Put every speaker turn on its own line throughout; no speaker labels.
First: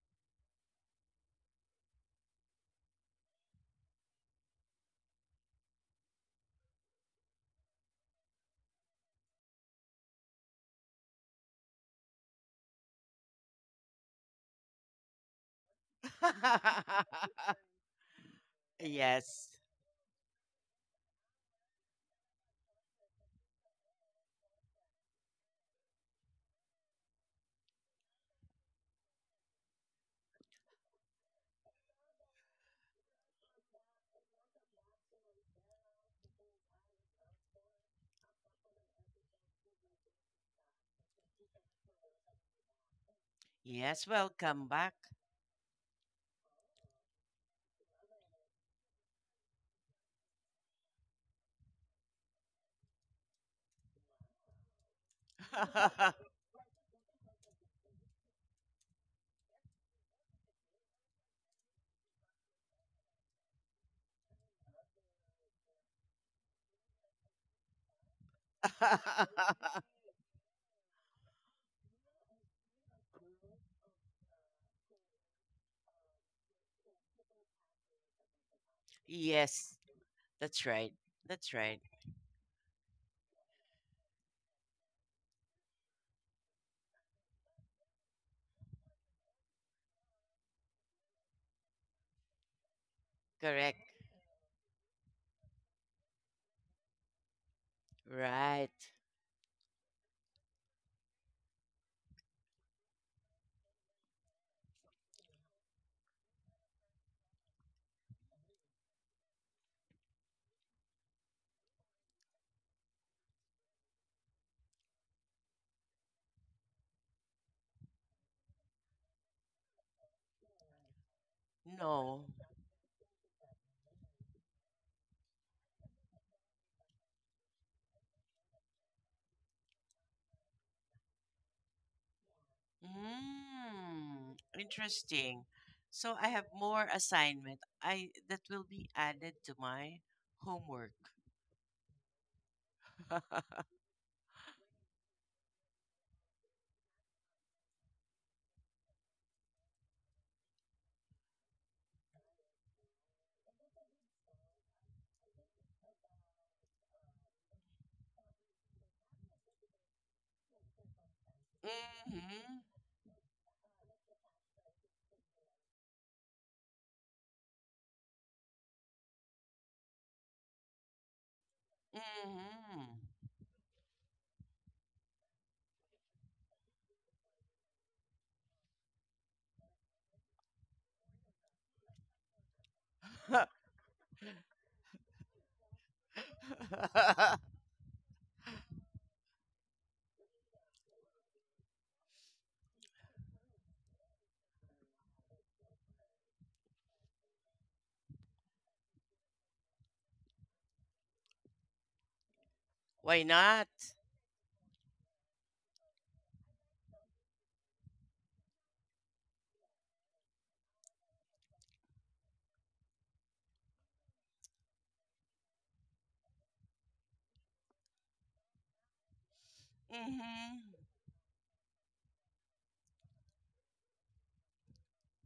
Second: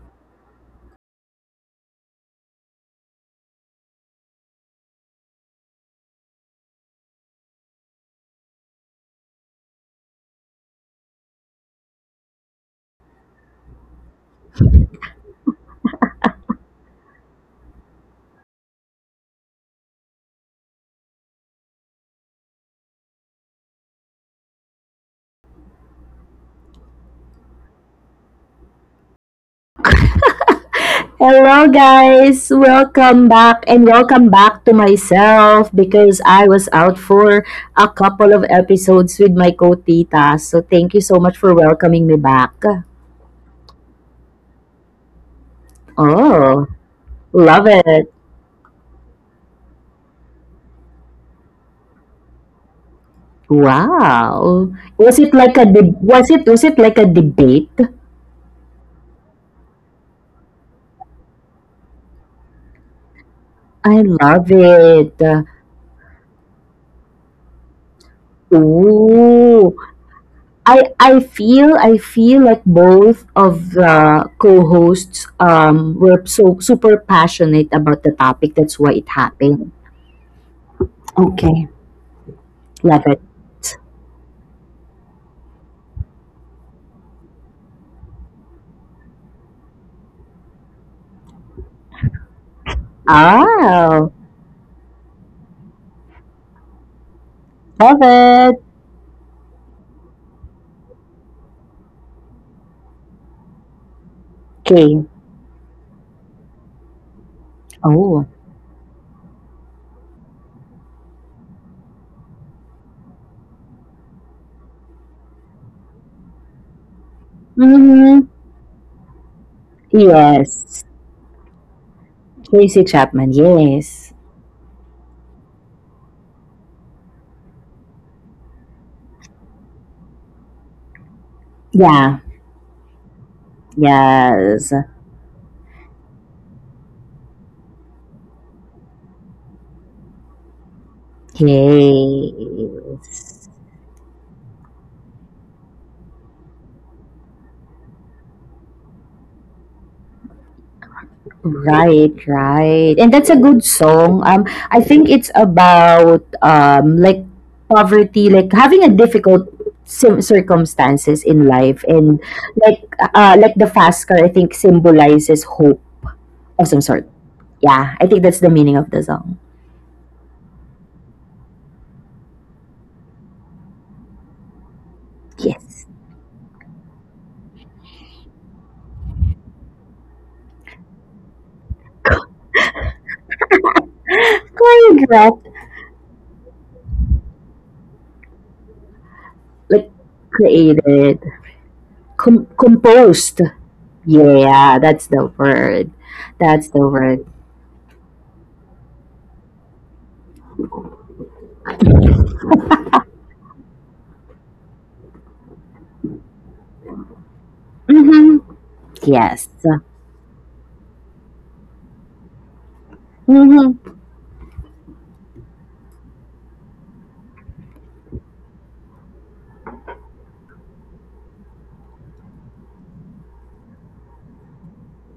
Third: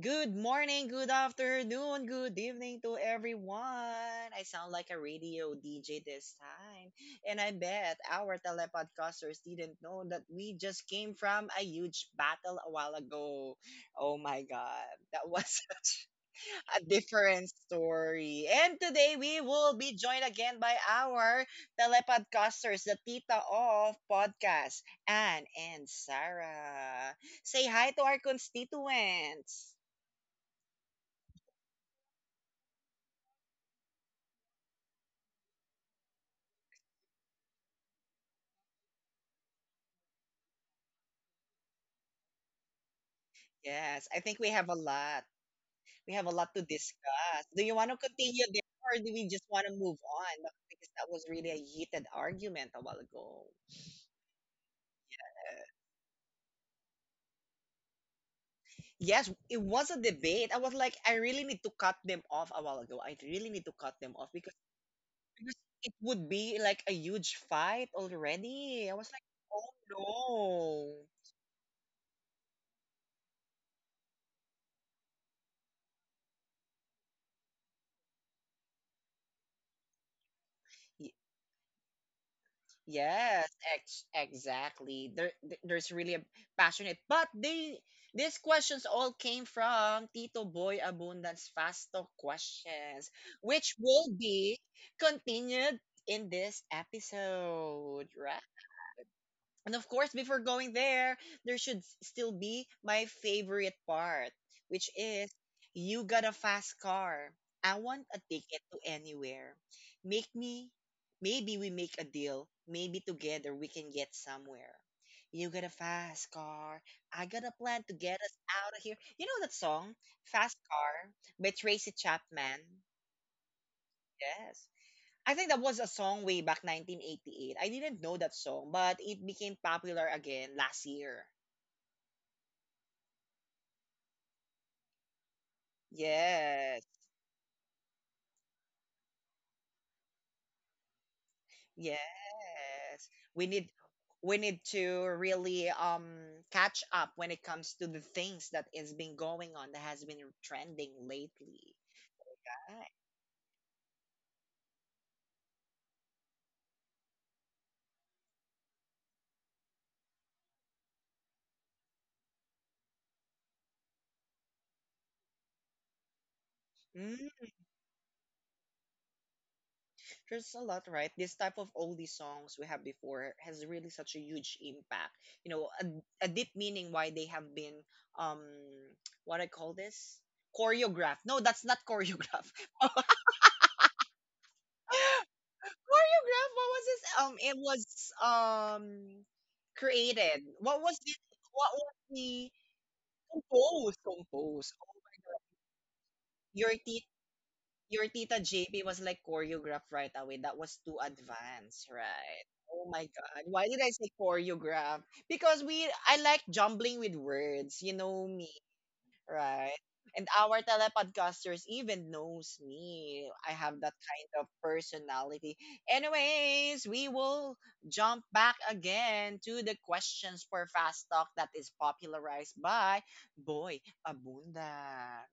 Good morning, good afternoon, good evening to everyone. I sound like a radio DJ this time. And I bet our telepodcasters didn't know that we just came from a huge battle a while ago. Oh my god. That was such a different story. And today we
Yes.
will be joined again by our telepodcasters, the Tita of Podcast, Anne and Sarah. Say hi to our constituents.
Hello guys, welcome back, and welcome back to myself because I was out for a couple of episodes with my co-tita. So thank you so much for welcoming me back.
Yes,
Yes, I think we have
welcome
a
back.
lot. We have a lot to
Oh,
discuss. Do
love
you want to
it.
continue there or do we just want to move on? Because that was really a heated argument a while ago.
Wow. Was it like a was it like a debate?
Yes, it was a debate. I was like, I really need to cut them off a while ago. I really need to cut
I
them off
love
because
it.
because it would be like a huge fight already. I was like, oh
Ooh, I
no.
I feel I feel like both of the co-hosts were so super passionate about the topic. That's why it
Yes,
happened.
that's right.
Y-
That's
Okay.
right.
Love it.
Yes, exactly. There, there's really a passionate, but they these questions all came from Tito Boy Abundance Fasto questions, which
Correct.
will
Oh,
be continued in this
love
episode, right?
it.
Right.
And of course, before going there, there should still be my favorite part, which
Okay.
is you got a fast car. I want a
Oh.
ticket to anywhere. Make me, maybe we make a deal. Maybe together we can get somewhere. You got a fast car. I got a plan to get
Mm-hmm.
us out of here. You know that song, Fast
Yes.
Car by Tracy
No.
Chapman?
Tracy Chapman. Yes.
Yes. I think that was a song way back 1988. I didn't know that song, but it became popular again last year.
Yeah.
Mm,
Yes.
interesting. So I have
Yes.
more assignment. I that will be added to my homework.
Yes. We
Yes.
need we need to really catch up when it comes to the things that is been going on that has been trending lately.
Right,
Right.
right. And that's a good song. I think it's about like poverty, like having a difficult circumstances in life, and
Hmm.
like like the fast car, I think, symbolizes hope of some sort.
Mm.
Yeah, I think that's the meaning of the song.
There's a lot, right? This type of oldie songs we have
Hmm.
before has really such a huge impact. You know,
Yes.
a deep meaning why they have been um what I call this choreograph. No, that's not choreograph.
Choreographed,
choreograph. What was this? It was um
like
created. What was it?
created,
What was the
composed.
compose? Compose.
Yeah, that's the word.
Your
That's the word.
Your tita JP was like choreograph right away. That was too advanced, right? Oh my
Why
God. Why
not?
did I say choreograph? Because we I like jumbling with words. You know
Mhm.
me,
Yes.
right? And our telepodcasters even knows me. I have
Mhm.
that kind of personality. Anyways, we will jump back again to the questions for
Hmm.
Fast Talk that is popularized by Boy Abunda.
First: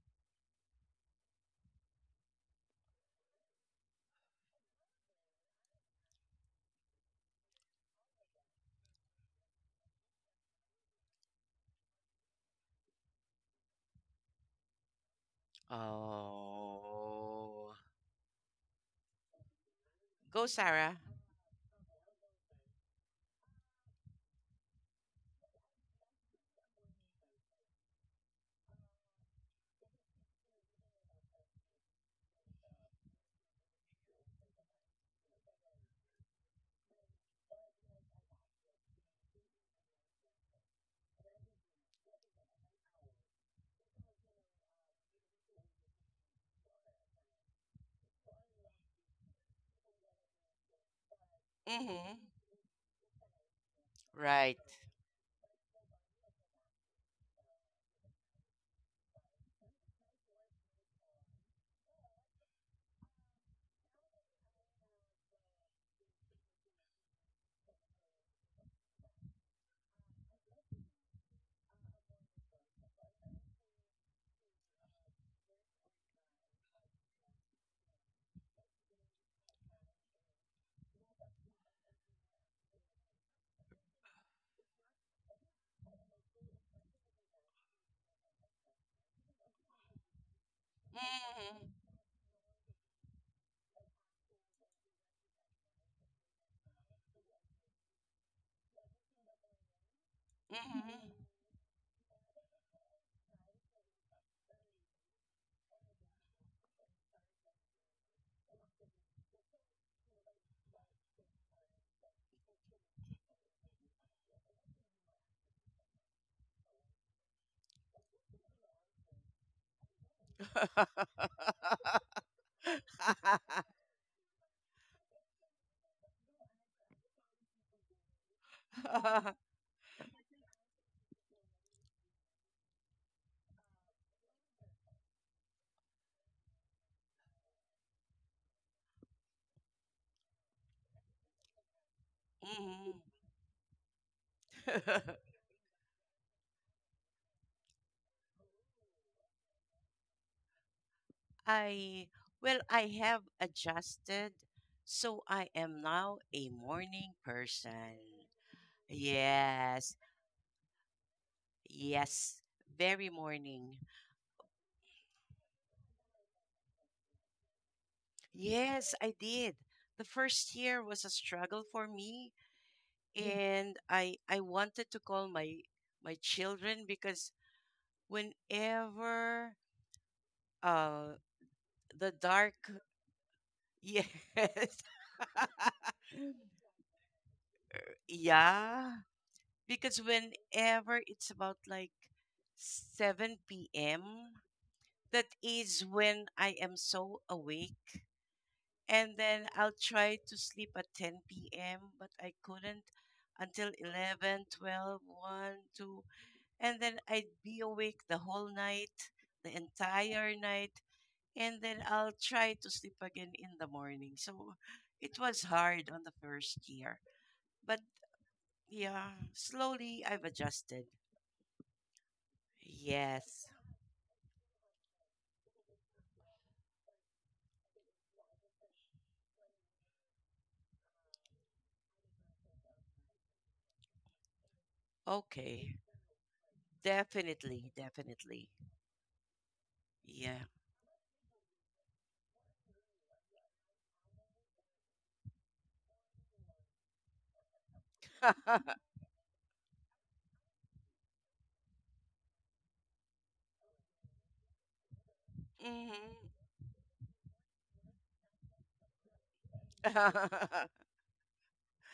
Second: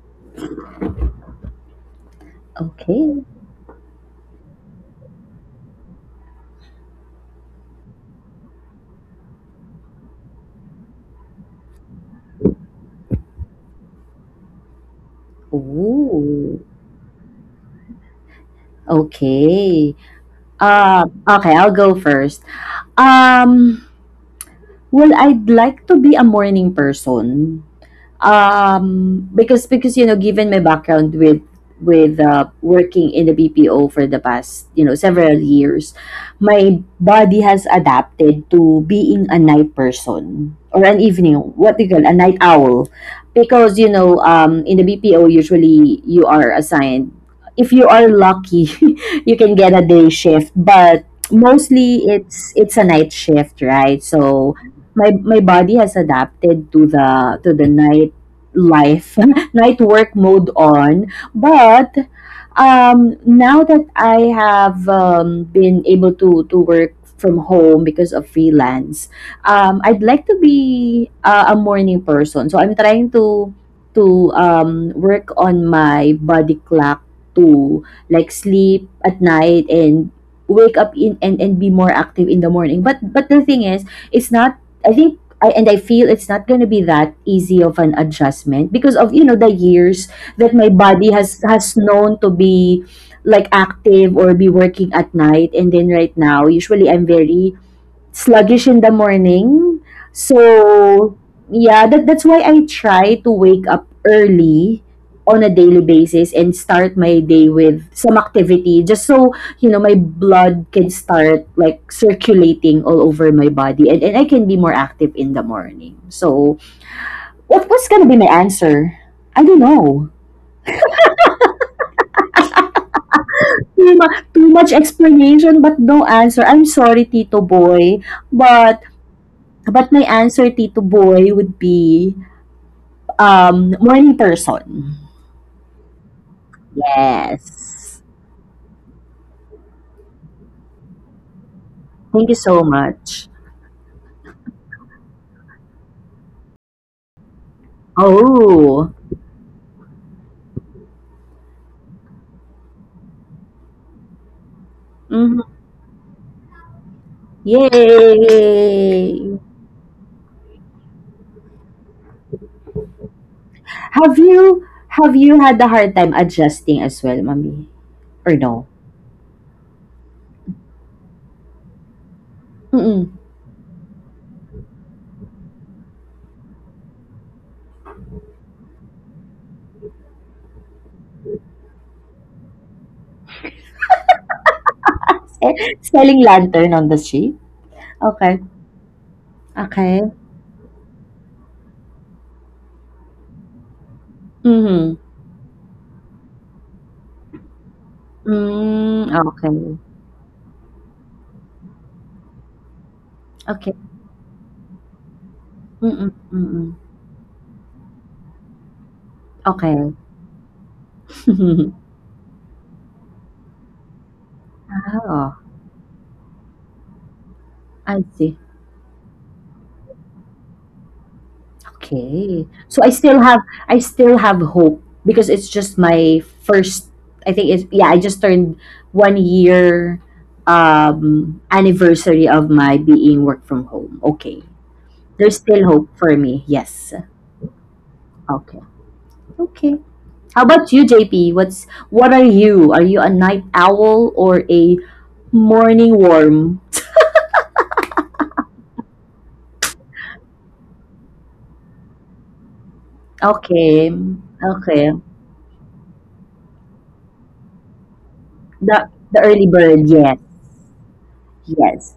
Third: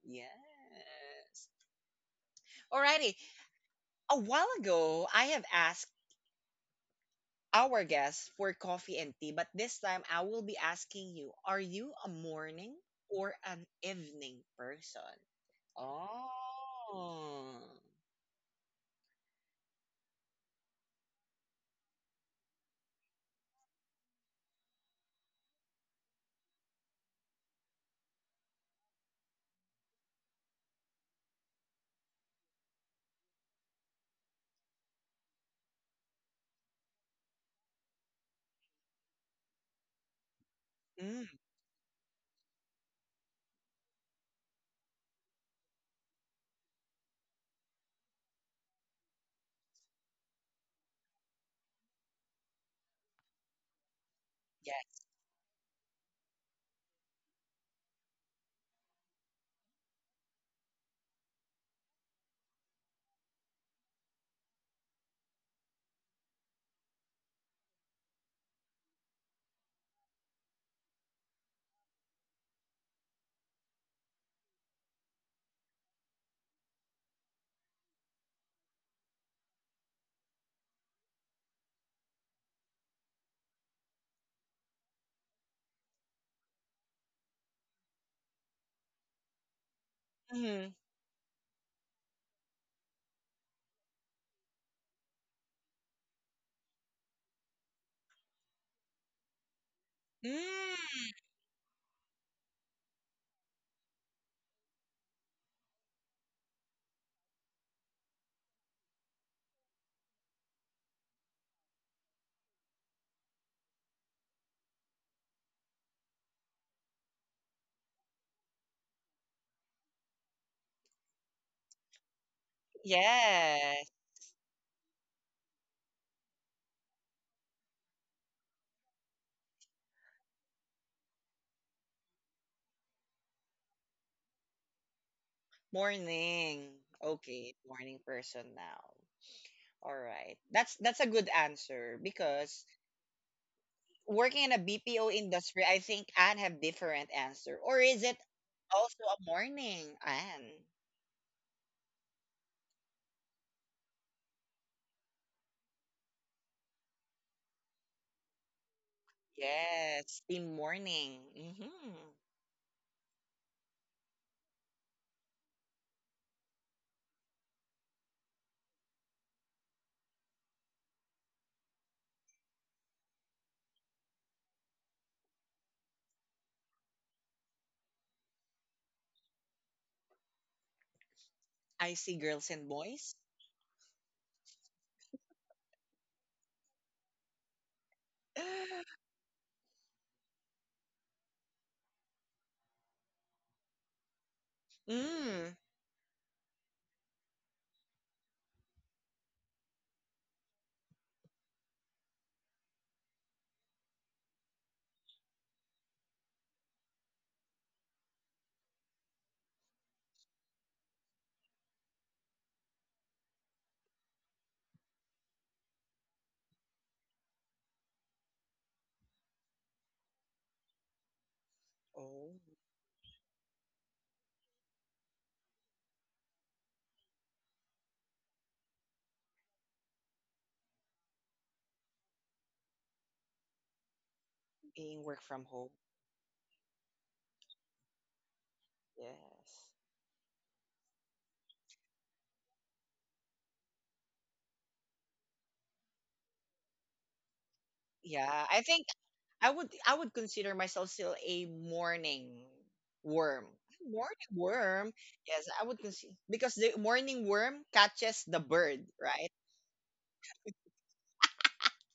Yes. Alrighty,
Okay.
a while ago, I have asked our guests for coffee and tea, but this time I will be asking you are you a morning or an evening person?
Ooh,
Oh.
Oh.
okay.
Go, Sarah.
Okay, I'll go first. Um, well, I'd like to be a morning person. Because you know, given my background with working in the BPO for the past, you know, several years, my body has adapted to being a night person, or an
Mm,
evening, what they call a night owl, because, you know, in the BPO usually you are assigned, if you are lucky, you can get a day shift, but mostly
Mm-hmm.
it's a night shift, right? So
Right.
yes.
my body has adapted to the night life, night work mode on. But now that I have been able to work from home because of freelance, I'd like to be a morning person. So I'm trying to work on my body clock to like sleep at night and wake up in, and be more active in the morning. But the thing is, it's not. I think and I feel it's not gonna be that easy of an adjustment because of, you know, the years that my
Mm,
body has known to be like active or be working at night, and then right now usually I'm very sluggish in the morning.
mm,
So,
Mm-hmm.
yeah, that 's why I try to wake up early on a daily basis and start my day with some activity, just so, you know, my blood can start like circulating all over my body, and I can be more active in the morning. So, what was going to be my answer? I don't know.
Mm-hmm.
yes.
Too much explanation but no answer. I'm sorry, Tito Boy, but my answer, Tito Boy, would be morning person.
Morning. Okay,
Yes.
morning person now. All right. That's a good answer
Thank you so
because
Mm-hmm.
much.
working in a BPO industry, I think Anne have different answer. Or is it
Oh,
also a morning, Anne?
I, well, I have adjusted, so
mhm.
I am now a morning person.
Yay!
Yes.
Yes, in morning. Hmm
Yes. Very morning.
Have you had a hard time adjusting as well, mommy? Or no?
Yes, I did. The first year was a struggle for me.
Mm-mm.
Yeah. And I wanted to call my children because whenever, uh
I
the
see girls and
dark.
boys.
Yes.
Eh, selling lantern on the street. Okay.
Yeah, because
Okay.
whenever it's about like 7 p.m.,
Mm-hmm.
that
Mm.
is when I am so awake,
Mm,
and then
okay.
I'll try to sleep at 10 p.m., but I couldn't
Okay.
until 11, 12, 1, 2,
Mm-mm. Mm-mm.
and then I'd be awake the whole night, the
Okay.
entire night, and then I'll try to sleep again in the morning. So it
Oh,
was hard on the first year, but
I see.
yeah, slowly I've adjusted.
Oh,
Okay. So
Yes.
I still have hope because it's just my first, I think it's, yeah, I just turned 1 year anniversary of my being work from home. Okay.
being work
There's
from
still
home.
Okay.
hope for me. Yes.
Definitely, definitely.
Okay.
Yes.
Okay. How
Yeah.
about you, JP? What are you? Are you a night owl or a morning worm?
Yeah, I think I would consider myself still a morning worm.
Okay.
Morning
Okay.
worm. Yes, I would consider
Mhm.
because the morning worm catches the
The
bird,
the
right?
early bird, yes. Yes.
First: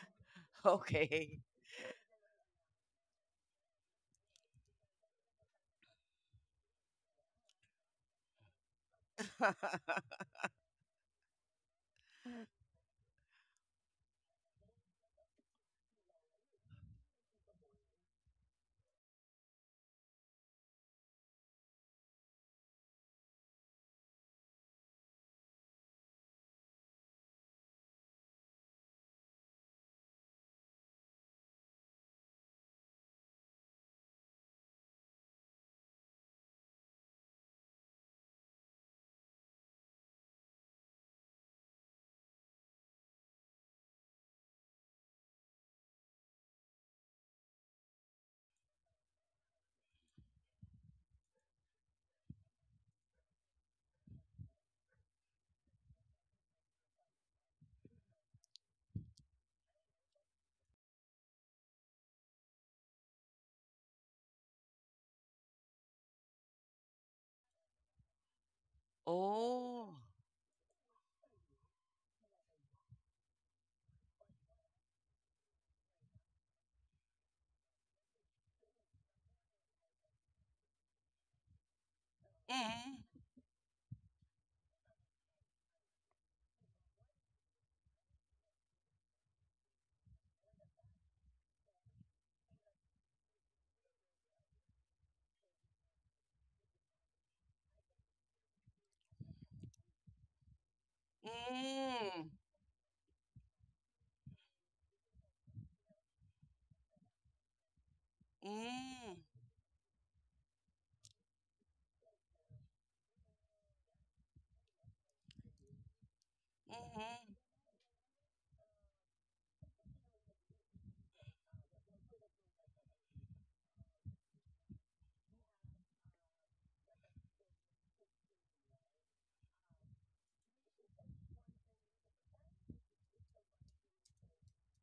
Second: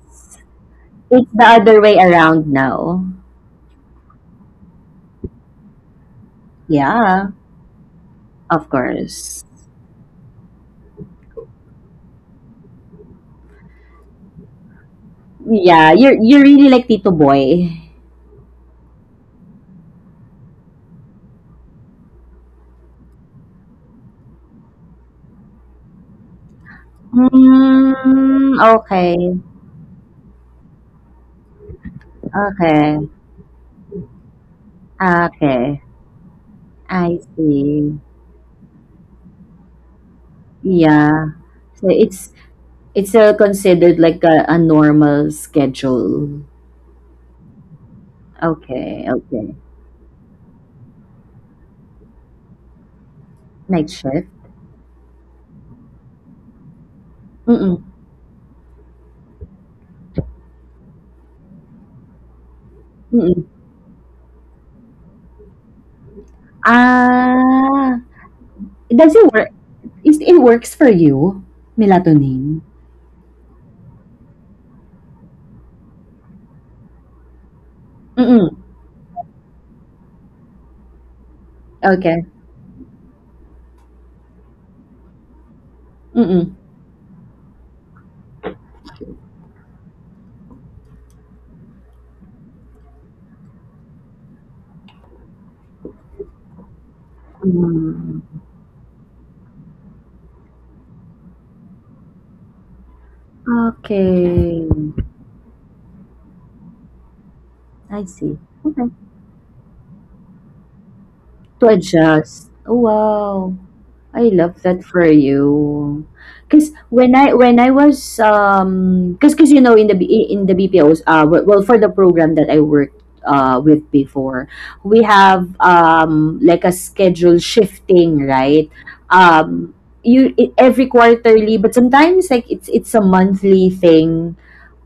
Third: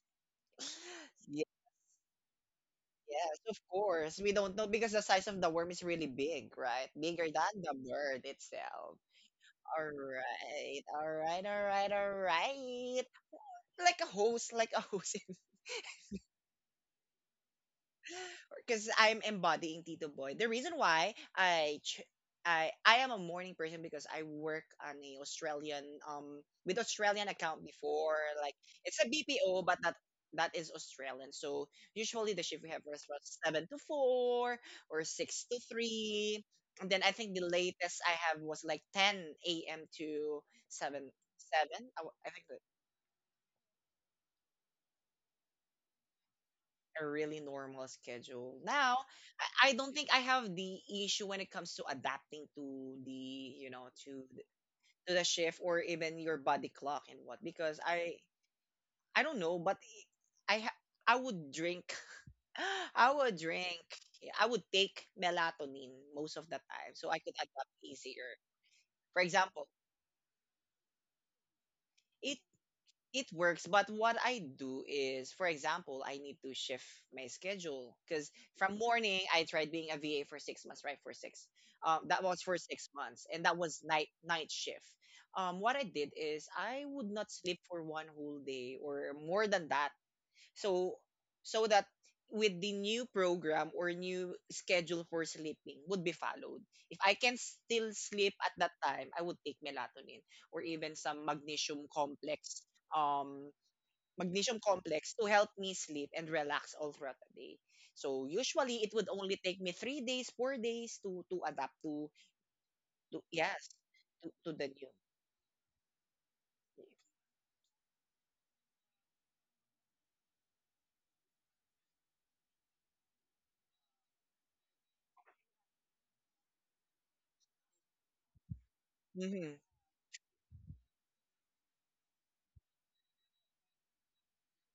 It's
Okay.
the
Ye-
other way around now.
Yes, of course. We don't know because the size of the worm is really big, right? Bigger
Yeah,
than the bird
of
itself.
course.
All right, all right, all right, all right. Like a host indoor,
Yeah, you're really like Tito Boy.
because I'm embodying Tito Boy. The reason why I ch- I am a morning person because I work on a Australian with Australian account before. Like
Mm,
it's a
okay,
BPO, but that is Australian. So usually the shift we have
okay,
was about 7 to 4 or six to
okay.
three. And then I
I
think the latest
see.
I have was like 10 a.m. to seven
Yeah.
seven.
So it's
I think
considered like a normal schedule.
a really normal schedule. Now,
Okay, okay.
I don't think I have the issue when it comes to adapting to the, you
Night
know,
shift.
to the shift or even your body clock and what
Mm-mm,
because I don't know, but I ha- I would drink I
mm-mm.
would drink I would take melatonin most of the time so I could adapt
Ah,
easier.
does it
For
work?
example,
Oh.
Is it works for you,
it
melatonin?
it works but what I do is for example I need to shift my schedule because
Mm-mm.
from morning I tried being a VA for 6 months right for six
Okay.
that was for six
Mm-hmm.
months and that was night shift. What I did
Mm-mm.
is I would not sleep for 1 whole day or more than that so that with the new program or new schedule for sleeping would be followed. If I can still
Mm.
sleep at that time, I would take melatonin or even some magnesium
Mm-hmm.
complex um
Okay.
magnesium complex to help me sleep and relax all throughout the day.
I see.
So
Okay.
usually it
Mm-hmm.
would only take me 3 days, 4 days to
To
adapt
adjust.
to
Wow.
yes,
I love
to the
that
new.
for you. Cause when I was cause, you know, in the in the BPOs, well, for the program that I worked with before, we have like a schedule shifting, right?
Mhm.
um every quarterly, but sometimes like it's a monthly thing.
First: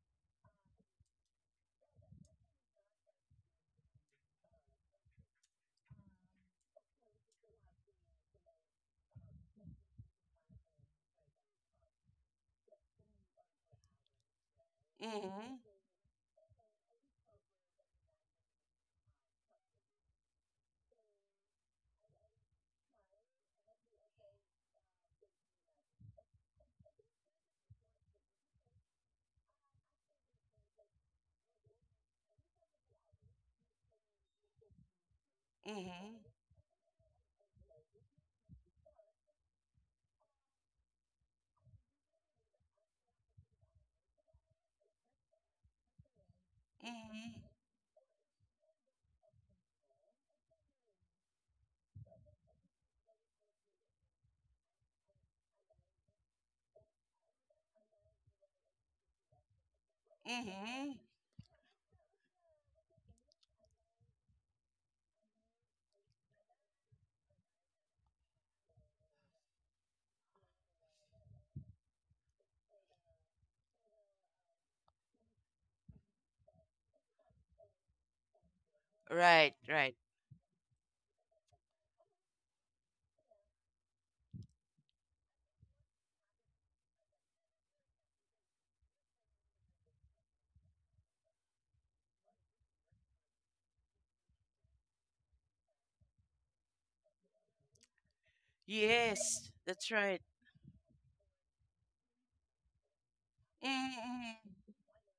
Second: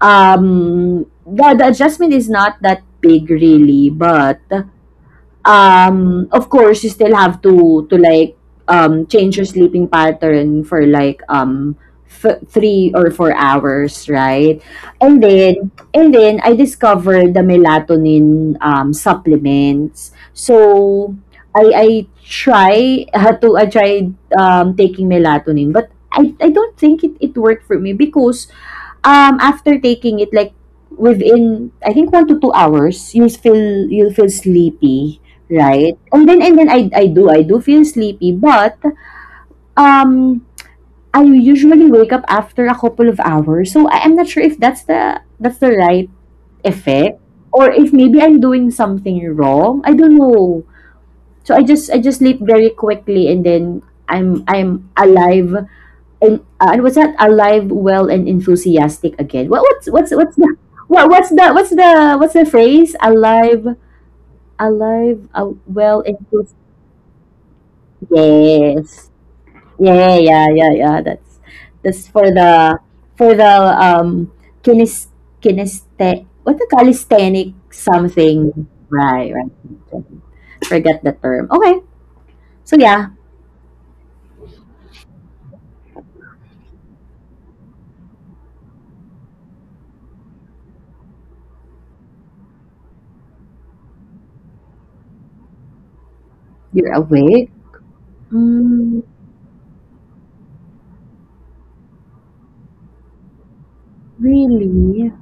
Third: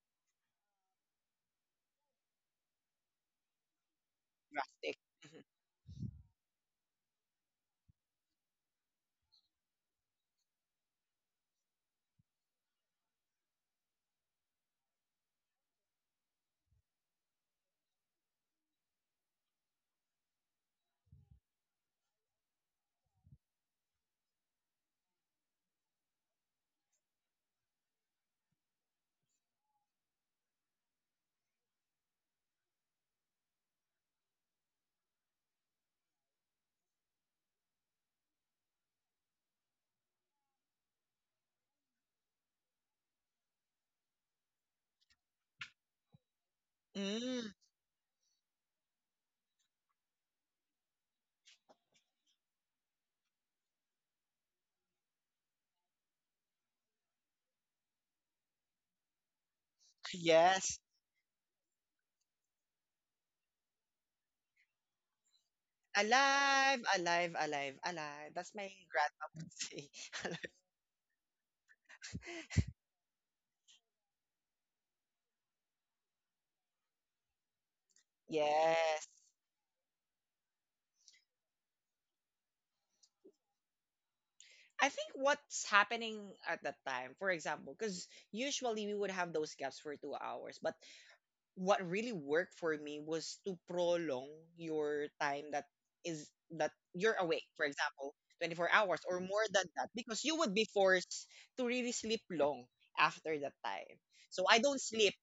The adjustment is not that big really, but
Drastic. Mhm.
of course you still have to like change your sleeping pattern for like 3 or 4 hours, right? And then
Mm-hmm.
I discovered the melatonin supplements, so I try had to I tried taking melatonin, but I don't think it worked for me because after taking it like within, I think, 1 to 2 hours, you feel, you'll feel sleepy, right?
Mm-hmm.
And then I do feel sleepy, but um I usually wake up after a couple of hours. So I am not sure if that's the right effect,
Mm-hmm.
Mm,
or if maybe I'm doing something wrong. I don't know. So I just sleep very quickly, and then I'm alive and what's that, alive, well, and enthusiastic again. What's the
yes.
Mm-hmm.
what's the phrase? Alive well, enthusiastic.
Alive, alive, alive, alive. That's my
Yes.
grandma would say. Alive.
Yeah. That's for the for the um kines, kineste what, the calisthenic something.
Yes.
Right, right.
Right, right.
Forget the term. Okay. So yeah,
I think what's happening at that time, for example, because usually we would have those gaps for 2 hours, but what really worked for me was to prolong your time is that
you're
you're awake,
awake.
for example, 24 hours
Mm,
or more
Yes,
than that,
that's
because
right.
you would be forced to really sleep long after that time. So I
Mm-hmm.
don't
really?
sleep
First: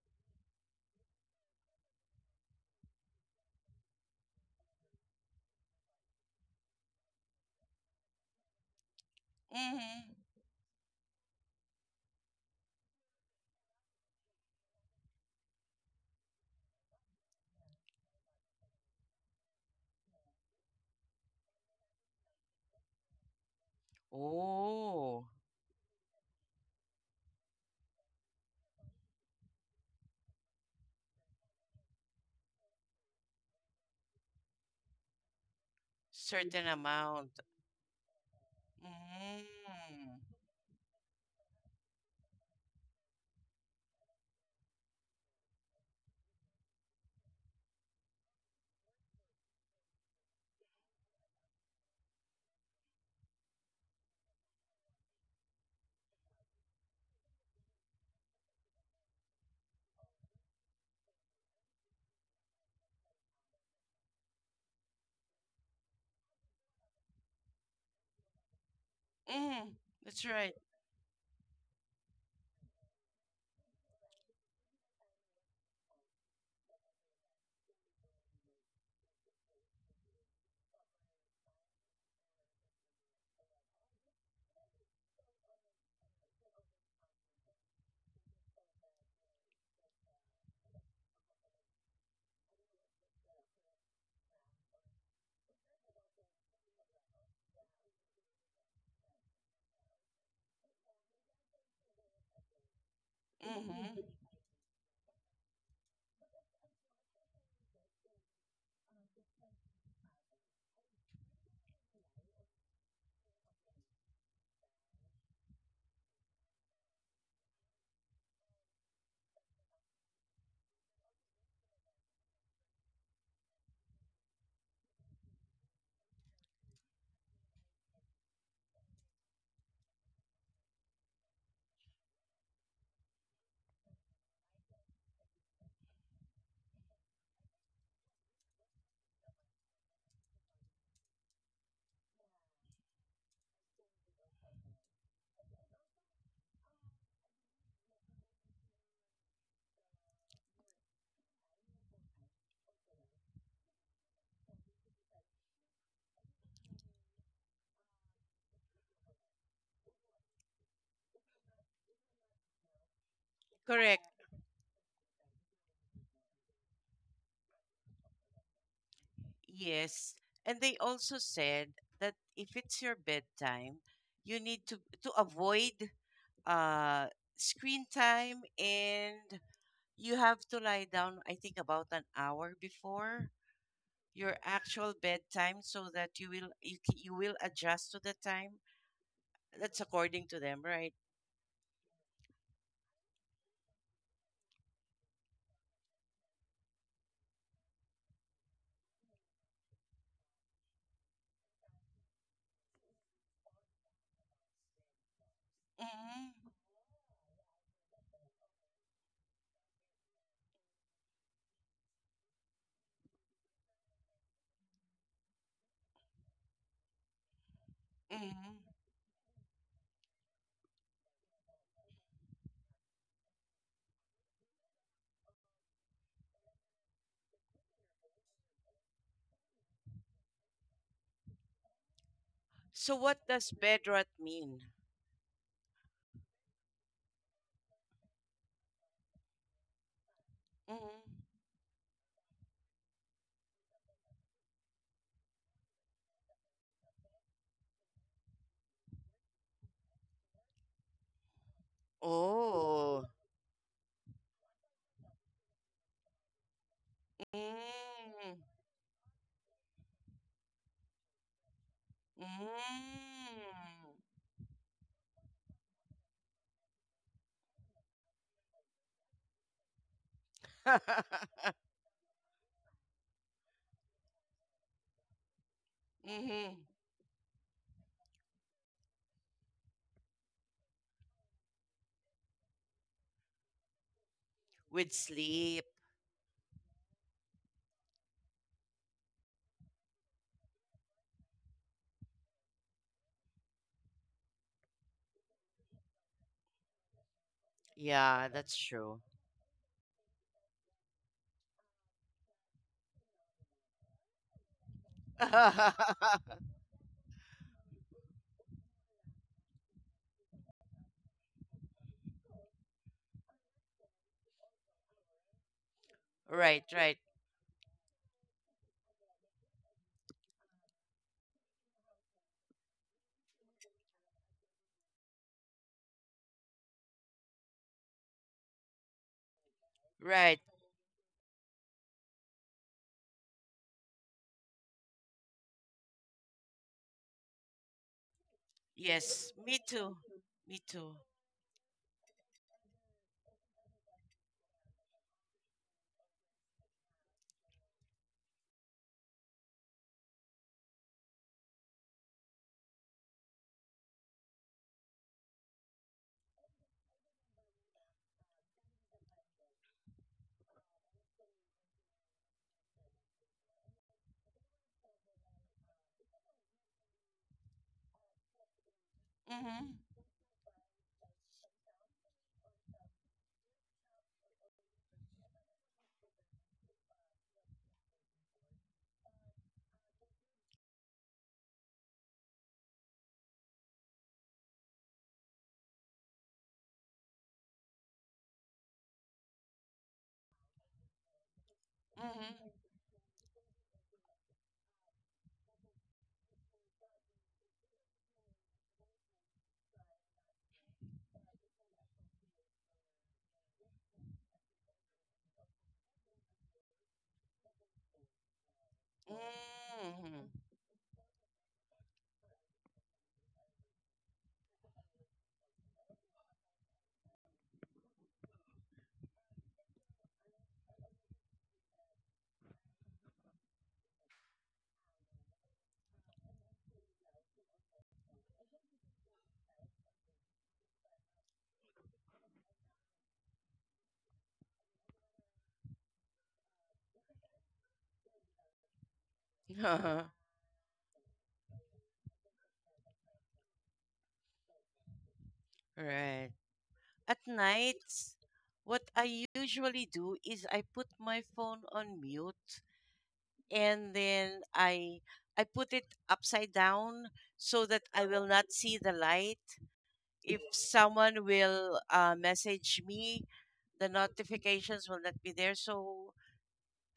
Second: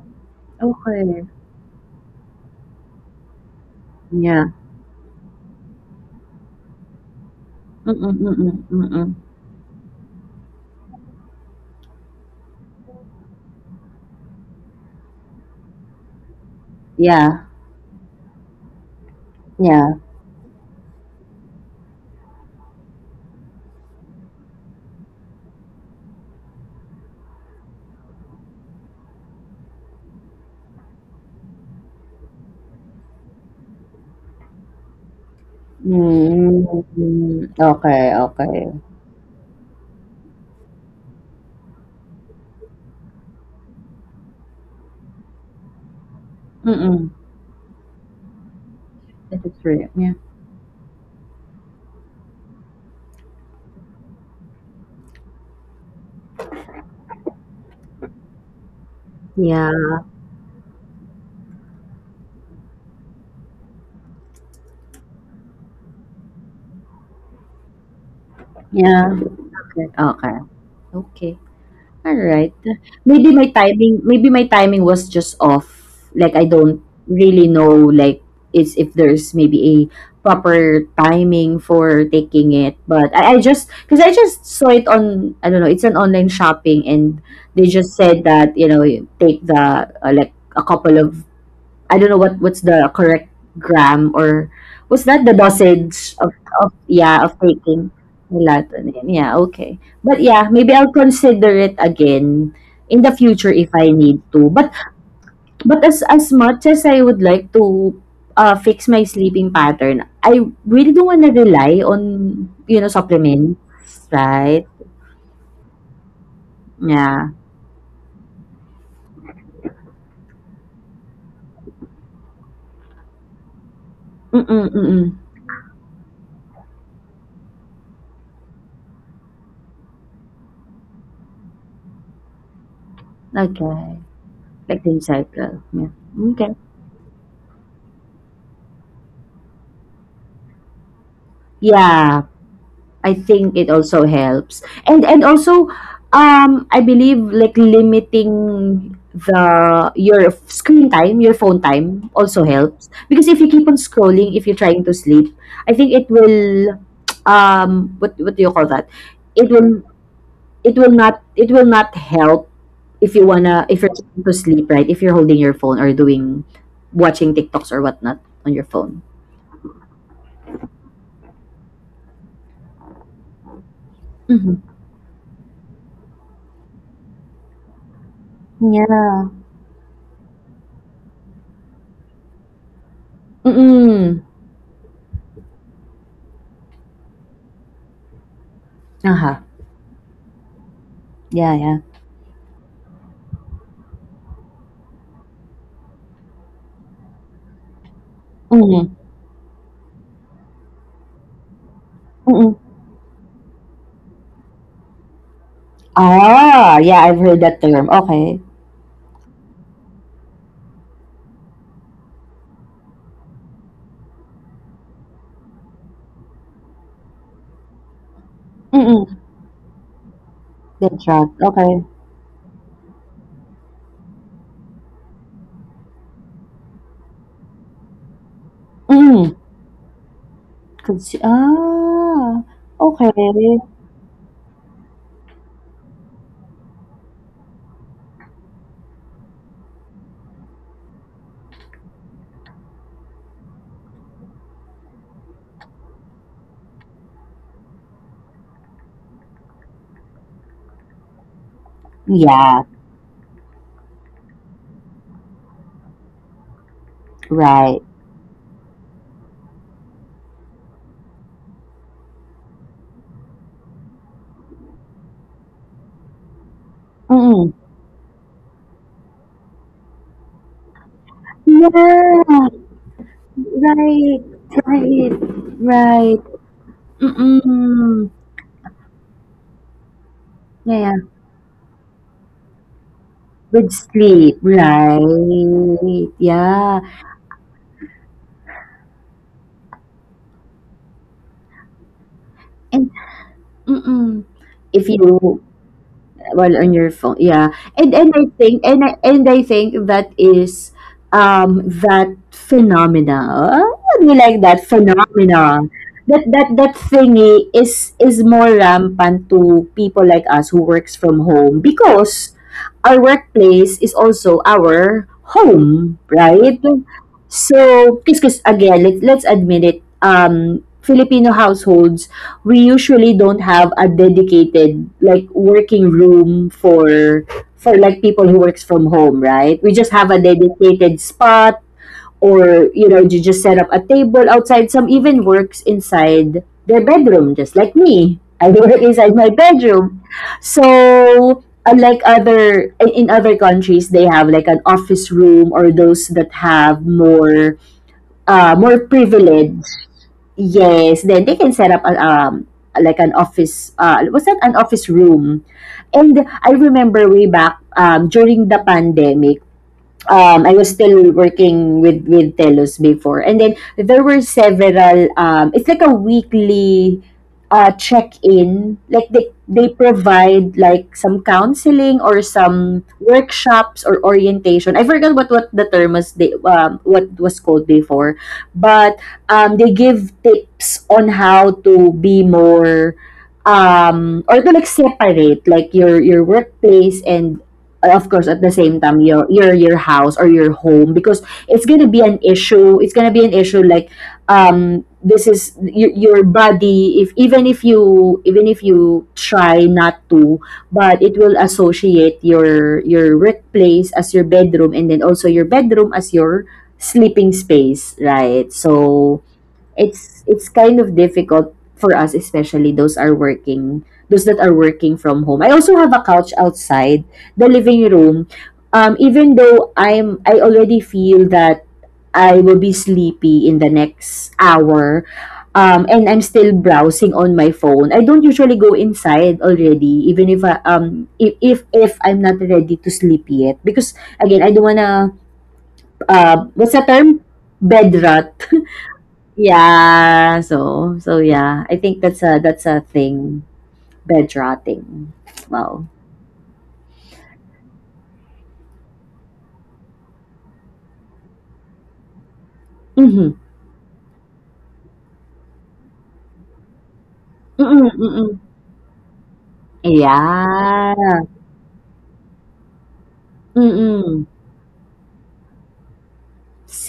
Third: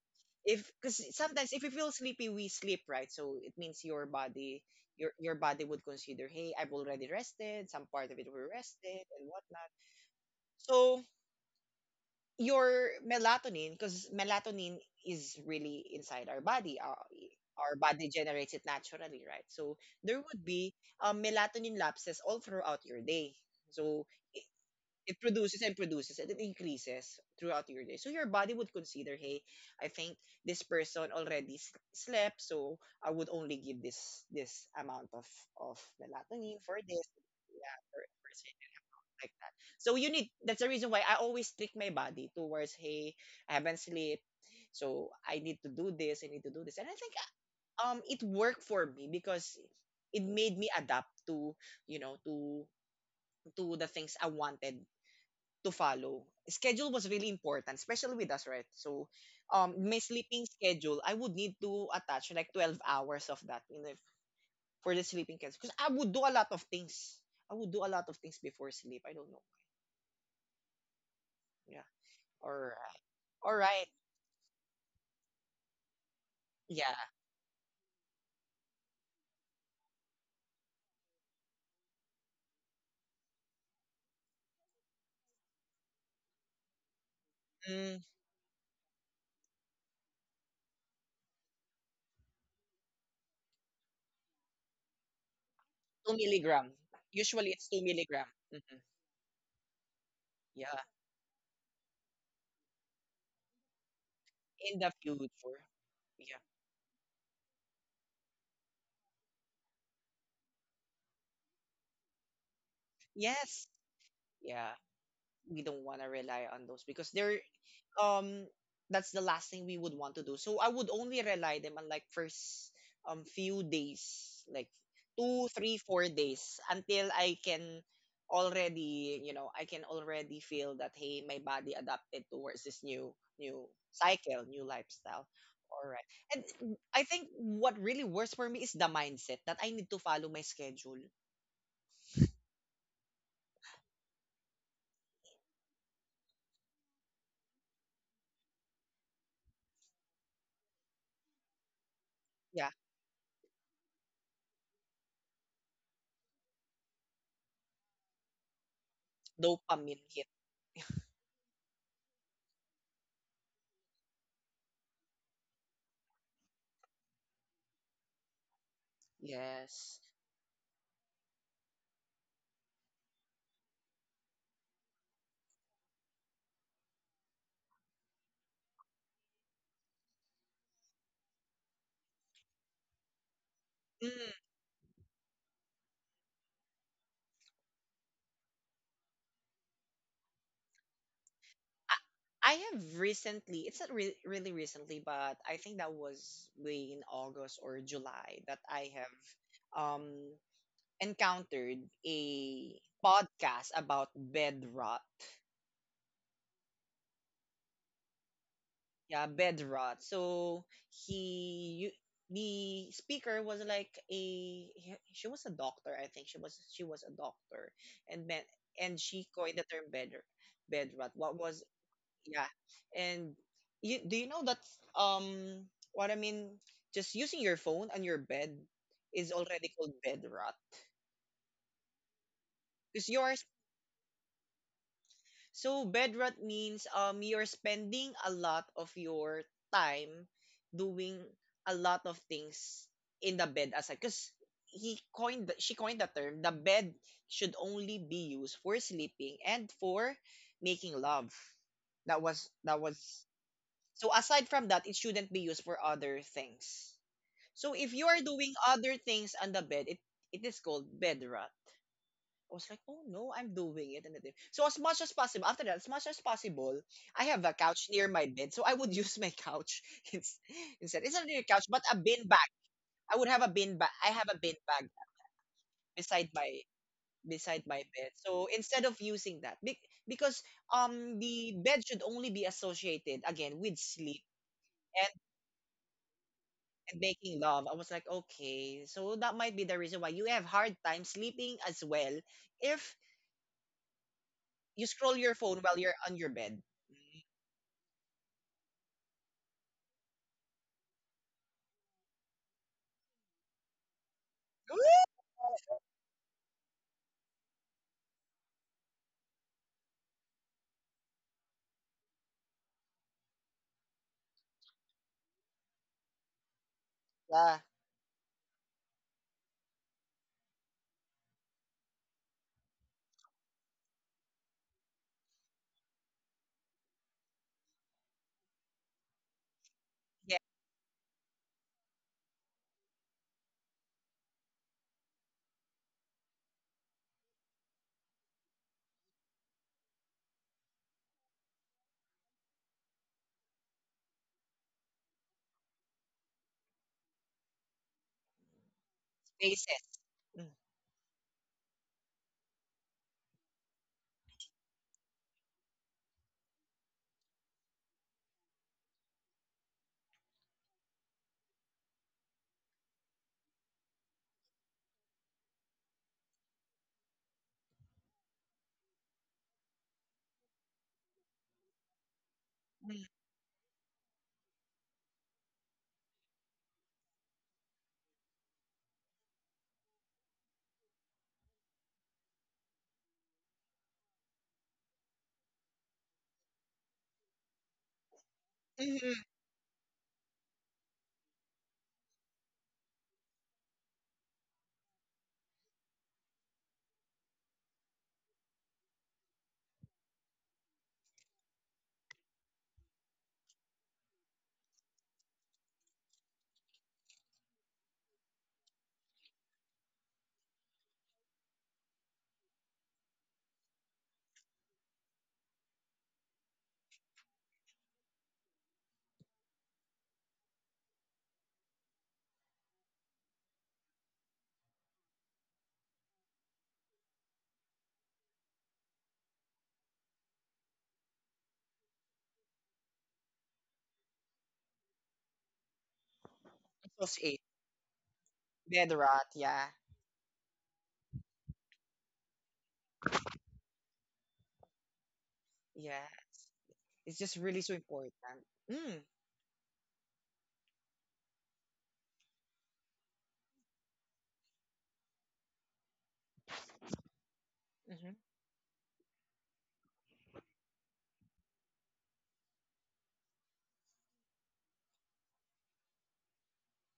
if because
Okay.
sometimes if you feel sleepy we sleep, right? So it means your
Yeah.
body your body would consider, hey, I've already rested, some part
Mm-mm,
of it were
mm-mm,
rested
mm-mm.
and whatnot.
Mm-hmm.
So your melatonin, because melatonin is really inside our body,
Yeah.
our body generates it naturally, right? So
Yeah.
there would be melatonin lapses all throughout your day, so it
Oh,
produces and produces and it increases throughout your day. So your body would consider, hey, I think this person already slept, so I would only give this amount of melatonin
certain
for this,
amount.
Mm,
yeah,
okay,
for
okay.
certain, like that. So you need.
Mm-hmm.
That's the reason why I always trick my body towards, hey, I haven't slept, so I need to do this, I need to do this, and I think
Mm-mm.
it worked for me
That is
because
true. Yeah.
it made me adapt to, you know, to the things I wanted to follow. Schedule was really important, especially with us, right? So,
Yeah.
my sleeping schedule, I would need to attach like 12 hours of that in the, for the sleeping schedule. Because I would do a lot of things. I would do a lot of things before sleep. I
Yeah.
don't know.
Mm-hmm.
Okay.
That's
Okay.
right.
Okay.
Yeah.
All
All
right.
right.
Maybe my
All right.
timing, was just off. Like I don't
Yeah.
really know like is if there's maybe a proper timing for taking it. But I just, because I just saw it on, I don't know, it's an online shopping, and they just
Mm,
said that, you know, you take the like a couple of, I don't know what 's the correct gram, or was that the
two
dosage of,
milligram.
of yeah, of
Usually it's two
taking
milligram. Hmm
melatonin? Yeah, okay. But yeah, maybe
Yeah.
I'll consider it again in the future if I
Mm-hmm.
need to. But
In the future.
as
Yeah.
much as I would like to fix my sleeping pattern, I really don't want to rely on, you know, supplements,
Yes.
right?
Yeah. We don't want to rely on those because
Yeah.
they're um that's the last thing we would want to do. So I would only rely them on like first few days,
Mm
like
mm mm. Mm.
2, 3, 4 days until I can already, you know, I can already feel that, hey, my body adapted towards this new
Okay.
cycle, new
Like the
lifestyle.
cycle.
All
Yeah.
right.
Okay.
And I think what really works for me is the mindset that I need to follow my schedule.
Yeah. I think it also helps. And also I believe like limiting the screen time, your phone time also
Yeah.
helps, because if you keep on scrolling if you're trying to sleep, I think it will what do you call that? It will
Dopamine hit.
it will not help if you wanna, if you're
Correct.
trying to sleep, right? If you're holding your phone or doing watching TikToks or whatnot on your phone.
Yes.
Yes. And they also said that if it's your bedtime, you need
Mm-hmm.
to avoid uh screen time, and
Yeah.
you have to lie down, I think about an hour before
Mm-mm.
your
Mm.
actual bedtime so that you will adjust to the time,
Uh-huh.
that's according to them, right?
Yeah, yeah.
I have recently, it's not re- really recently, but I think that was way in August or July that I
Mm-hmm.
have um, encountered
Mm.
a podcast about bed rot.
Mm-hmm.
Ah, yeah, I've heard that term. Okay.
Yeah, bed rot. So he, you, the speaker was like a, she was a doctor. I think she was a doctor, and then
Mm-hmm.
and
Mm.
she coined the term bed
Dead
rot.
shot.
What was
Okay.
Yeah. And you, do you know that um what I mean? Just using your phone on your bed is
Mm.
already called bed rot.
Consi, ah,
So
Because
okay.
what
yours
does bedrot mean?
so bed rot means you're spending a lot of your time
Mm-hmm.
doing a lot of things in the bed aside. Because she coined the term the bed should only be used for sleeping and for making love.
Yeah,
That was
Oh.
So aside from that, it shouldn't be used for other things. So
right.
if you are
Mm-hmm.
doing other things on the bed, it is called bed rot. I was like, oh no, I'm doing it. And it- so as much as possible, after that, as much as possible, I have a
Mm.
couch near my bed. So I would use my couch ins- instead. It's not really a
Mm-hmm.
couch, but a bin
Yeah,
bag. I would have a bin bag. I
right,
have a bin bag
right, right.
beside
Mm-hmm.
my beside my bed.
Mm.
So instead of using that, be- because
Yeah, yeah.
the bed should only be associated again
With
with sleep
sleep,
With sleep.
right. Yeah.
and making love. I was like, okay, so that might be the reason why you have hard time sleeping as well
And
if
mm.
you
If
scroll your
you
phone while you're on your
while
bed.
on your phone. Yeah. And
Yeah,
I
that's
think,
true.
and I think that is that phenomena. Oh, do you like that
Woo!
phenomena? That thingy is more rampant to people like us who works from home, because our workplace is also our home,
Right,
right?
right.
Yeah.
So, because again, let's admit it, Filipino households, we usually don't have a dedicated like working room for like people who works from home, right? We just have a
Right.
Yes,
dedicated spot, or you know, you just set up a table outside. Some even works inside their bedroom, just like me. I work
Yes,
inside my
me too.
bedroom.
Me too.
So unlike other, in other countries, they have like an office room, or those that have more more privilege.
faces.
Yes, then they can set up a, like an office, was that an office room. And I remember way back during the pandemic, I was still working with Telos before, and then there were several. It's like a weekly check-in. Like they
Mm-hmm.
provide like some counseling or some workshops or orientation. I forgot what the term was. They what was called before, but they give tips on how to be more or to like separate like your workplace and of course at the same time
Mm-hmm.
your house or your home because it's gonna be an issue it's gonna be an issue like this is your body if even if you try not to but it will associate your workplace as your bedroom, and then also your bedroom as your sleeping space, right? So
Mm-hmm.
it's kind of difficult for us, especially those that are working from home. I also have a couch outside the living room. Even though I already feel that I will be sleepy in the next hour and I'm still browsing on my phone, I don't usually go inside already, even if I'm not ready to sleep yet, because again, I don't wanna what's the term,
Associate.
bed rot.
Bed rot. Yeah.
Mm-hmm.
Yeah, so yeah, I think that's a thing. Bed rotting. Wow.
Yeah.
Right.
It's
At
just really so important.
nights, what
Mm.
I usually do is I put my phone on mute,
Mhm.
and then I put it upside down so that
Mm-mm,
I
hmm
will
mm-mm.
not see the light. If
Yeah.
someone will message me, the
Mm-mm.
notifications will not be there. So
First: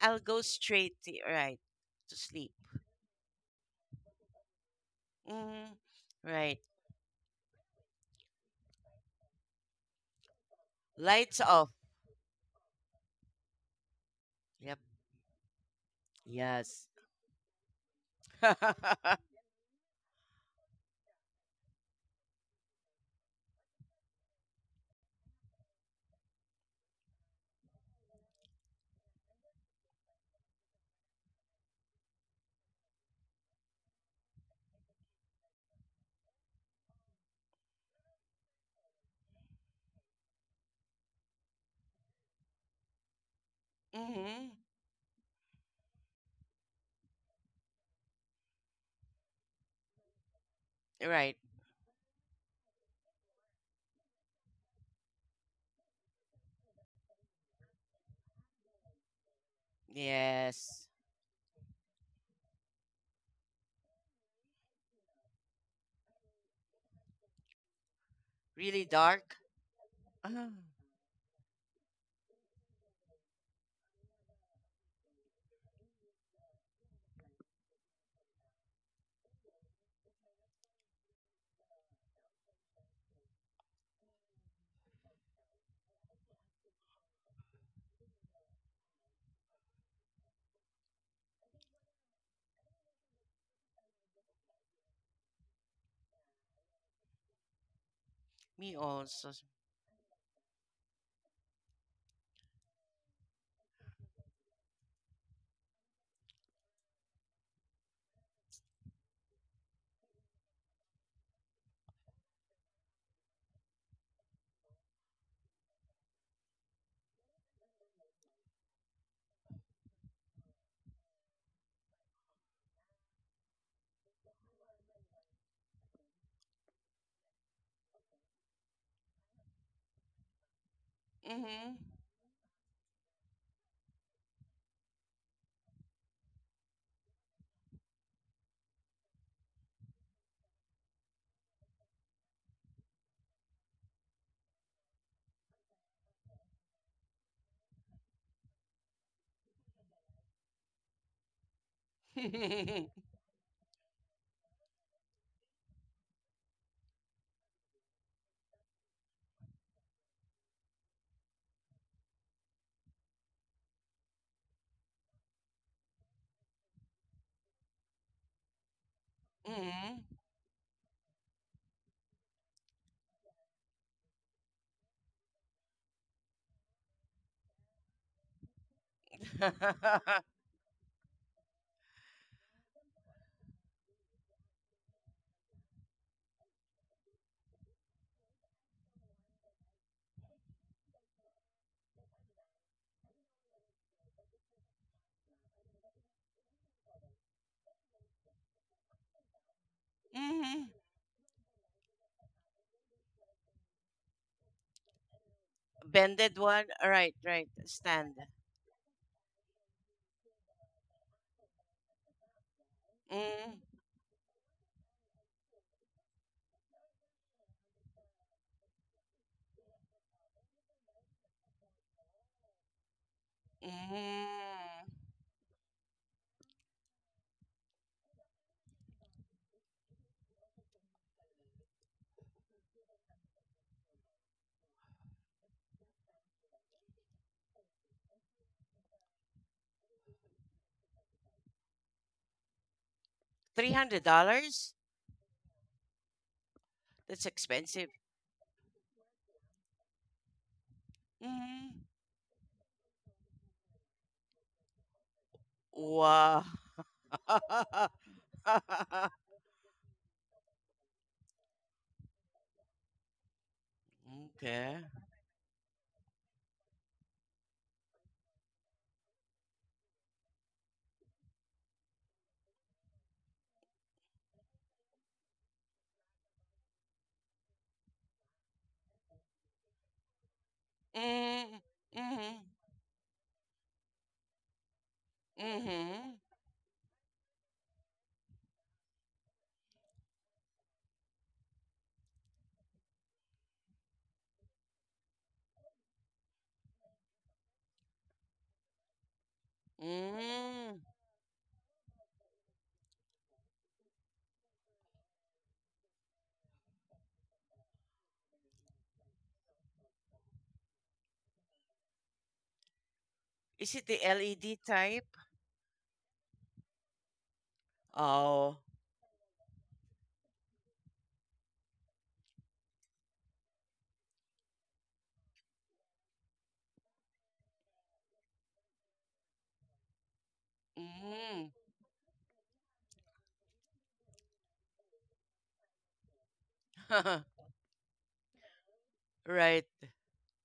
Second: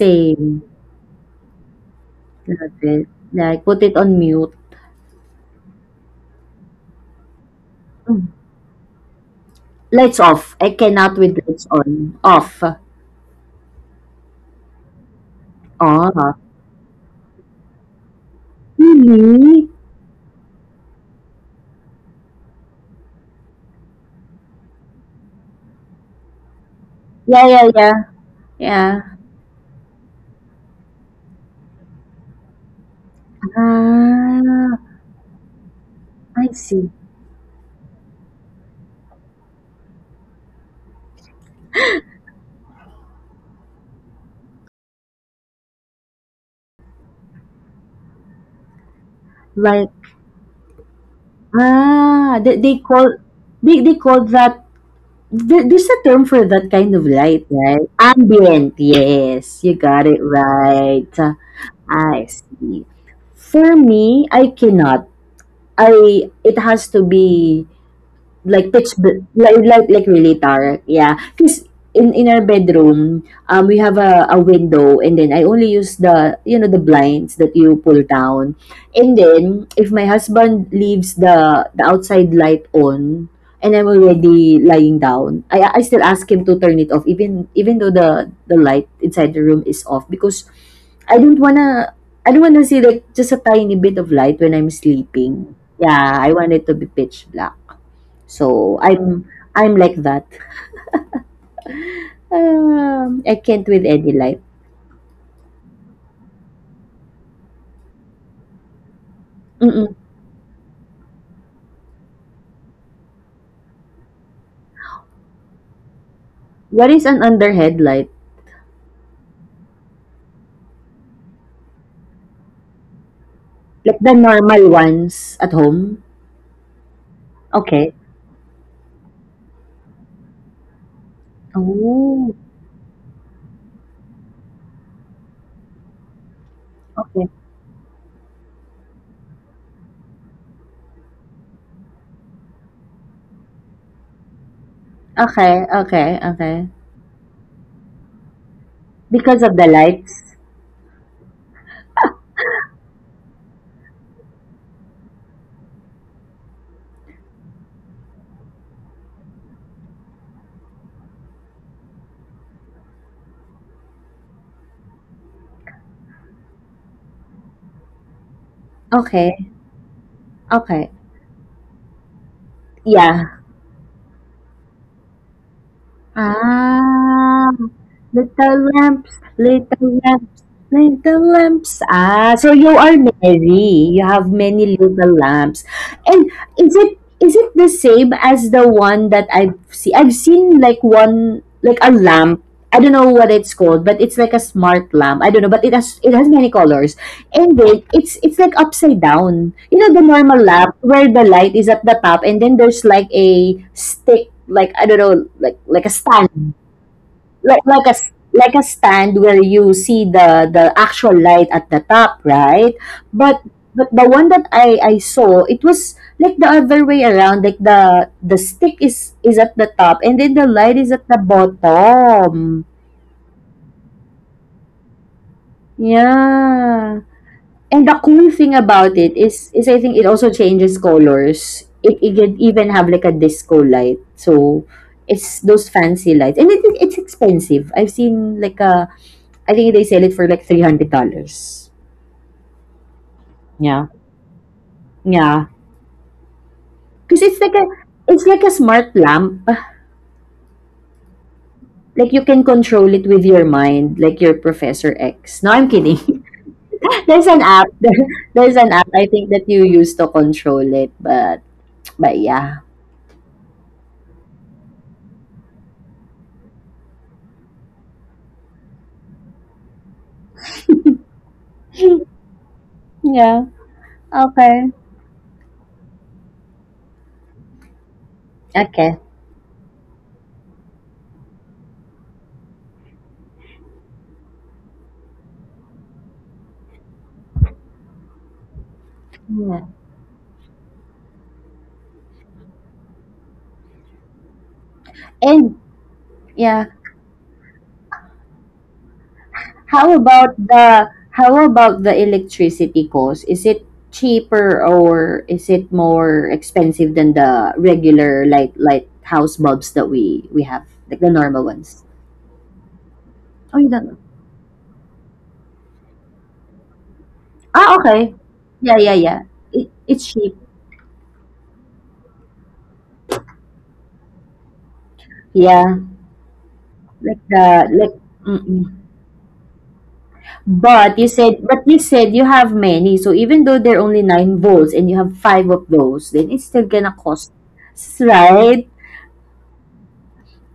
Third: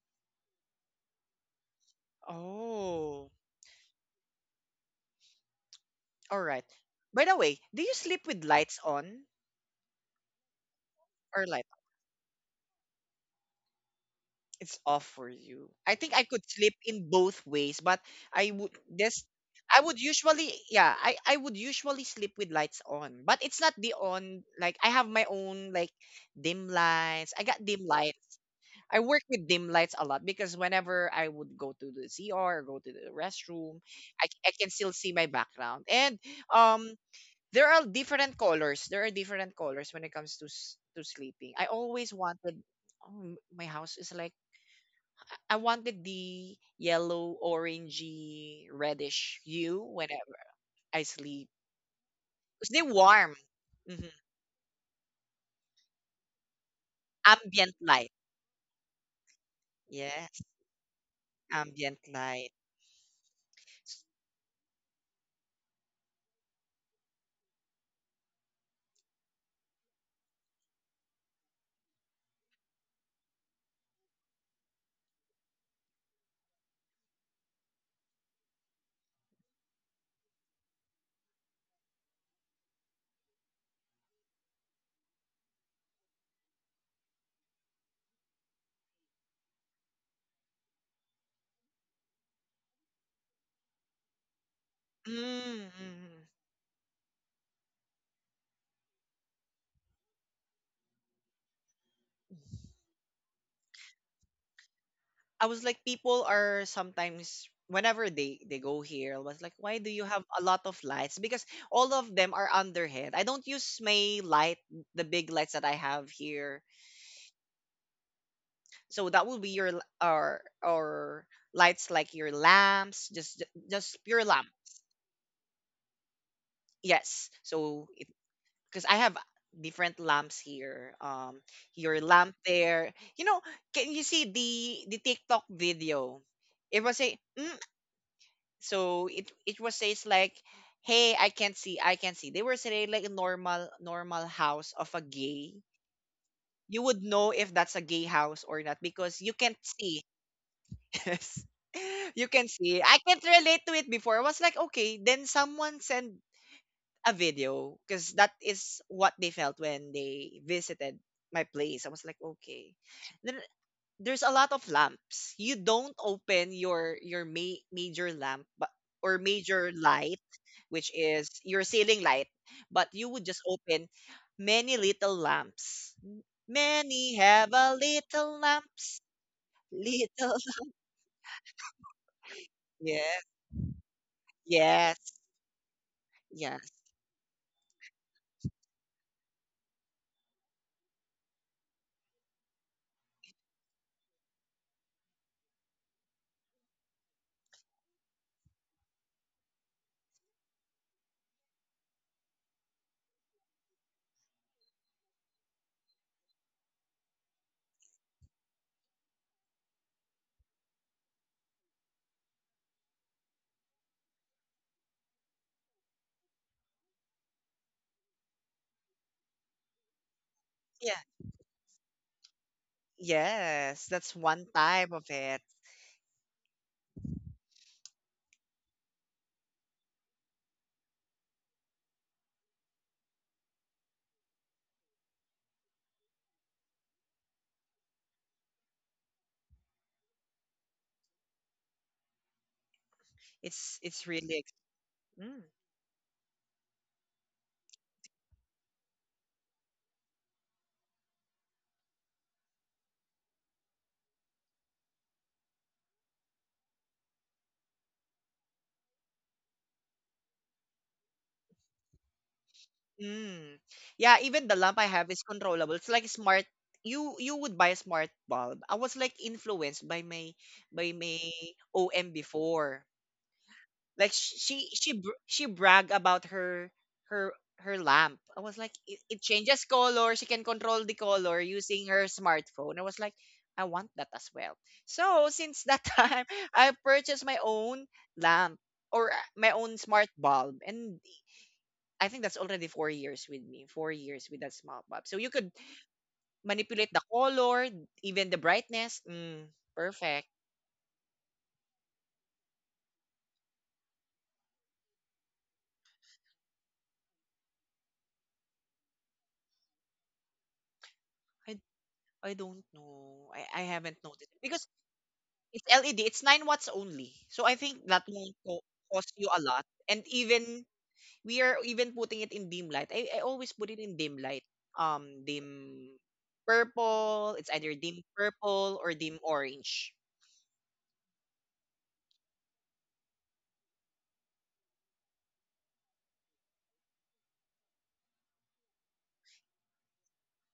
I'll go straight to, right, to sleep.
Love it.
Oh.
Like, put it on mute.
Hmm.
All
Right.
right. By the way, do you sleep
Mm.
with lights on
Lights off. I cannot with
Lights
or light?
lights
off.
on. Off.
It's
Yep.
off for you. I think I
Oh.
could sleep
Yes.
in both ways, but I would this
Really?
I would usually yeah, I would usually sleep with lights on. But it's not the on, like I have my own like dim lights. I
Yeah,
got
yeah,
dim
yeah.
lights. I
Yeah.
work with dim lights a lot because whenever I would go to the CR or go to the restroom, I can
Ah,
still see my background. And
I see.
um there are different colors. There are different colors when it comes to sleeping. I always wanted oh, my house is like
Hmm.
I wanted the yellow, orangey, reddish hue
Like,
whenever I
Right.
sleep.
ah, they,
It's
they
they
call
warm.
they they
hmm
call that. There's a term for that kind of light,
Ambient
right?
light.
Ambient, yes. You got it
Yes,
Yes.
right.
ambient
I
light.
see. For me, I cannot. I, it has to be like
Really
pitch bl-
dark?
like really
Ah,
dark, yeah, because in our bedroom, we have a window, and then I only use the, you know, the blinds that you pull down. And then if my husband leaves the outside light on and I'm already lying down, I still ask him to turn it off, even though the light inside the room is off, because i don't wanna I don't wanna see like just a tiny bit of light when I'm sleeping.
mm
Yeah,
mm.
I want it to be pitch black. so
me
I'm
also.
I'm like that. I can't with any light.
I was like, people are sometimes whenever they go here, I was like, why do
Mm-mm.
you have a lot of lights? Because all of them are underhead. I don't use my light, the big lights that I have here,
What is an underhead light?
so that will be your l- or lights like your lamps,
Like
just
the
pure lamp.
normal ones at home?
Yes, so
Okay.
because I have different lamps here.
Mm-hmm.
Your
Oh,
lamp there, you know, can you see the TikTok video? It was a
okay.
so it was says like, hey, I can't see, I can't see. They were saying like a normal house of a gay,
Okay, okay, okay.
you would know if that's a gay house or not because you
Because of
can't
the
see.
lights.
Yes. You can see. I can't relate to it before. I was like, okay, then someone send a video because that is what they felt when they visited my place. I was like, okay. Then there's a lot of lamps. You don't open your major lamp but, or
Okay.
major light,
Mm-hmm.
Okay.
which is your ceiling light, but you
Yeah.
would just open many little lamps. Many have
Ah,
a little
little
lamps.
lamps, little
Little.
lamps, little lamps. Ah, so you are
Yes.
merry. You have many
Yes.
little lamps. And
Yes.
is it the same as the one that I've seen? I've seen like one, like a lamp. I don't know what it's called, but it's like a smart lamp. I don't know, but it has many colors. And then it's like upside down. You know the normal lamp
Mm-hmm.
where the light is at the top, and then there's like a stick, like I don't know, like a
Bended
stand,
one? Right, right.
like like a
Stand.
like a stand where you see the actual light at the top, right? But
Mm-hmm.
but the one that I saw, it was like the other way around. Like the stick is at the top and then the light is
Yeah.
at the bottom.
Yes, that's one type of it.
Yeah. And the cool thing about it is I think it also changes colors. It can even have like a disco light. So it's those fancy lights. And it's expensive. I've seen like a I think they sell it for like $300.
It's
Yeah.
it's really
$300?
mm,
Yeah. Cause
That's
it's like a
expensive.
smart lamp.
Mm-hmm.
Like you can control it with your mind, like your Professor X. No, I'm kidding.
Wow.
There's an app. There's an app, I think, that you use to control it, but yeah.
mm. Yeah, even the lamp I
Okay.
have is controllable. It's like smart. You would buy a smart bulb. I was like influenced by my OM before.
Yeah.
Like she she brag about her her lamp. I was like,
Okay.
it changes color. She can control the color
Mm-hmm.
using her smartphone. I was like, I want that as well. So since that
Mm-hmm.
time, I purchased my own lamp, or my
Yeah.
own smart bulb, and I think that's already 4 years with me. 4 years with that smart bulb. So you could
And yeah,
manipulate the color, even the brightness. Perfect.
Mm-hmm.
how about the electricity cost? Is it cheaper or is it more expensive than the regular light house bulbs that we have, like the normal
I
ones?
I don't know.
Oh,
I
you
Is
don't know.
it
haven't
the
noticed
LED
because
type?
it's LED. It's 9 watts only. So I
Ah,
think that
okay.
won't
Oh.
Yeah, yeah,
cost
yeah.
you a lot.
It,
And
it's cheap.
even we are even putting it in dim light. I always put it in dim light.
Yeah,
Dim
like
purple.
the
It's either
like.
dim
Mm-mm.
purple or dim orange.
But you said,
Mm-hmm.
but you said you have many. So even though they're only nine volts and you have five of those, then it's still gonna cost, right?
Right.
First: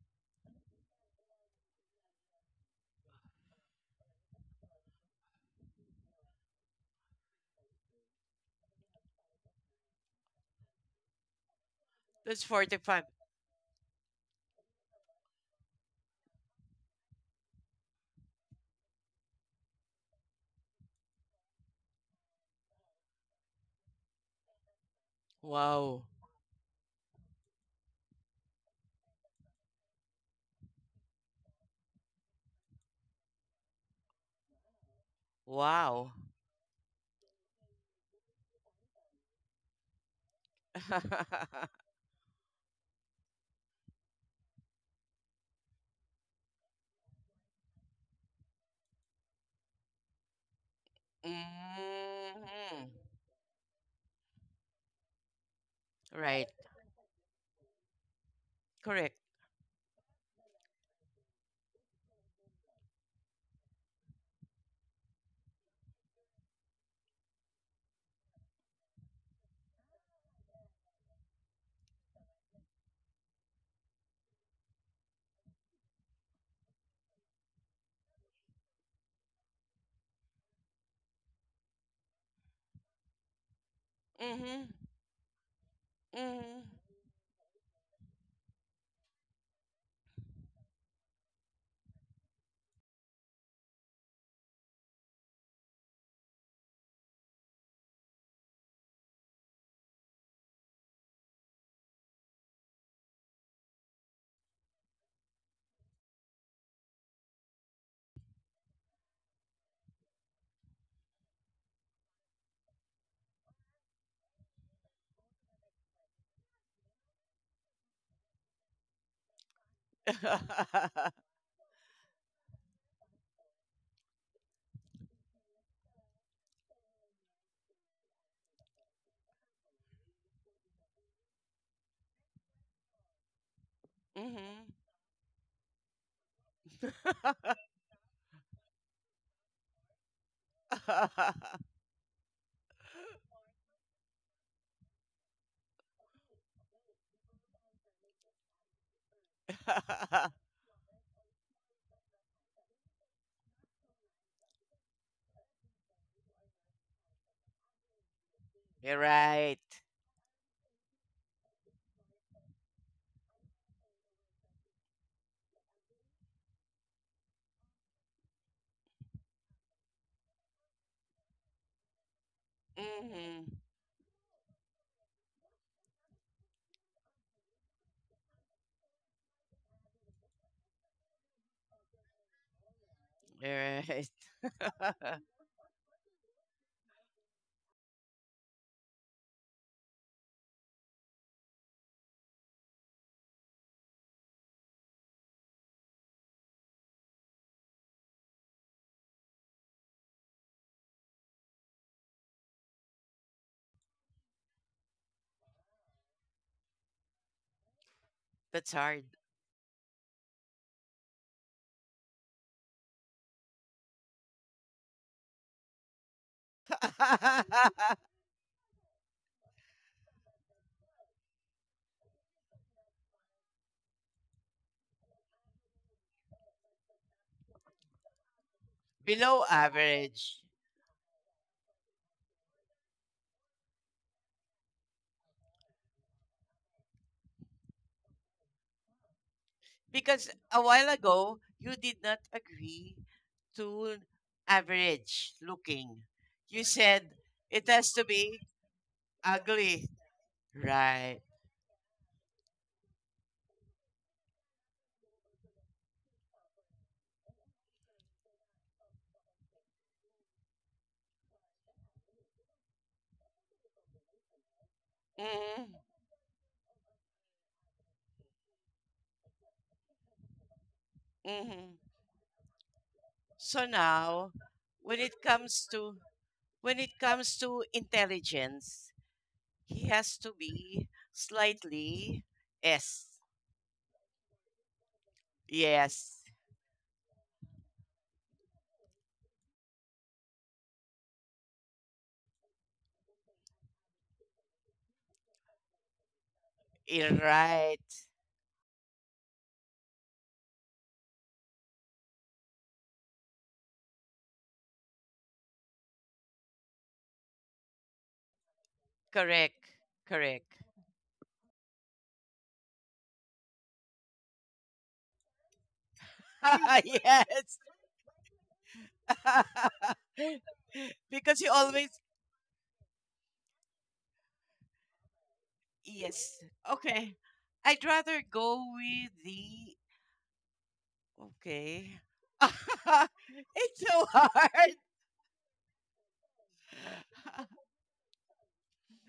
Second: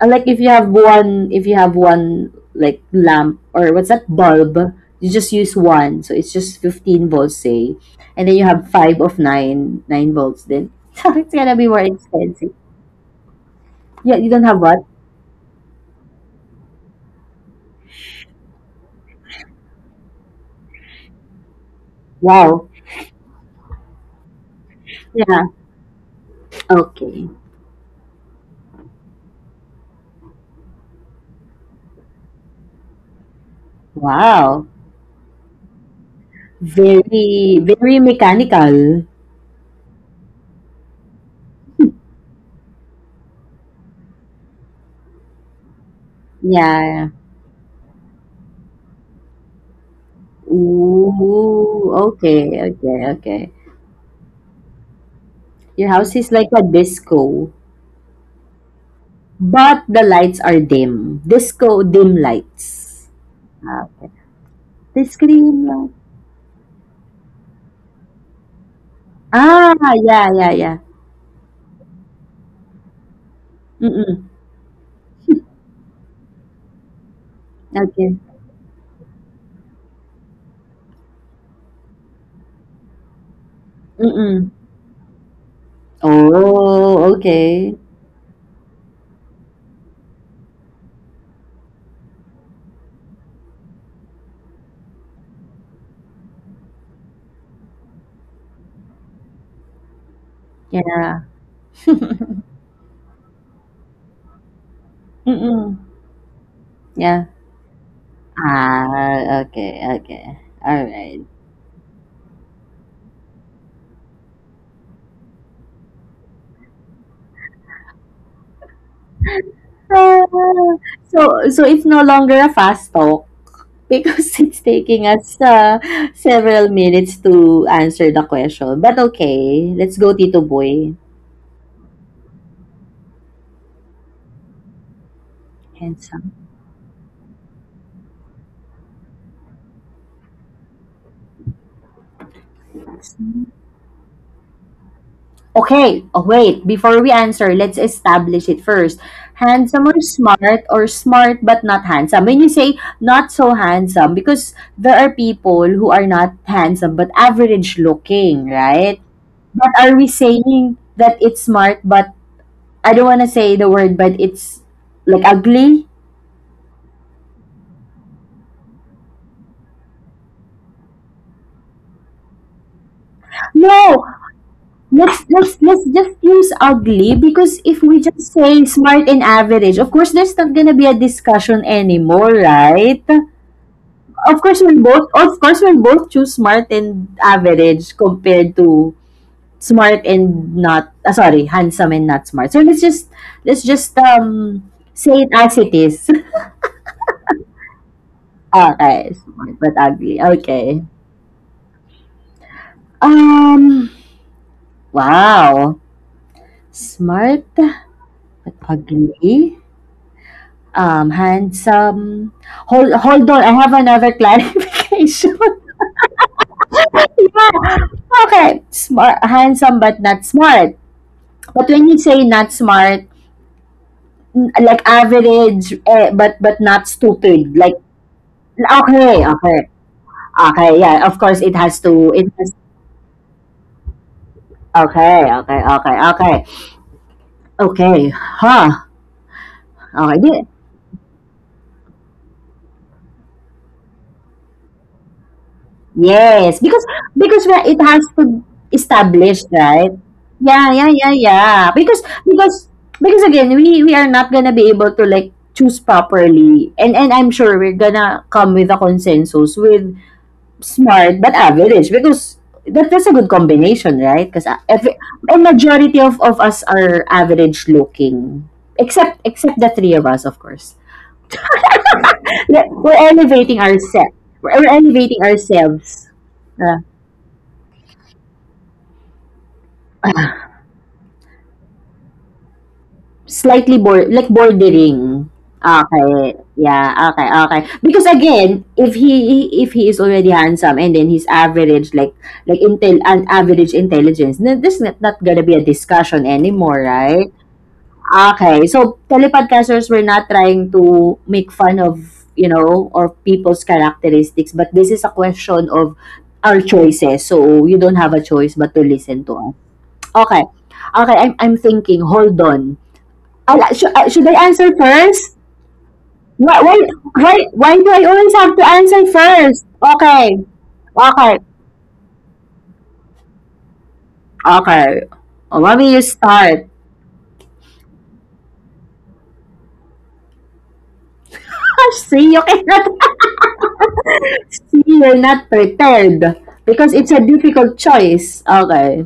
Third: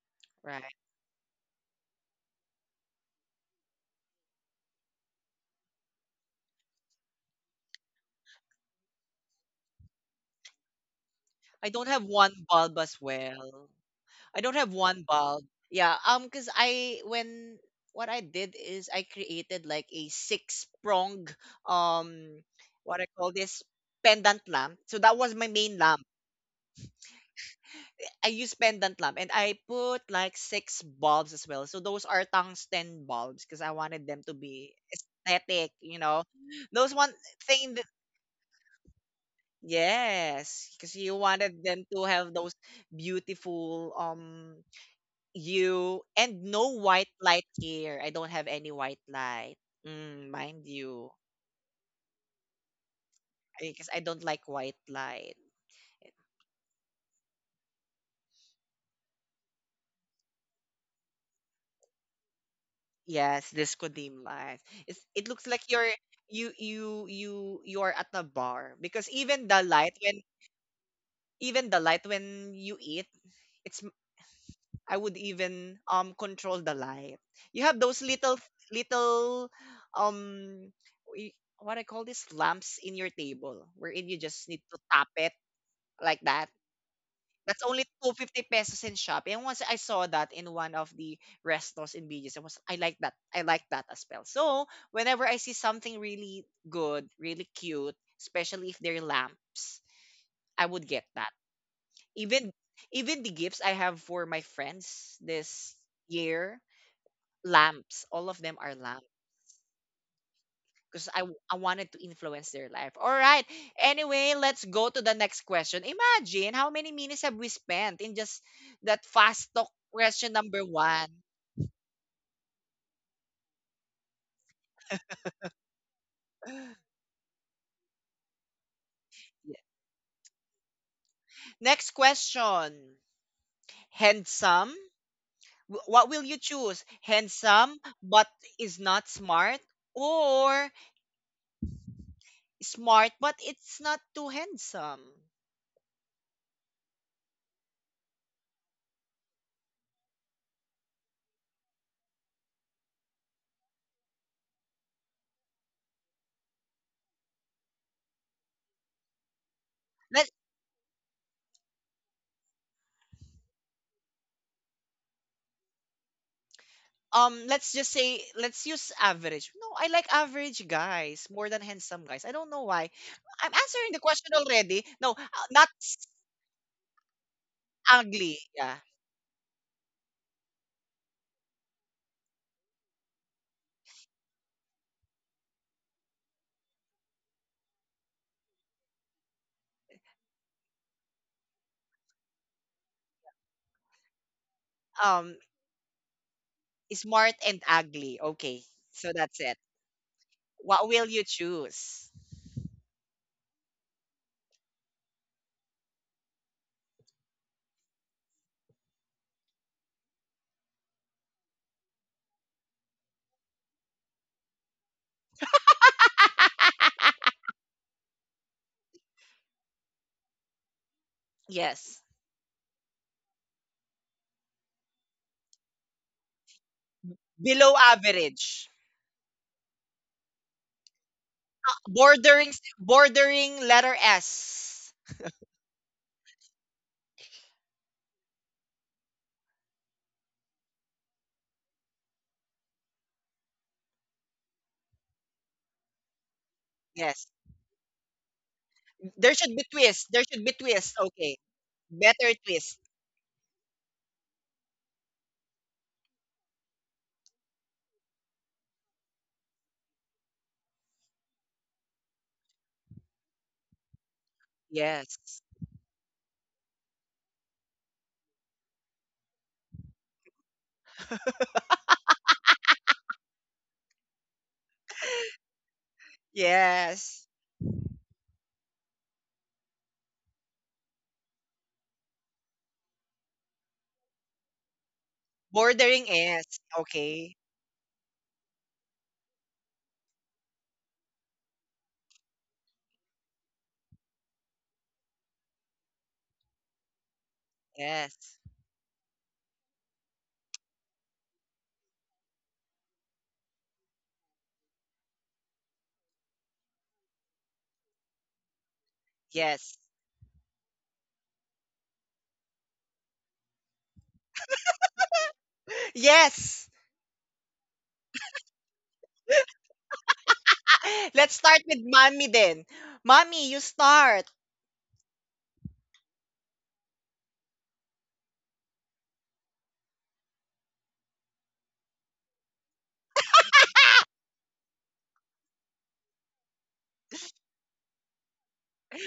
Like
Right.
if you have one like lamp or what's that bulb, you just use one, so it's just 15 volts, say, and then you have five of nine volts, then so it's gonna be
I
more
don't have
That's
one
expensive.
bulb as
45.
well.
Yeah, you
I
don't
don't
have
have
what.
one bulb. Yeah, cuz I when what I did is I created like a 6 prong um
Wow.
what I call this pendant lamp. So that was
Yeah.
my main lamp.
Wow.
Okay.
I use pendant lamp and I put like 6 bulbs as well. So those are tungsten bulbs because I wanted them to
Wow.
be aesthetic, you
Wow.
know. Those one
Very
thing that,
very mechanical.
yes, because you wanted them to have those beautiful you and no
Yeah.
white light here. I don't have any white light. Mm, mind you.
Ooh,
Hmm.
okay, okay, okay.
Because I don't like white light.
Your house is like
Right.
a disco,
Correct.
but the lights are dim disco dim lights.
Yes, disco
Ah, okay.
dim lights. It's,
The
it looks like
screen
you're
lang.
you you you you're at a bar because even the
Ah,
light when,
yeah, yeah, yeah.
even the light when you eat, it's m-
Mm.
I would even control the light. You have those
Okey.
little um what I call this lamps in your table wherein you just
Mm.
need
Mm-hmm.
to tap it like that.
Mm-hmm.
Oh,
That's
okay.
only 250 pesos in Shopee. And once I saw that in one of the restos in BGC, I like that. I like that as well. So whenever I see something really good, really cute, especially if they're lamps, I would get
Yeah.
that. Even even the gifts I have for my friends this
Mm.
year,
Yeah.
lamps. All of them are lamps.
Ah, okay, okey.
Because
Alright.
I wanted to influence their life. All right. Anyway, let's go to the next question. Imagine how many minutes have we spent in just that fast talk
Ah,
question number one.
so it's no longer a fast talk because it's taking us, ah, several minutes to answer the question, but
Yeah.
okay. Let's go Tito Boy.
Next question. Handsome. What will
Handsome.
you choose? Handsome but is not smart, or
Mm-hmm.
smart but it's not too handsome?
Okay, oh, wait. Before we answer, let's establish it first. Handsome or smart, or smart but not handsome. When you say not so handsome, because there are people who are not handsome but average looking,
You're
right?
right.
But are we
Let
saying that it's smart but, I don't want to say the word, but it's like ugly?
let's just say, let's use average. No, I like average guys more than handsome guys. I don't know why.
Mm-hmm.
I'm answering the
No.
question already. No
Let's let's
not
let's
s-
just use ugly, because if we just
ugly,
say
yeah.
smart and average, of course there's not gonna be a discussion anymore, right?
You're right.
Of course, we'll both of course we'll both choose smart and average compared to smart and not sorry, handsome and not smart. So let's just say it
um
as it is.
Smart and ugly, okay. So
Okay,
that's
smart
it,
but ugly. Okay.
what will you choose?
Um, wow. Smart but
That's hard.
ugly. Um, handsome. Hold on, I have another clarification. Yeah. Okay. Smart, handsome but not smart. But when you
Yes,
say not smart, like average, eh, but not stupid like,
below average,
okay,
Below
okay,
average.
okay. Yeah, of course it has to, it has,
bordering. Bordering letter S.
okay, okay, okay, okay, okay, huh, okay,
Because
di-,
a while ago you did not agree to average looking.
yes,
You
because
said
Yes,
because well,
it
it
has
has
to be
to
there
establish,
should be
ugly,
right?
twist, there should be
Yeah, yeah,
twist
yeah,
right?
okay.
yeah. because
Better
because
twist.
because again, we are not gonna be able to like choose properly, and I'm sure we're gonna come with a consensus with smart but average, because that's a good combination, right? Because every,
Yes,
a
Hmm.
majority of us are average looking, except the three of us, of course.
Hmm.
We're elevating
So
ourselves.
now,
We're
when it
elevating
comes to
ourselves. Uh,
when it
yes.
comes to intelligence, he has to be slightly S.
slightly like bordering.
Bordering
Yes,
Okay,
S.
yeah, okay,
Okay.
okay. Because again, if he is already handsome, and then he's average, like intel an average intelligence, then this is not gonna be a discussion anymore, right?
right,
Yes.
Okay, so telepodcasters, we're not trying to make fun of, you know, or people's characteristics, but this is a question of our choices. So you don't have a choice but to listen to us.
correct,
Yes.
Okay.
correct.
Okay, I'm thinking, hold on. Ala, should I answer first? Why,
Yes!
why, why,
Yes.
why do I always have to answer first? Okay.
Let's
Because
Okay.
you
start with
always.
mommy then. Mommy, you start.
Okay. Oh, mommy, you
Yes.
start.
Okay. I'd rather go with the. Okay.
See, you cannot,
It's so hard.
see, you're not prepared because it's a difficult choice. Okay.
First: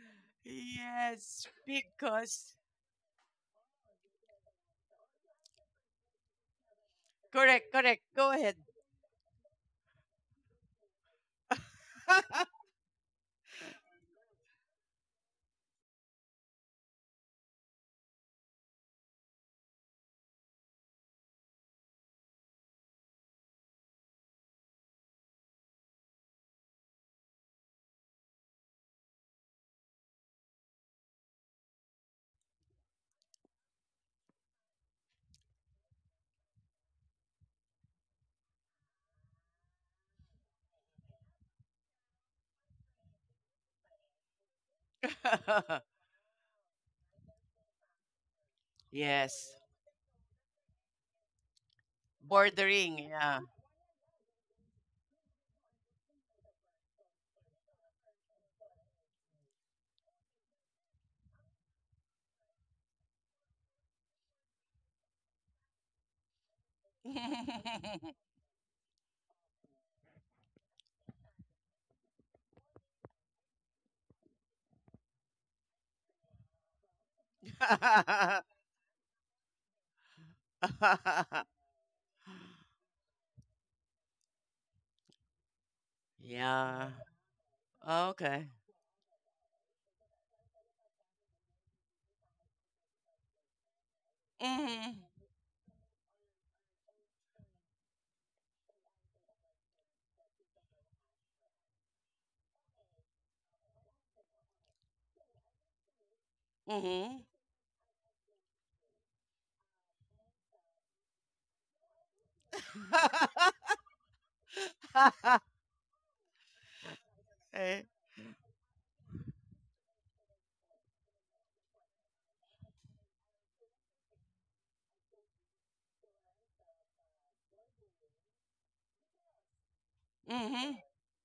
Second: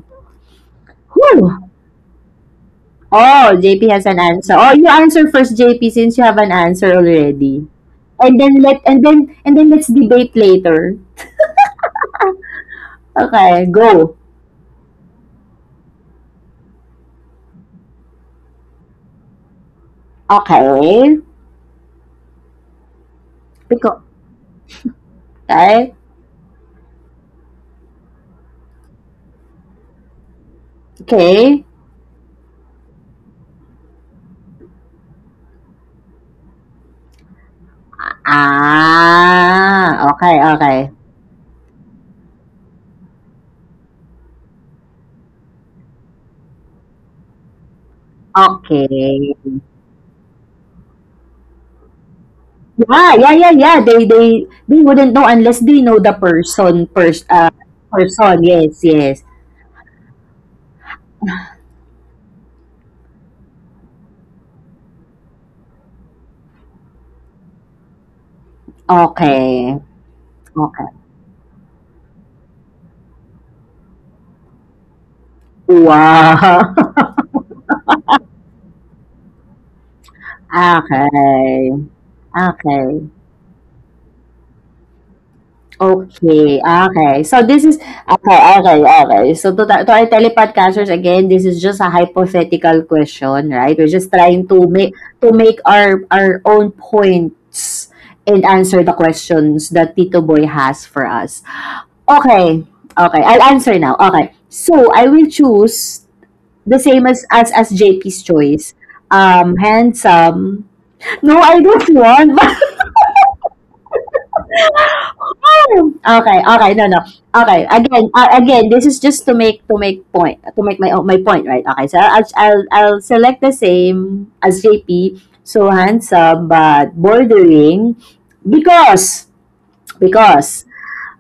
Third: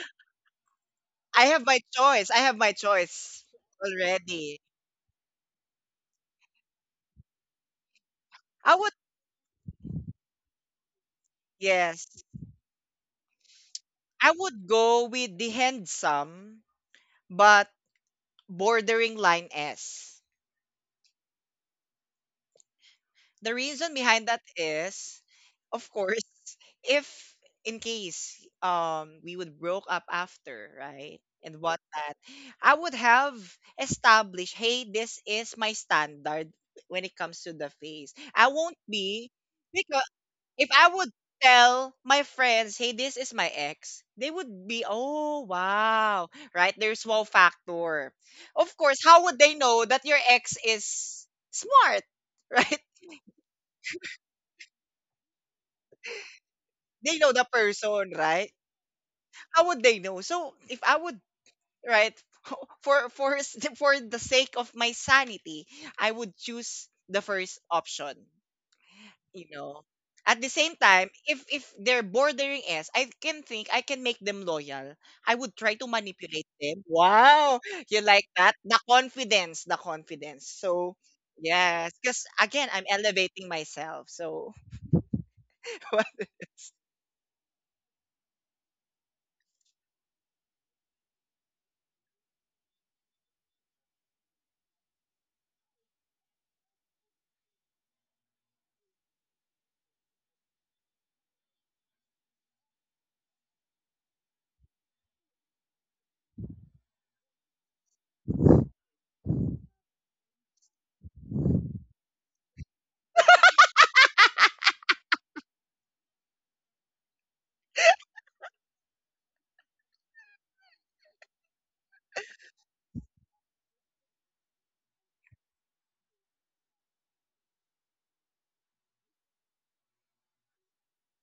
I
Yes,
Whew.
have my choice. I
because.
have my choice
Oh, JP has an answer.
already.
Oh, you answer first, JP, since you have an answer already.
Correct, correct. Go
And
ahead.
then
I would,
let's debate later.
yes.
Okay, go.
I would go with the handsome, but bordering line S.
Okay.
The reason
Because
behind that is, of
okay.
course, if in case we would broke up after, right?
Okay.
And what that I would have established, hey, this is my standard when it comes to the face. I won't be
Ah,
because
okay,
if
okay.
I would tell my friends, hey, this is my ex, they would be, oh wow, right? There's wow factor. Of
Okay.
course, how would
Yes.
they know that your ex is smart? Right?
Bordering,
Yeah, yeah,
yeah.
yeah, yeah. They wouldn't know unless they know the person
They
first,
know the person,
person.
right?
Yes, yes.
How would they know? So if right, for the sake of my sanity, I would choose the first option. You
Okay.
know. At the same
Okay.
time, if they're bordering us, I can make them loyal. I would try to manipulate
Wow.
them. Wow, you like that? The confidence, the confidence. So
Okay.
yes, because again, I'm
Okay.
elevating myself. So
Okay.
Yeah.
Okay. So this is okay,
Okay.
okay, okay. So to our telepodcasters, again, this is just a hypothetical question, right? We're just trying
Mhm.
to make our own points and answer the questions that Tito Boy has for us. Okay. Okay. I'll answer now. Okay. So I will choose the same
Mhm.
as as JP's choice. Handsome. No, I don't want. Okay. Okay. No, no. Okay.
Eh,
Again, again, this is just to make my point, right? Okay. So I'll select the same as JP. So handsome but bordering, because because
mhm.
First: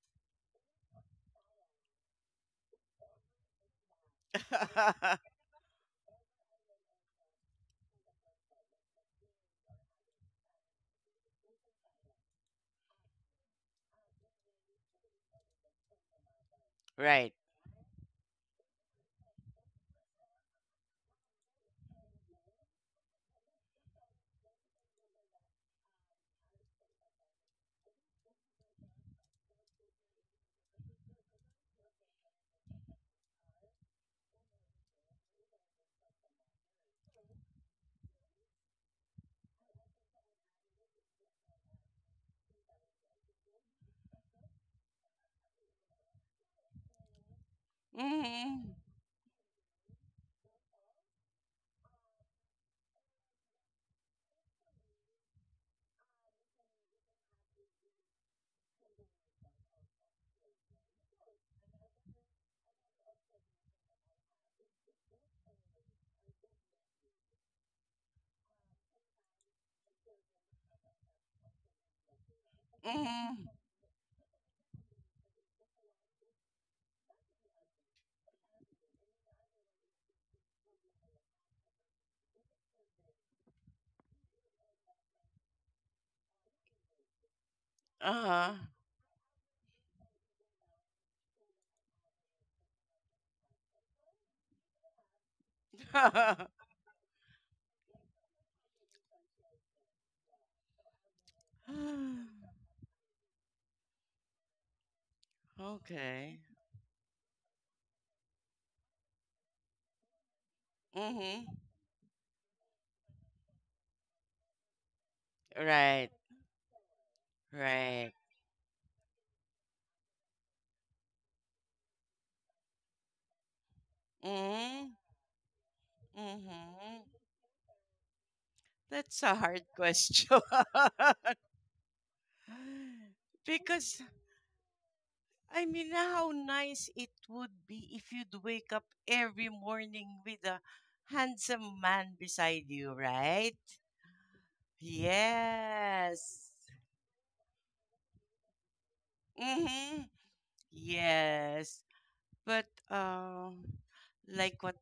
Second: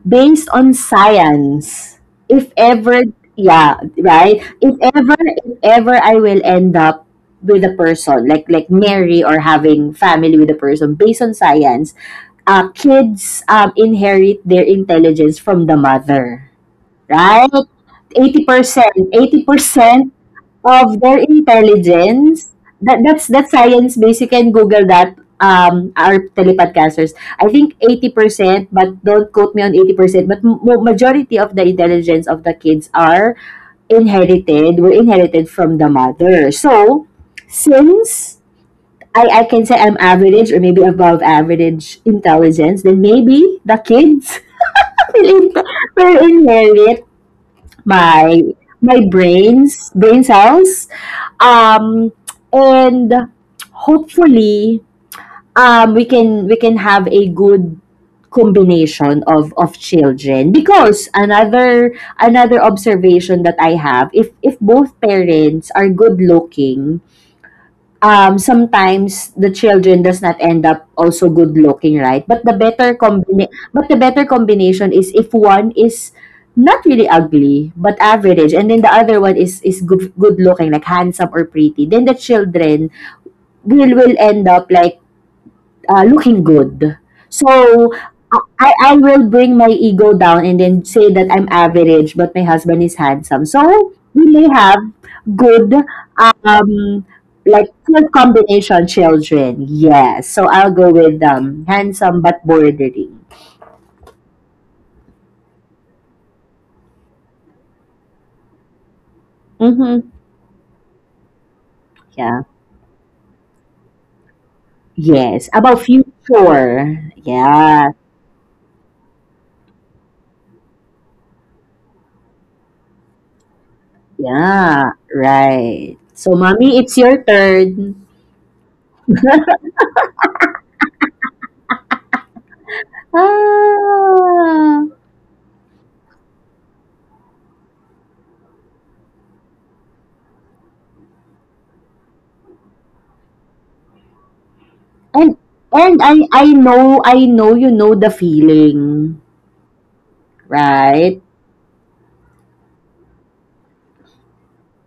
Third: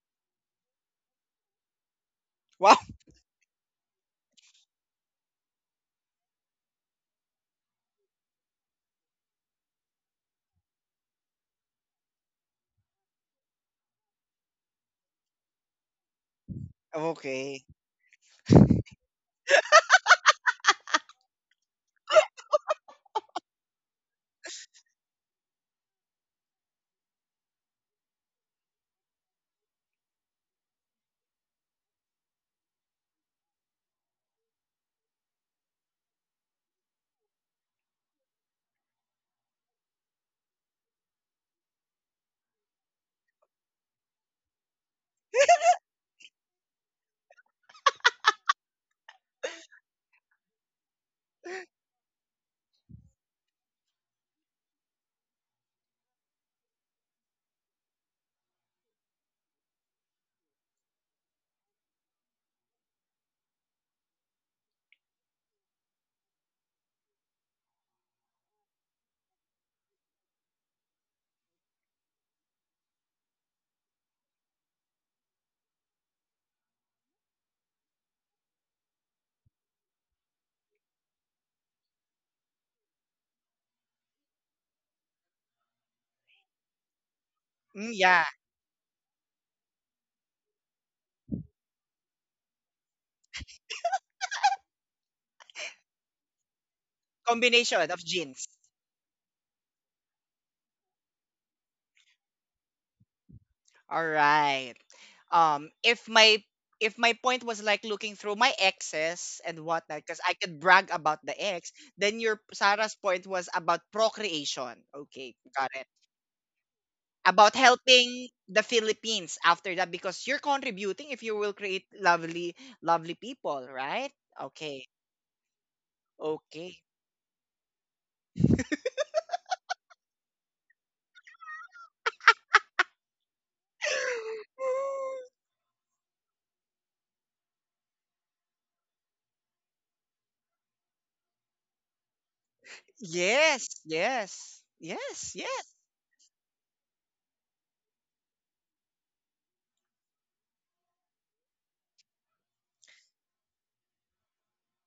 based on science, if
wow,
ever, yeah, right? If ever I will end up with a person, like marry or having family with a person, based on science, kids inherit their intelligence from the mother,
Right.
right?
okay.
80%, 80% of their intelligence. That's science based. You can Google that. Our telepodcasters, I think 80%, but don't quote me on 80%. But majority of the intelligence of the kids are inherited. Were inherited from the mother. So since I can say I'm average or maybe above average intelligence, then maybe the kids will, in- will inherit my
Mhm.
brains, brain cells, um, and hopefully um, we can have a good combination of children, because another, another observation that I have, if both parents are good looking, sometimes the children does not end up also good looking, right? But
Mhm.
but the better combination is if one is not really ugly but average, and then the other one is good, good looking, like handsome or pretty, then the children will end up like, looking good. So
Mm, yeah.
Uh-huh.
I will bring my ego down and then say that I'm average, but my husband is handsome. So we may have good, um, like
Combination of
good
genes.
combination children. Yes. So I'll go with um, handsome but bordering.
All right. Um, if
Okay.
my if my point was like looking through my exes and
Mm-hmm.
whatnot, because I could brag
Mm.
about the
Mhm.
ex, then
Yeah.
your Sarah's point was about procreation. Okay,
Yes.
got
About
it.
Right.
future.
About
Yeah.
Right.
helping the Philippines after that, because you're contributing if you will create lovely, lovely people, right? Okay,
Yeah.
Mhm.
Right. So mommy,
okay.
it's
Mhm.
your turn.
That's a hard question. Because
Ah.
I mean how nice it would be if you'd wake up every morning with a handsome man beside you, right?
Yes, yes, yes,
And
yes.
and I
Yes.
know, I know you know the feeling,
Mm. Mhm.
right?
Yes. But like what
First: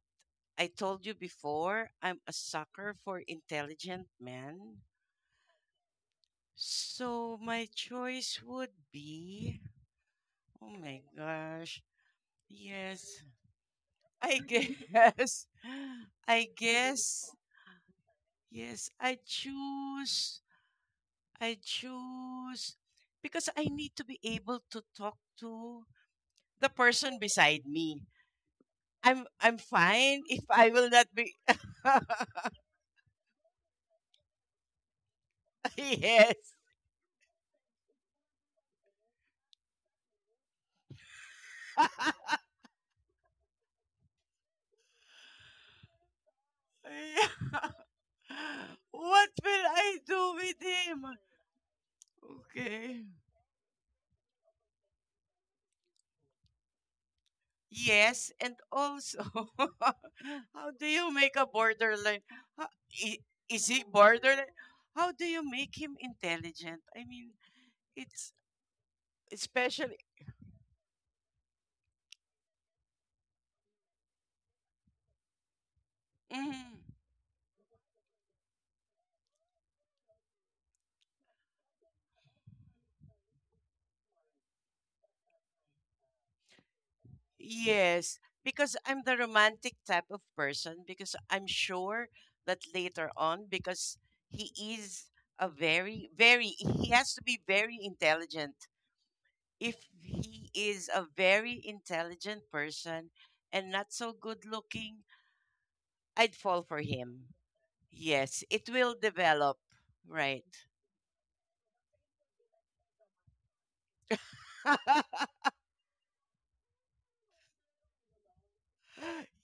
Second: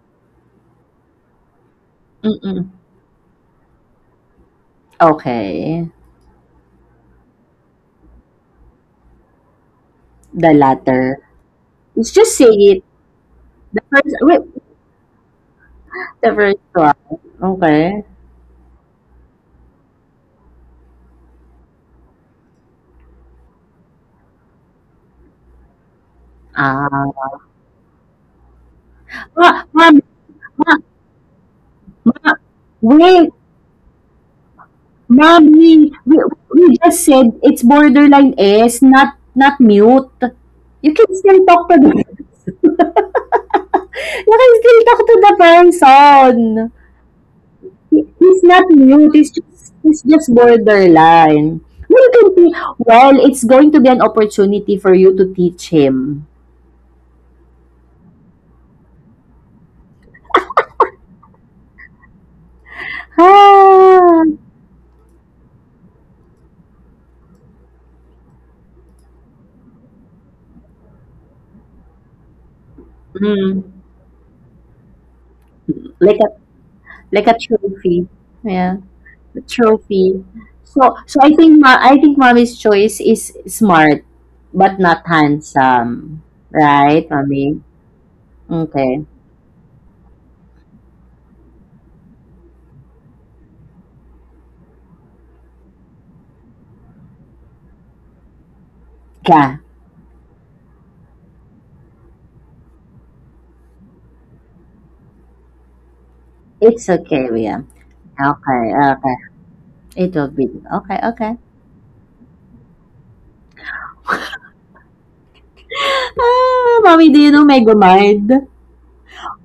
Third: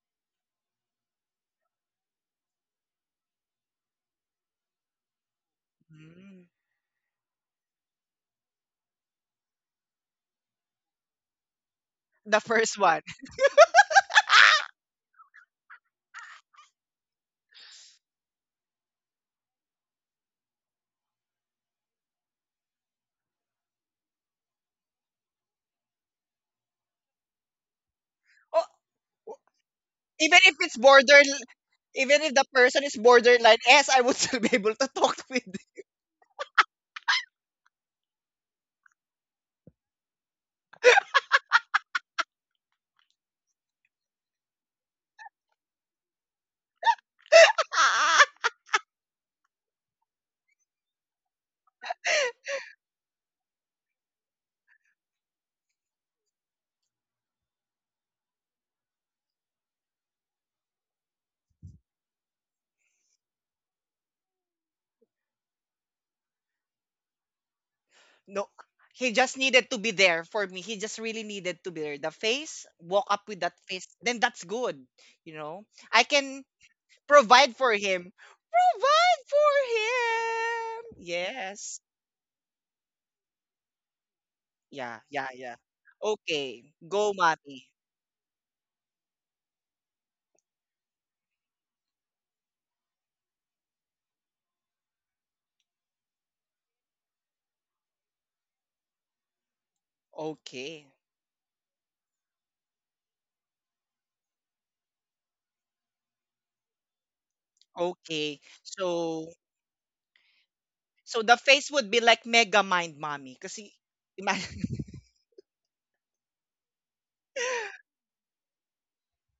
I told you before, I'm a
Mm-mm.
sucker for intelligent men.
Okay,
Mm.
So my choice would be,
the
oh my
latter.
gosh,
Let's just
The
say
first
it.
one.
yes,
The first
I
wait,
guess,
the
I
first one.
guess,
Okay.
yes, I choose, because I need to be able to talk to the person
Ah,
beside me.
Oh,
I'm
ah, ma'am,
fine
even
if
if
I
it's
will not
border,
be.
even if the person is
wait,
borderline S, I would still be able to talk with
ma'am,
him.
Yes.
we just said it's borderline S, not not mute. You can still talk to the you can still talk to the person.
Yeah.
He's not mute.
What will I
He's just
do with him?
borderline. Well, it can be,
Okay.
well, it's going to be an opportunity for you to teach him.
Yes, and also, how do you make a borderline? ho- i- Is he
Ah,
borderline? How do you make him intelligent? I mean, it's
No, he just needed to be
especially.
there for me. He just really needed to be there. The face, walk up with that
mm,
face, then that's good. You know, I
like a
can
Mm,
like a
provide for
trophy.
him.
Yeah,
Provide
a
for
trophy. So
him.
so I think ma-
Yes.
I think mommy's choice is smart but not
Yeah, yeah, yeah.
handsome,
Okay.
right,
Go,
mommy?
mommy.
yes, because
Okay.
I'm the romantic type of person, because I'm sure that later on, because he is he has to be very intelligent,
Yeah,
if he is
Okay.
a very intelligent person and not so good looking, I'd fall for
it's okay,
him.
Liam.
Yes,
Okay.
Okay,
it will
okay.
So,
develop.
It will be
Right.
okay,
so
okay.
the face would be like mega mind, mommy. Kasi, imagine.
Ah, mommy, do you know Megamind?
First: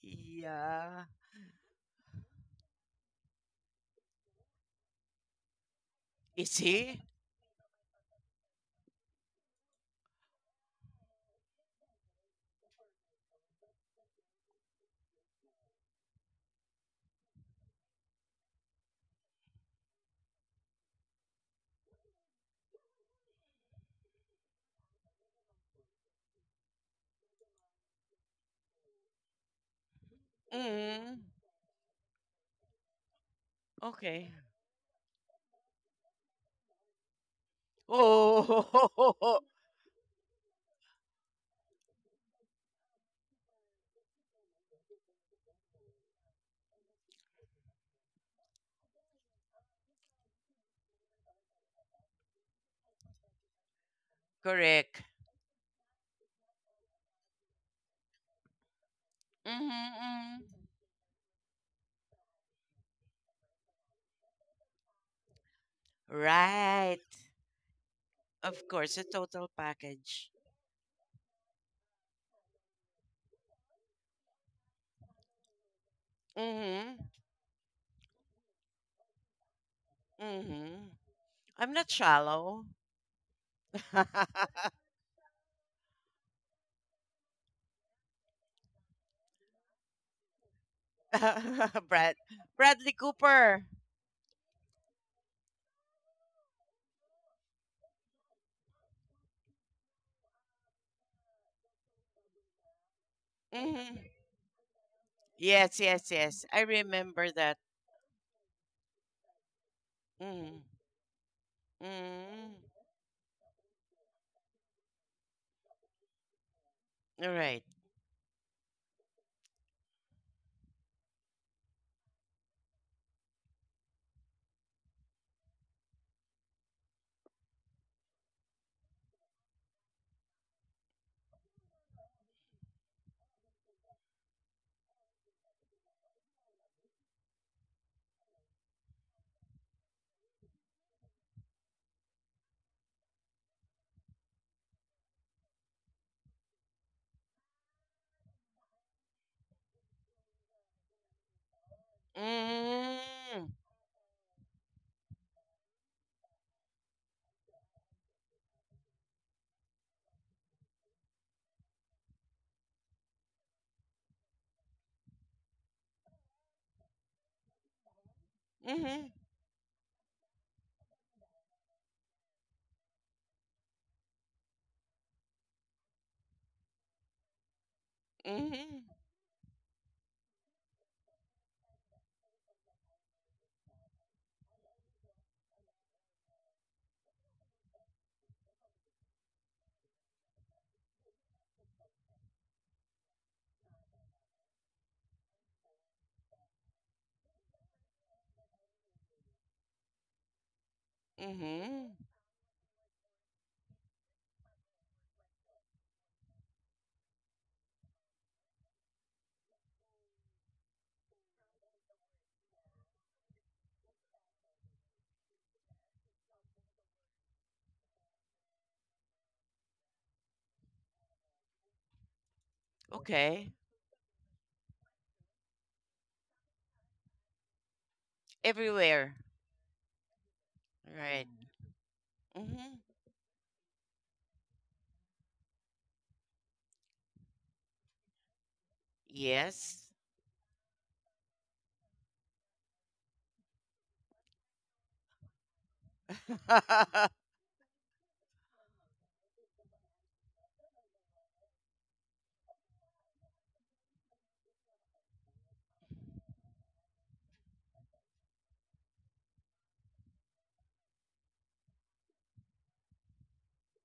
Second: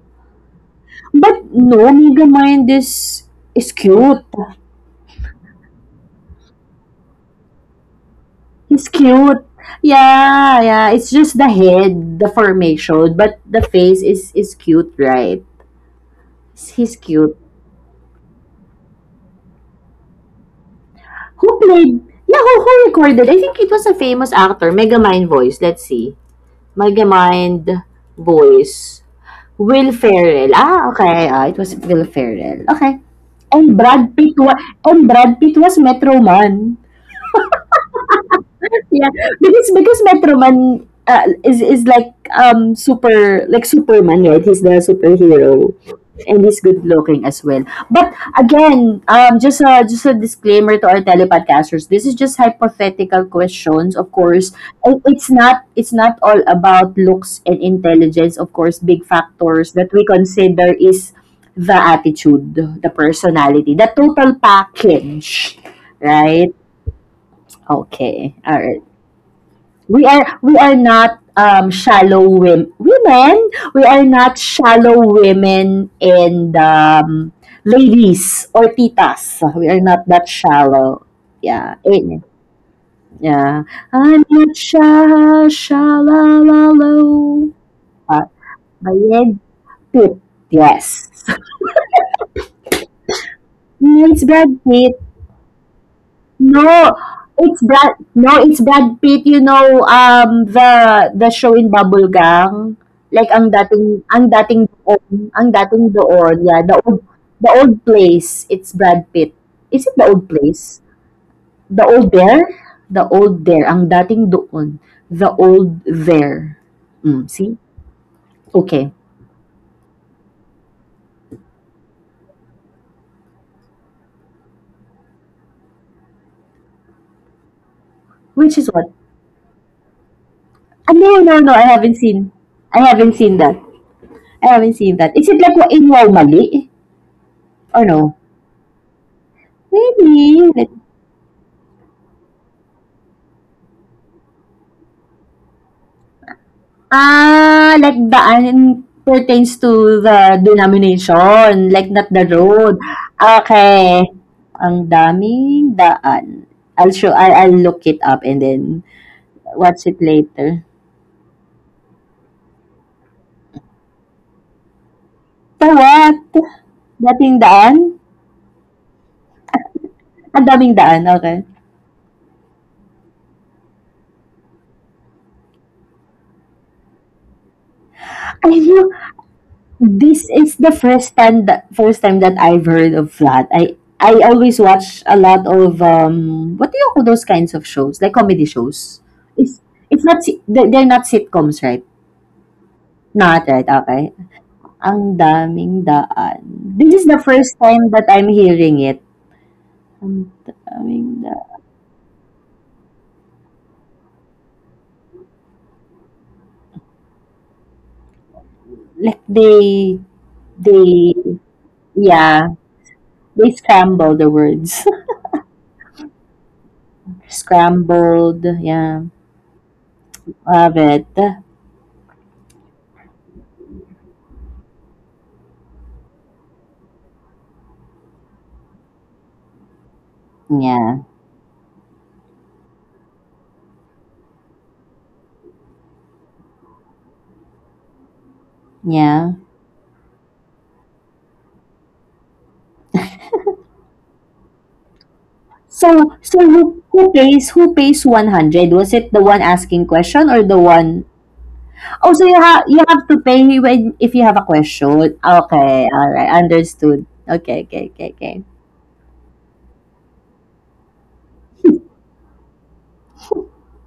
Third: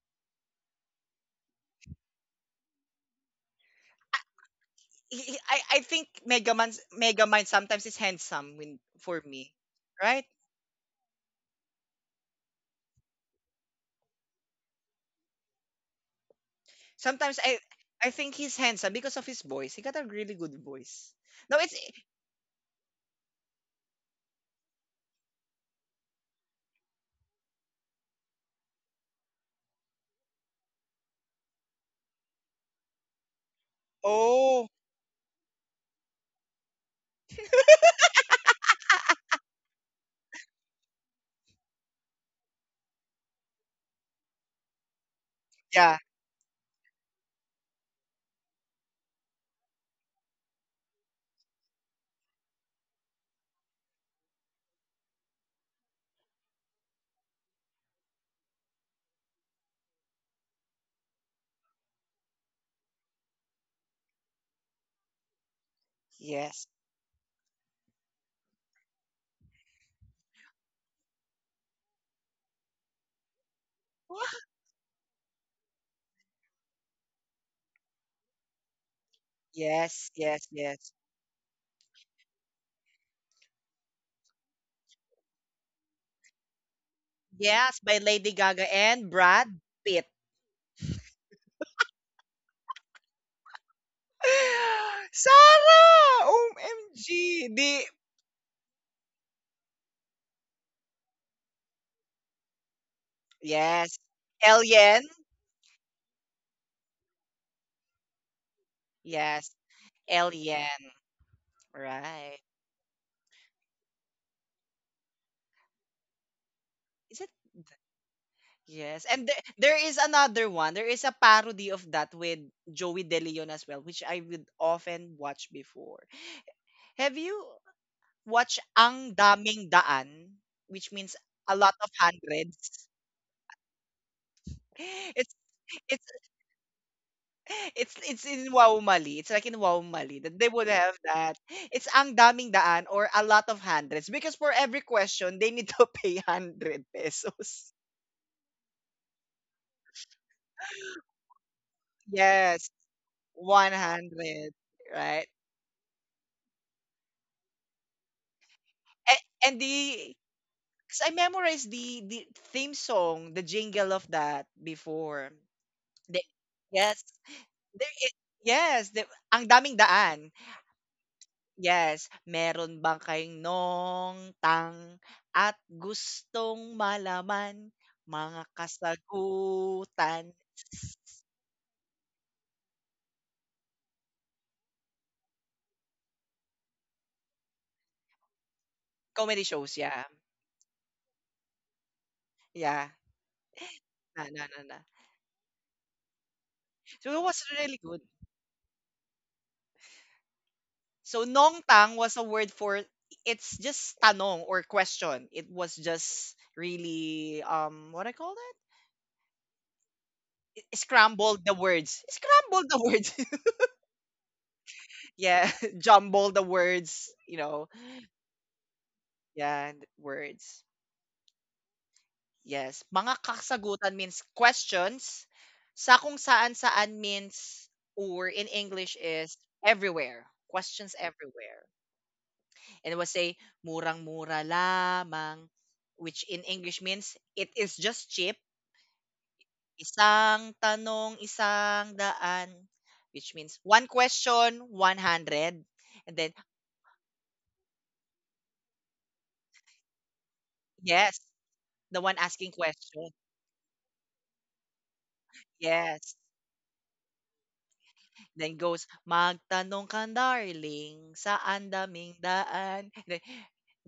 Yeah.
But no, Megamind is
I
cute.
I think Mega
Is
Man's,
he?
Mega Man sometimes is handsome, when
He's
for
cute.
me, right?
Yeah, yeah. It's just the head, the formation, but the face is cute, right? He's
Sometimes
cute.
I think he's handsome because of his voice. He got a really good voice. No,
Who
it's
played? Yeah, who recorded? I think it was a famous actor. Megamind voice. Let's see. Megamind voice. Will Ferrell. Ah,
Mm,
okay. Ah, it was Will Ferrell. Okay. And Brad
okay.
Pitt was
oh
and Brad Pitt was Metro Man. Yeah,
Oh.
because Metroman is like super like Superman, right? He's the superhero,
yeah,
and he's good looking as well. But again, just a disclaimer to our telepodcasters: this is just hypothetical questions, of course. And
Correct.
it's not it's not all about looks and intelligence, of course. Big
Mm-hmm,
factors that we
mm-hmm.
consider is the attitude, the personality, the total package, right?
yes.
Right.
Okay, all
Of
right.
course, a total
we
package.
are we are not shallow women, we are not shallow women, and
Mm-hmm.
ladies or titas, we are not
Yes,
that
yes, yes,
Mm-hmm.
shallow. Yeah,
I'm not shallow.
yeah, I'm not shallow.
yes, by
uh,
Lady Gaga
my
and
head
Brad Pitt.
tip, yes.
Brad Bradley Cooper.
It's Brad Pitt.
Sarah,
No,
OMG,
it's
the
Brad no, it's Brad Pitt, you know, the show in Bubblegang, like
yes,
Mm-hmm.
Alien,
ang
Yes,
dating
yes,
doon,
yes.
yeah,
I remember
the
that.
old place, it's Brad Pitt.
yes,
Is it the old
Mm-hmm.
place?
Alien,
The old
right?
there?
Mm-hmm.
Ang dating doon, the old there.
Is
Mm,
All
it
see?
right.
Okay.
yes, and there is another one. There is a parody of that with Joey De Leon as well, which I would often watch before. Have you
Which
watched
is what?
Ang Daming Daan,
Ah,
which means
no,
a
I
lot of
haven't seen. I
hundreds?
haven't seen that. I haven't seen that. Is
It's
it like in Wow
it's
Mali? Or
it's
no?
it's in Wow Mali. It's like in Wow Mali that they would
Maybe.
have that. It's Ang Daming Daan, or a lot of hundreds, because for every question they need to pay 100 pesos.
Ah, like daan pertains to the denomination, like not the
Yes,
road.
Mm-hmm.
Okay.
100,
Ang
right?
daming daan. I'll look it up and then
A- and
watch it
the
later.
because I memorized the theme song, the jingle of that before.
The what?
The, yes.
Dating
There
daan?
i- yes,
Mm-hmm.
ang daming daan.
Ang daming daan, okay.
Yes, meron bang kayong nong tang at gustong malaman mga
Ay, no.
Mm-hmm.
This
kasagutan?
is the first time that I've heard of Flat. I always watch a lot of what do you call those kinds of shows? Like comedy shows.
Comedy shows,
It's
yeah.
not si- they- they're not sitcoms, right?
Yeah.
Not right, okay.
Na, na, na, na.
Ang daming daan. This is
So
the
it was
first
really
time
good.
that I'm hearing it. Ang
So
daming daan.
nongtang
Mm-hmm.
was a word for, it's just tanong or question. It was just really what I call that?
Like they
Scrambled the words.
yeah,
Scrambled the words.
they scramble the words.
Yeah, jumble the words, you know.
Scrambled, yeah.
Yeah, and words.
Love it.
Yes, mga
Okay.
kasagutan means questions. Sa kung saan saan means or in English
Everywhere.
is everywhere. Questions
Yeah.
Right. Right.
everywhere.
Mm-hmm.
And it will say murang-mura lamang, which in English means it is just cheap.
Yeah.
Yes.
Isang tanong, isang daan, which means one question, 100. And
So,
then,
so who pays who pays 100? Was it the one asking question or the one
yes, the
Oh,
one
so
asking
you have
question.
to pay when if you have a question. Okay, all
Yes.
right, understood. Okay, okay.
Then goes, "Magtanong ka darling, saan daming daan?" Then,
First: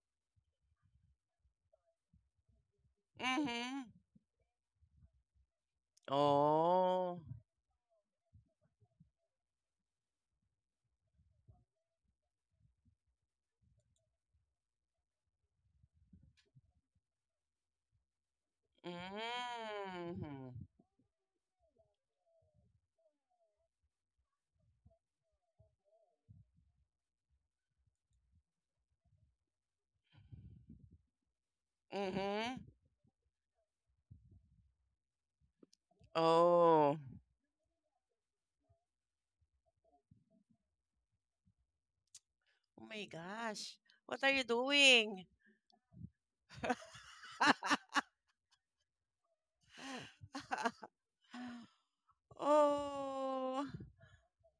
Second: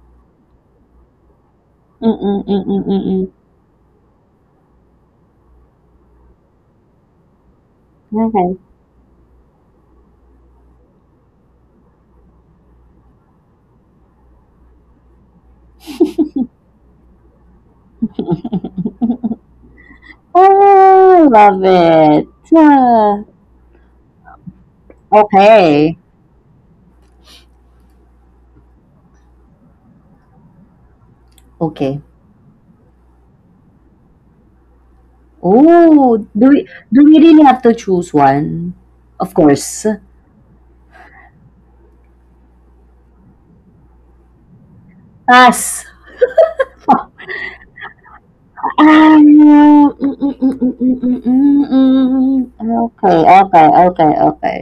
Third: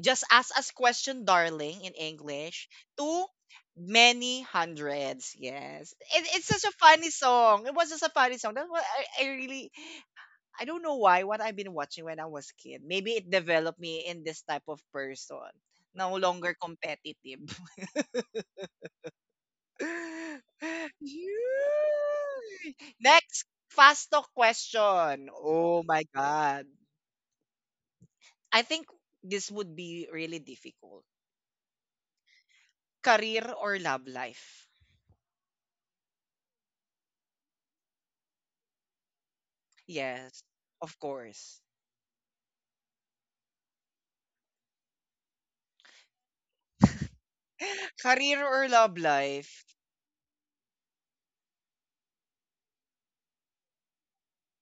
just ask us question darling in
Mm-mm,
English to
Mm-hmm.
many hundreds. Yes. It, it's such a funny
Oh.
song. It was just a funny song.
Okay.
That's what I really I don't know why what I've been watching when I was kid. Maybe it developed me in this type of person. No longer competitive.
Mm-hmm.
Oh,
Yay!
love it. Ah,
Next, fast talk question. Oh
okay.
my God. I think this would be really difficult.
Okay.
Mm-hmm.
Career or love life?
Oh,
Oh.
do we really have to choose one? Of course.
Yes, of course.
Oh my gosh. What are you doing?
Pass.
Career or love
Ano,
life?
okey,
Oh.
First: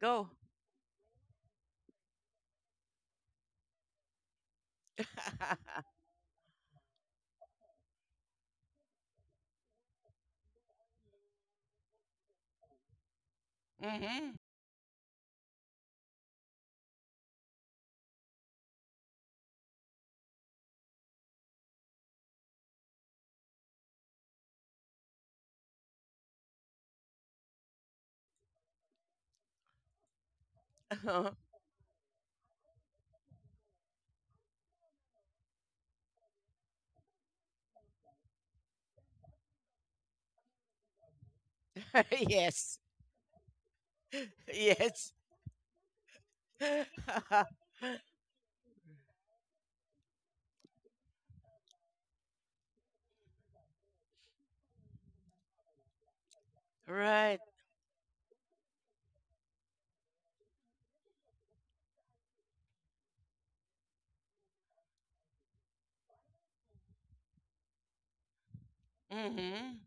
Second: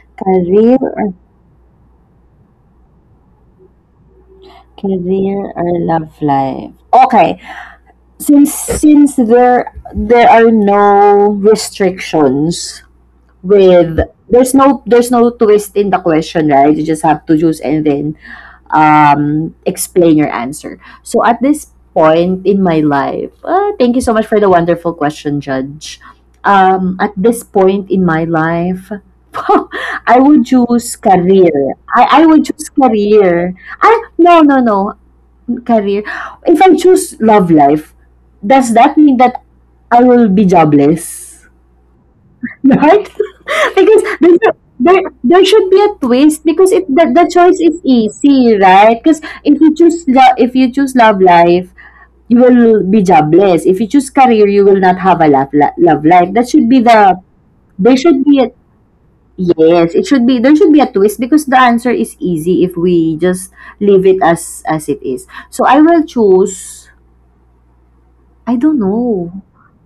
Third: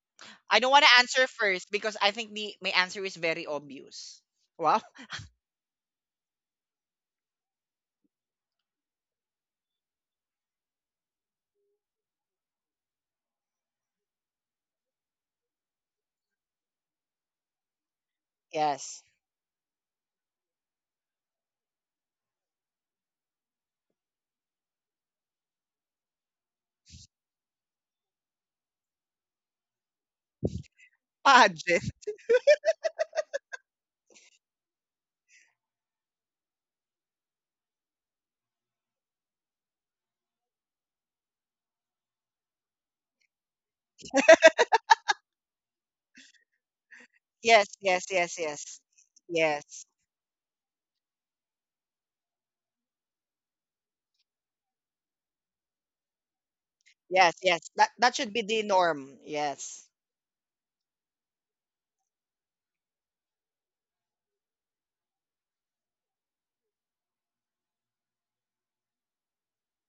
Go.
I don't
Career
want to
or
answer first because I think my answer is very obvious. Wow.
career or love life. Okey, since there there are no restrictions with
Mm
there's no twist in the question, right? You just have to choose and then
Yes.
explain your answer. So at this point in my life, thank you so much for the wonderful question, Judge. At this point in my life, I would choose
hmm.
career.
Pageant.
I would choose career. I no no no career. If I choose love life, does that mean that I will be jobless?
Yes.
Right? because
Yes.
there should be a twist because the choice
Yes,
is
yes, yes,
easy,
yes.
right? Because if you
Yes.
choose if you choose love life, you will be jobless. If you choose career, you will not have a love life. That should be the
Yes,
Right.
yes. That,
there
that
should
should
be
be
a
the norm. Yes.
yes, it should be there should be a twist because the answer is easy if we just leave it as it is. So I will choose I don't know.
Mm-hmm.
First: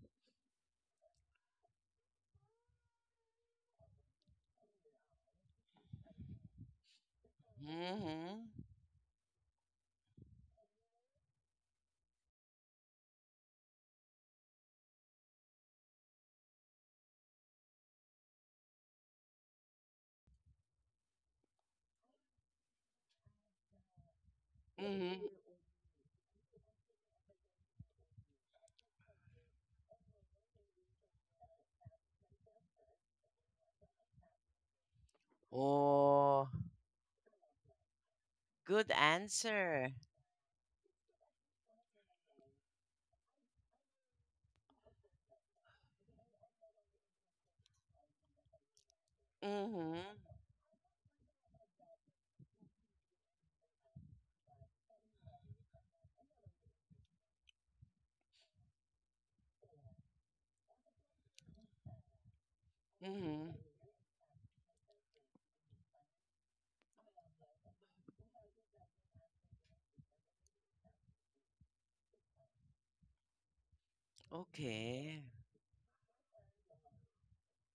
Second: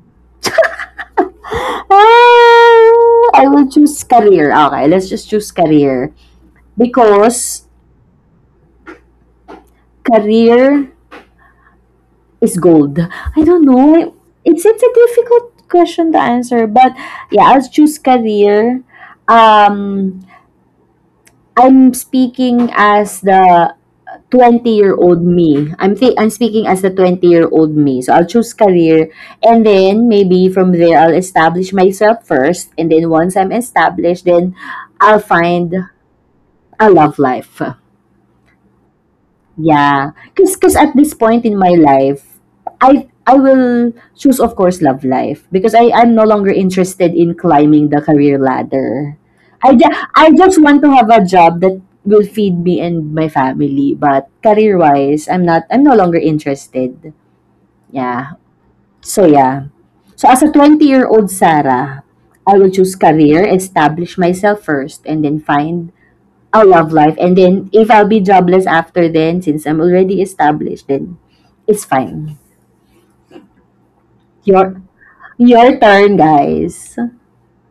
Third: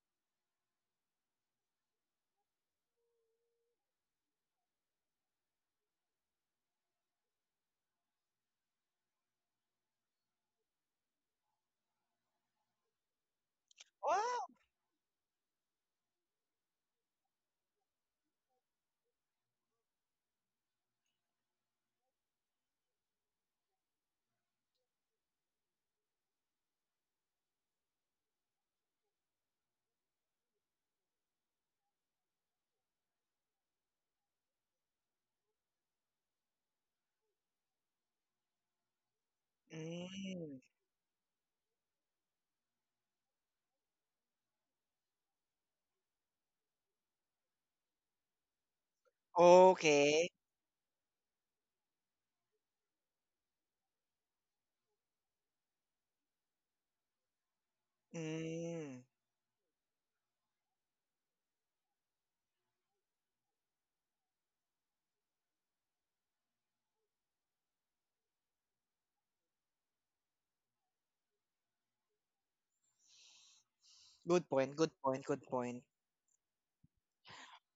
Ah, I will choose career. Okay, let's just choose career. Because
Mm-hmm.
career is gold. I don't know.
Wow.
It's a difficult question to answer. But yeah, I'll choose career. Um, I'm speaking as the 20-year-old
Mm-hmm.
old me. I'm speaking as the 20-year-old old me. So I'll choose career and then maybe from there I'll establish myself first and then once I'm established, then I'll find
Oh,
a love life.
good answer.
Yeah, cause,
Mm.
cause at this point in my life, I will choose, of course, love life because I'm no longer interested in climbing the career ladder.
Okay.
I
Mm-hmm.
just want to have a job that will feed me and my family, but career wise, I'm no longer interested. Yeah.
Mm.
So yeah. So as a 20-year-old Sarah, I will choose career,
Mm-hmm.
establish myself first, and then find our love life. And then if I'll be jobless after then, since I'm already established, then it's fine.
Good point,
Your
good
Okay.
point, good
your
point.
turn, guys.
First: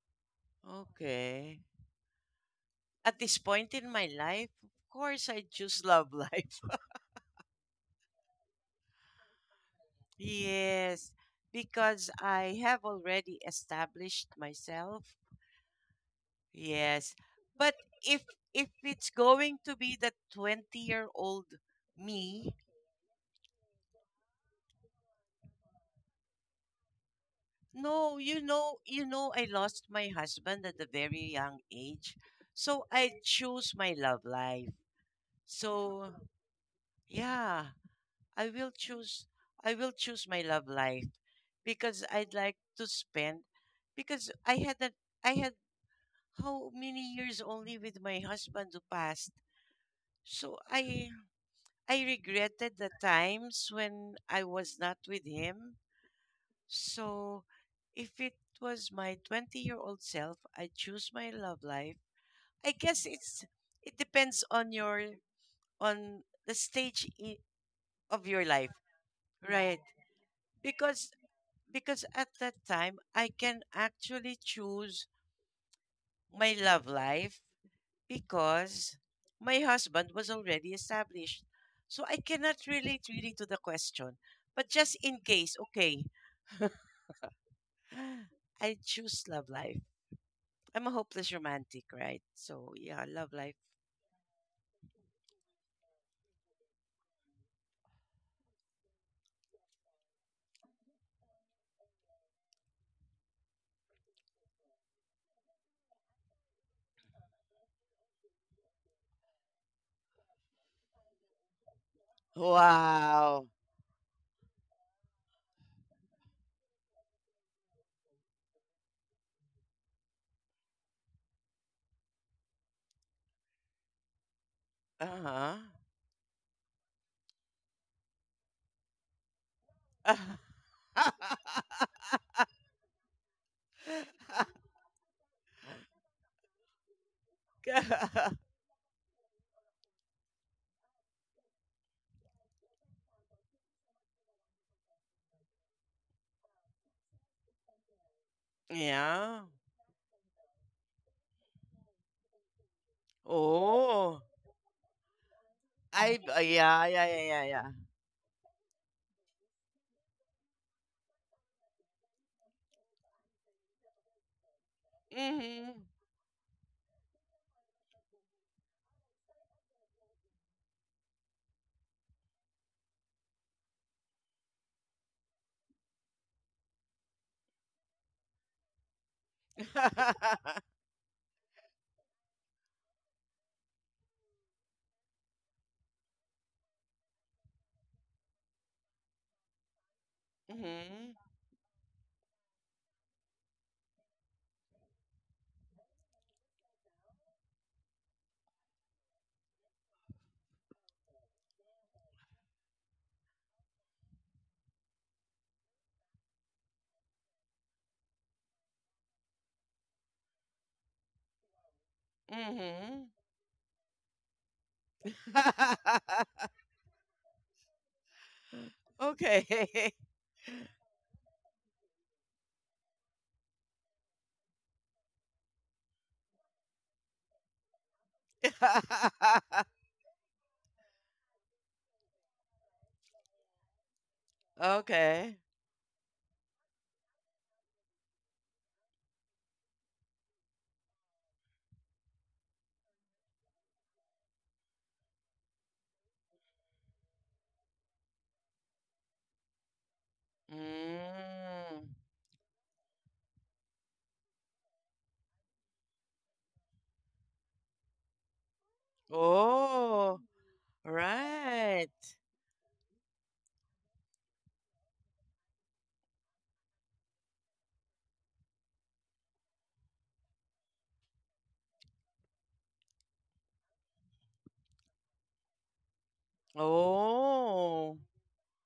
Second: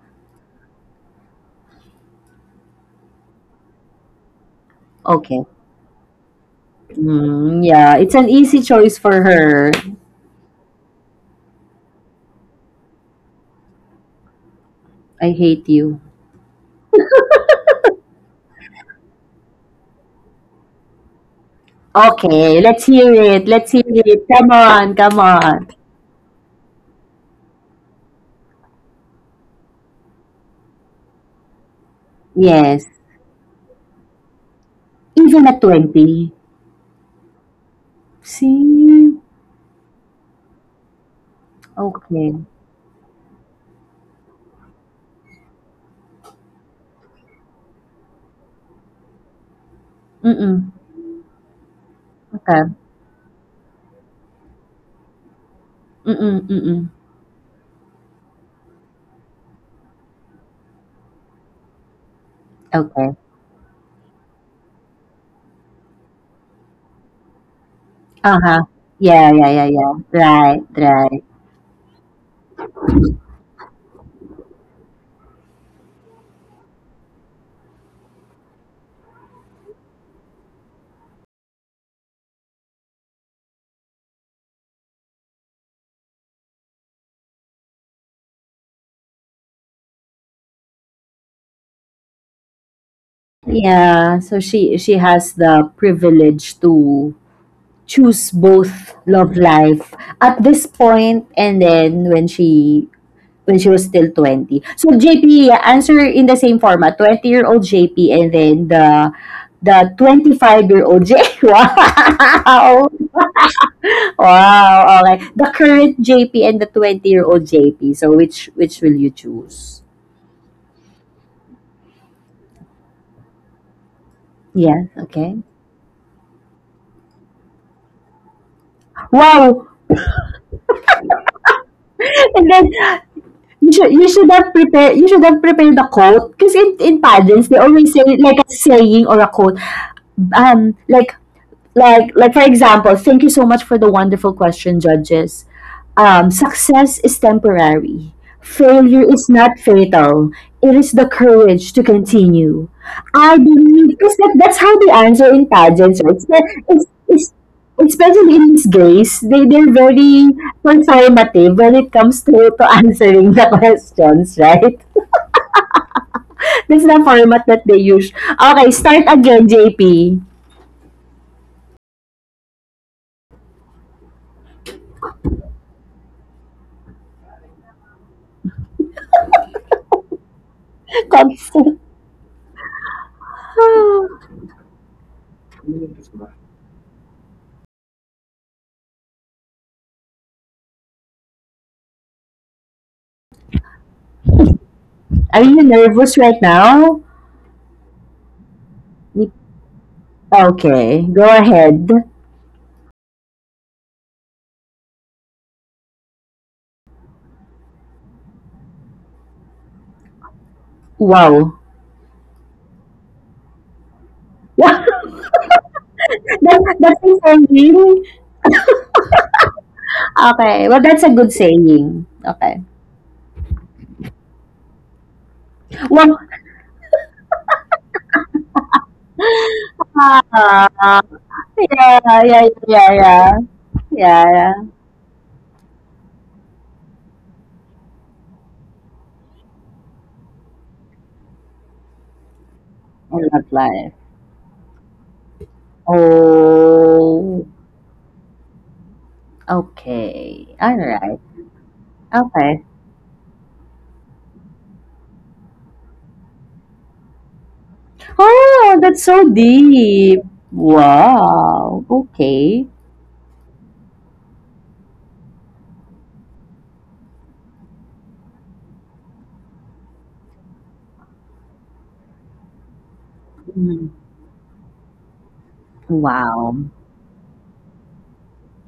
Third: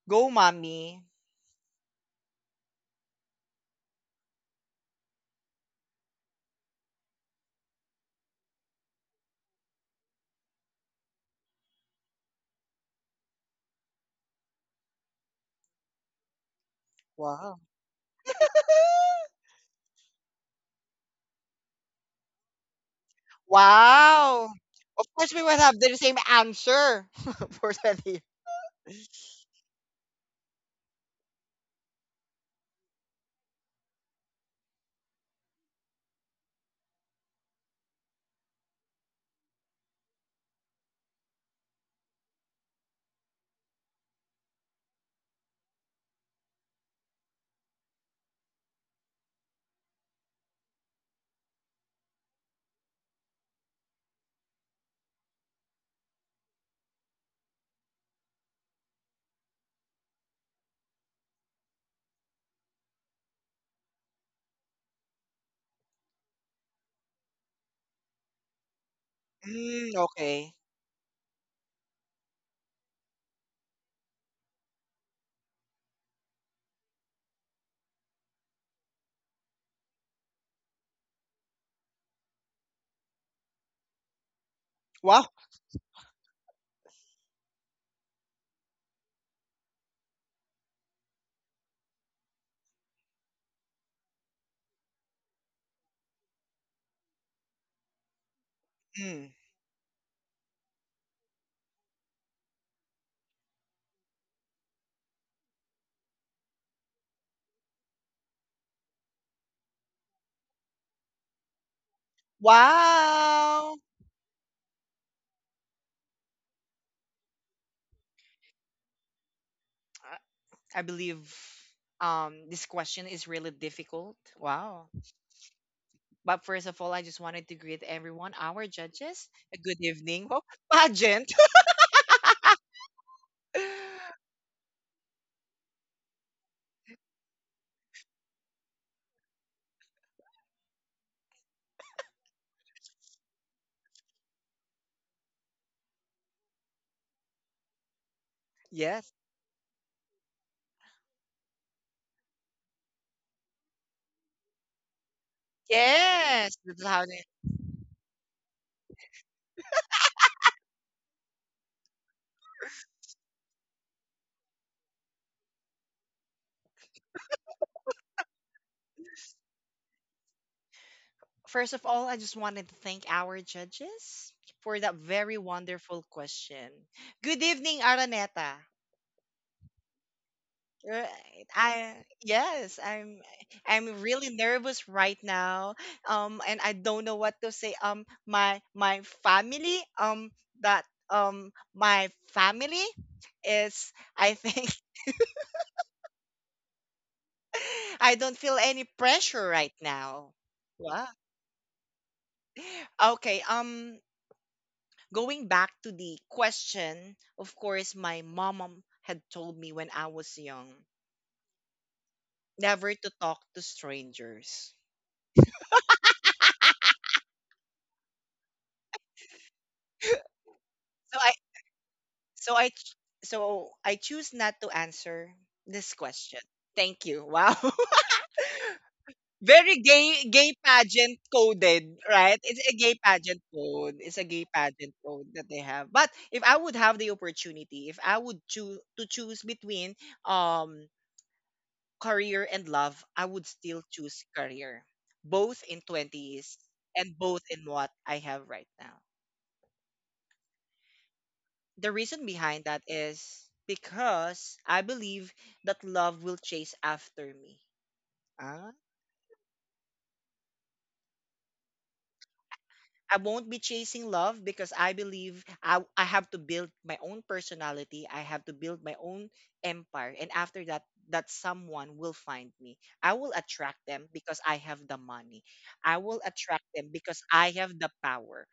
Go, mommy.
Okay. At this point in my life, of course,
Okay.
I choose love life.
Mm, yeah, it's an easy choice for her.
Yes. Because I have already established myself.
I hate you.
Yes.
Wow.
But if if it's going to be the 20-year-old me,
Okay, let's hear it. Let's hear it.
Wow!
Come on,
Of
come
course, we will
on.
have the same answer for that.
no,
Year.
you know I lost my husband at a very young age.
Yes.
So I choose my love life.
Even at
So,
20.
yeah, I will
See?
choose I will choose my love life because
Okay.
I'd like to spend, because I had how many years only with my husband who passed. So
Mm-mm.
I
Okay.
regretted the times when I was not with him.
Mm-mm, mm-mm.
So, if it was my 20-year-old year old self, I choose my love life. I guess
Okay.
it depends on your on the stage of your
Uh-huh.
life,
Yeah,
right?
Mm, okay.
right,
Because
right.
because at that time I can actually choose my love life because my husband was already established. So I cannot relate really to the question. But just in
Wow.
case, okay, I choose love life. I'm a hopeless romantic, right? So yeah, love life.
Yeah, so she has the privilege to choose both
Mm.
love life at this point and then when she was still 20. So JP, yeah, answer in the same format. 20-year-old JP and then the 25-year-old J. Wow.
Wow.
Wow.
Wow, okay. The current JP and the 20-year-old JP. So which will you choose?
I I believe this question is really difficult.
Yeah,
Wow.
Uh
okay.
huh.
But first of all, I just wanted to greet everyone, our judges. A
Wow.
good evening. Oh, pageant.
And then you should you should have prepared you should have prepared the quote because in pageants they always say like a saying or a quote, like like for example, thank you so much for the wonderful question, judges. Success is temporary, failure
yes.
is
Yeah.
not fatal, it is the courage to continue, I believe, because
Oh.
that's how they answer in pageants,
I
right?
Yes.
It's,
This is how
it's,
they.
especially in these gays, they're very conservative when it comes to answering the questions, right?
Mhm.
That's the format that they use. Okay, start again, JP.
First of all, I just wanted to thank our judges for that very wonderful question. Good evening, Araneta. Right.
Cons-
I, yes, I'm really nervous right now. And I don't know what to say. My family, that
Mhm.
my family is, I think,
Are you nervous right now?
I don't feel any pressure right now.
Okay,
Wow.
go ahead.
Okay, going back to the question, of course, my mom had told me when I was young
Wow.
never
Mhm.
to talk to
that,
strangers.
that's a saying.
Okay.
Okay, well, that's a
So
good
I
saying. Okay.
so I ch- so I choose not to answer this
Well,
question. Thank you. Wow. Very gay gay
ah,
pageant
yeah,
coded, right? It's a gay pageant code.
yeah,
It's a gay
yeah.
pageant
Okay.
code that they have. But if I would have the opportunity, if I would choose between um career and love,
I
I
love
would
life.
still choose career, both in 20s and
Oh,
both in what I have right now.
okay. All right.
Mm.
The reason
Okay.
behind that is because I believe that love will chase after me.
Oh,
Ah,
that's so deep.
Oh.
Wow.
Right.
Okay.
I won't be chasing love because I believe I have to build my own personality. I have to build my own empire. And after that, that someone will find me. I will
Mm.
attract them because I have the money. I will
Wow.
attract them because I have
Oh.
the power.